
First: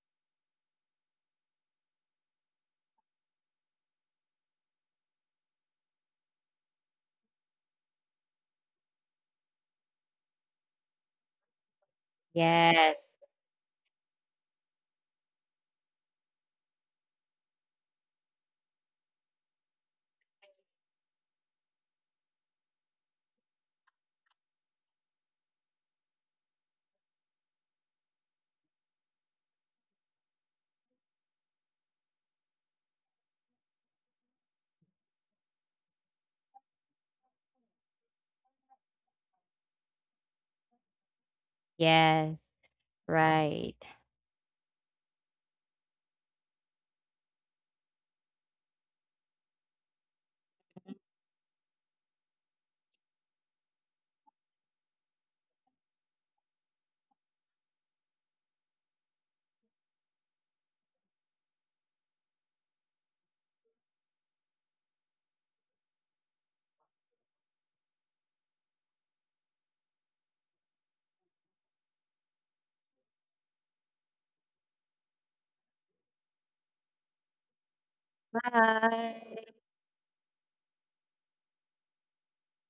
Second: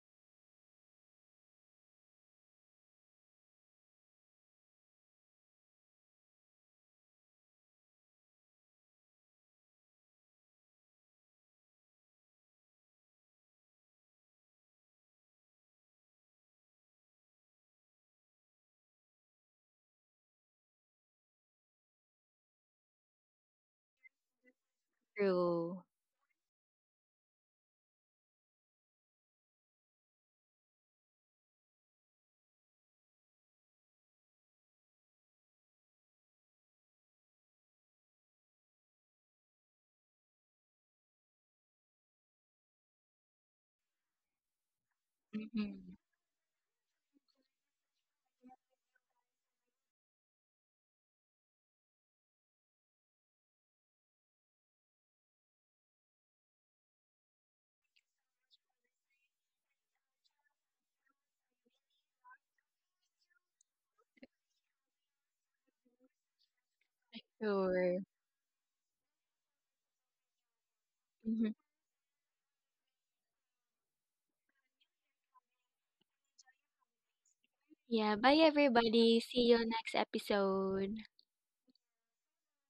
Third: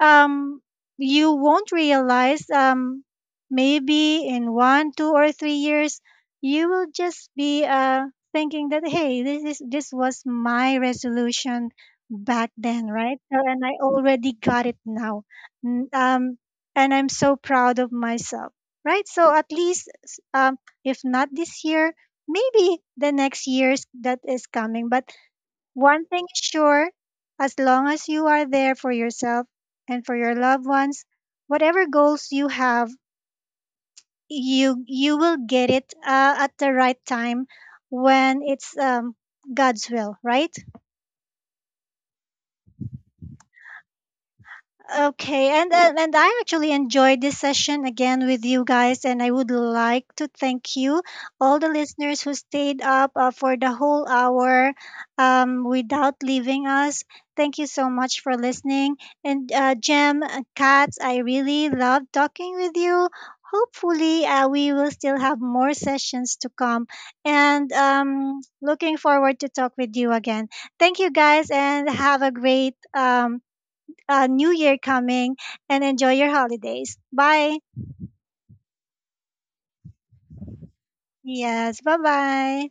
S1: um, you won't realize, maybe in one, 2 or 3 years, you will just be thinking that, hey, this was my resolution back then,
S3: yes,
S1: right? So, and I already got it now. N- um, and I'm so proud of myself, right? So at least, if not this year, maybe the next years that is coming, but
S2: True.
S1: one thing is sure: as long as you are there for yourself and for your loved ones, whatever goals you have, you will get it at the right time, when it's God's will, right?
S3: yes, right,
S1: Okay, and uh,
S2: Mm-hmm.
S1: and I actually enjoyed this session again with you guys, and I would like to thank you, all the listeners who stayed up for the whole hour, without leaving us. Thank you so much for listening, and Jem, Katz, I really love talking with you. Hopefully, we will still have more sessions to come, and
S2: Sure.
S1: looking forward to talk with you again. Thank you guys, and have a great new year coming and enjoy your holidays. Bye.
S2: Yeah, bye everybody. See
S3: bye.
S2: you next episode.
S1: Yes, bye bye.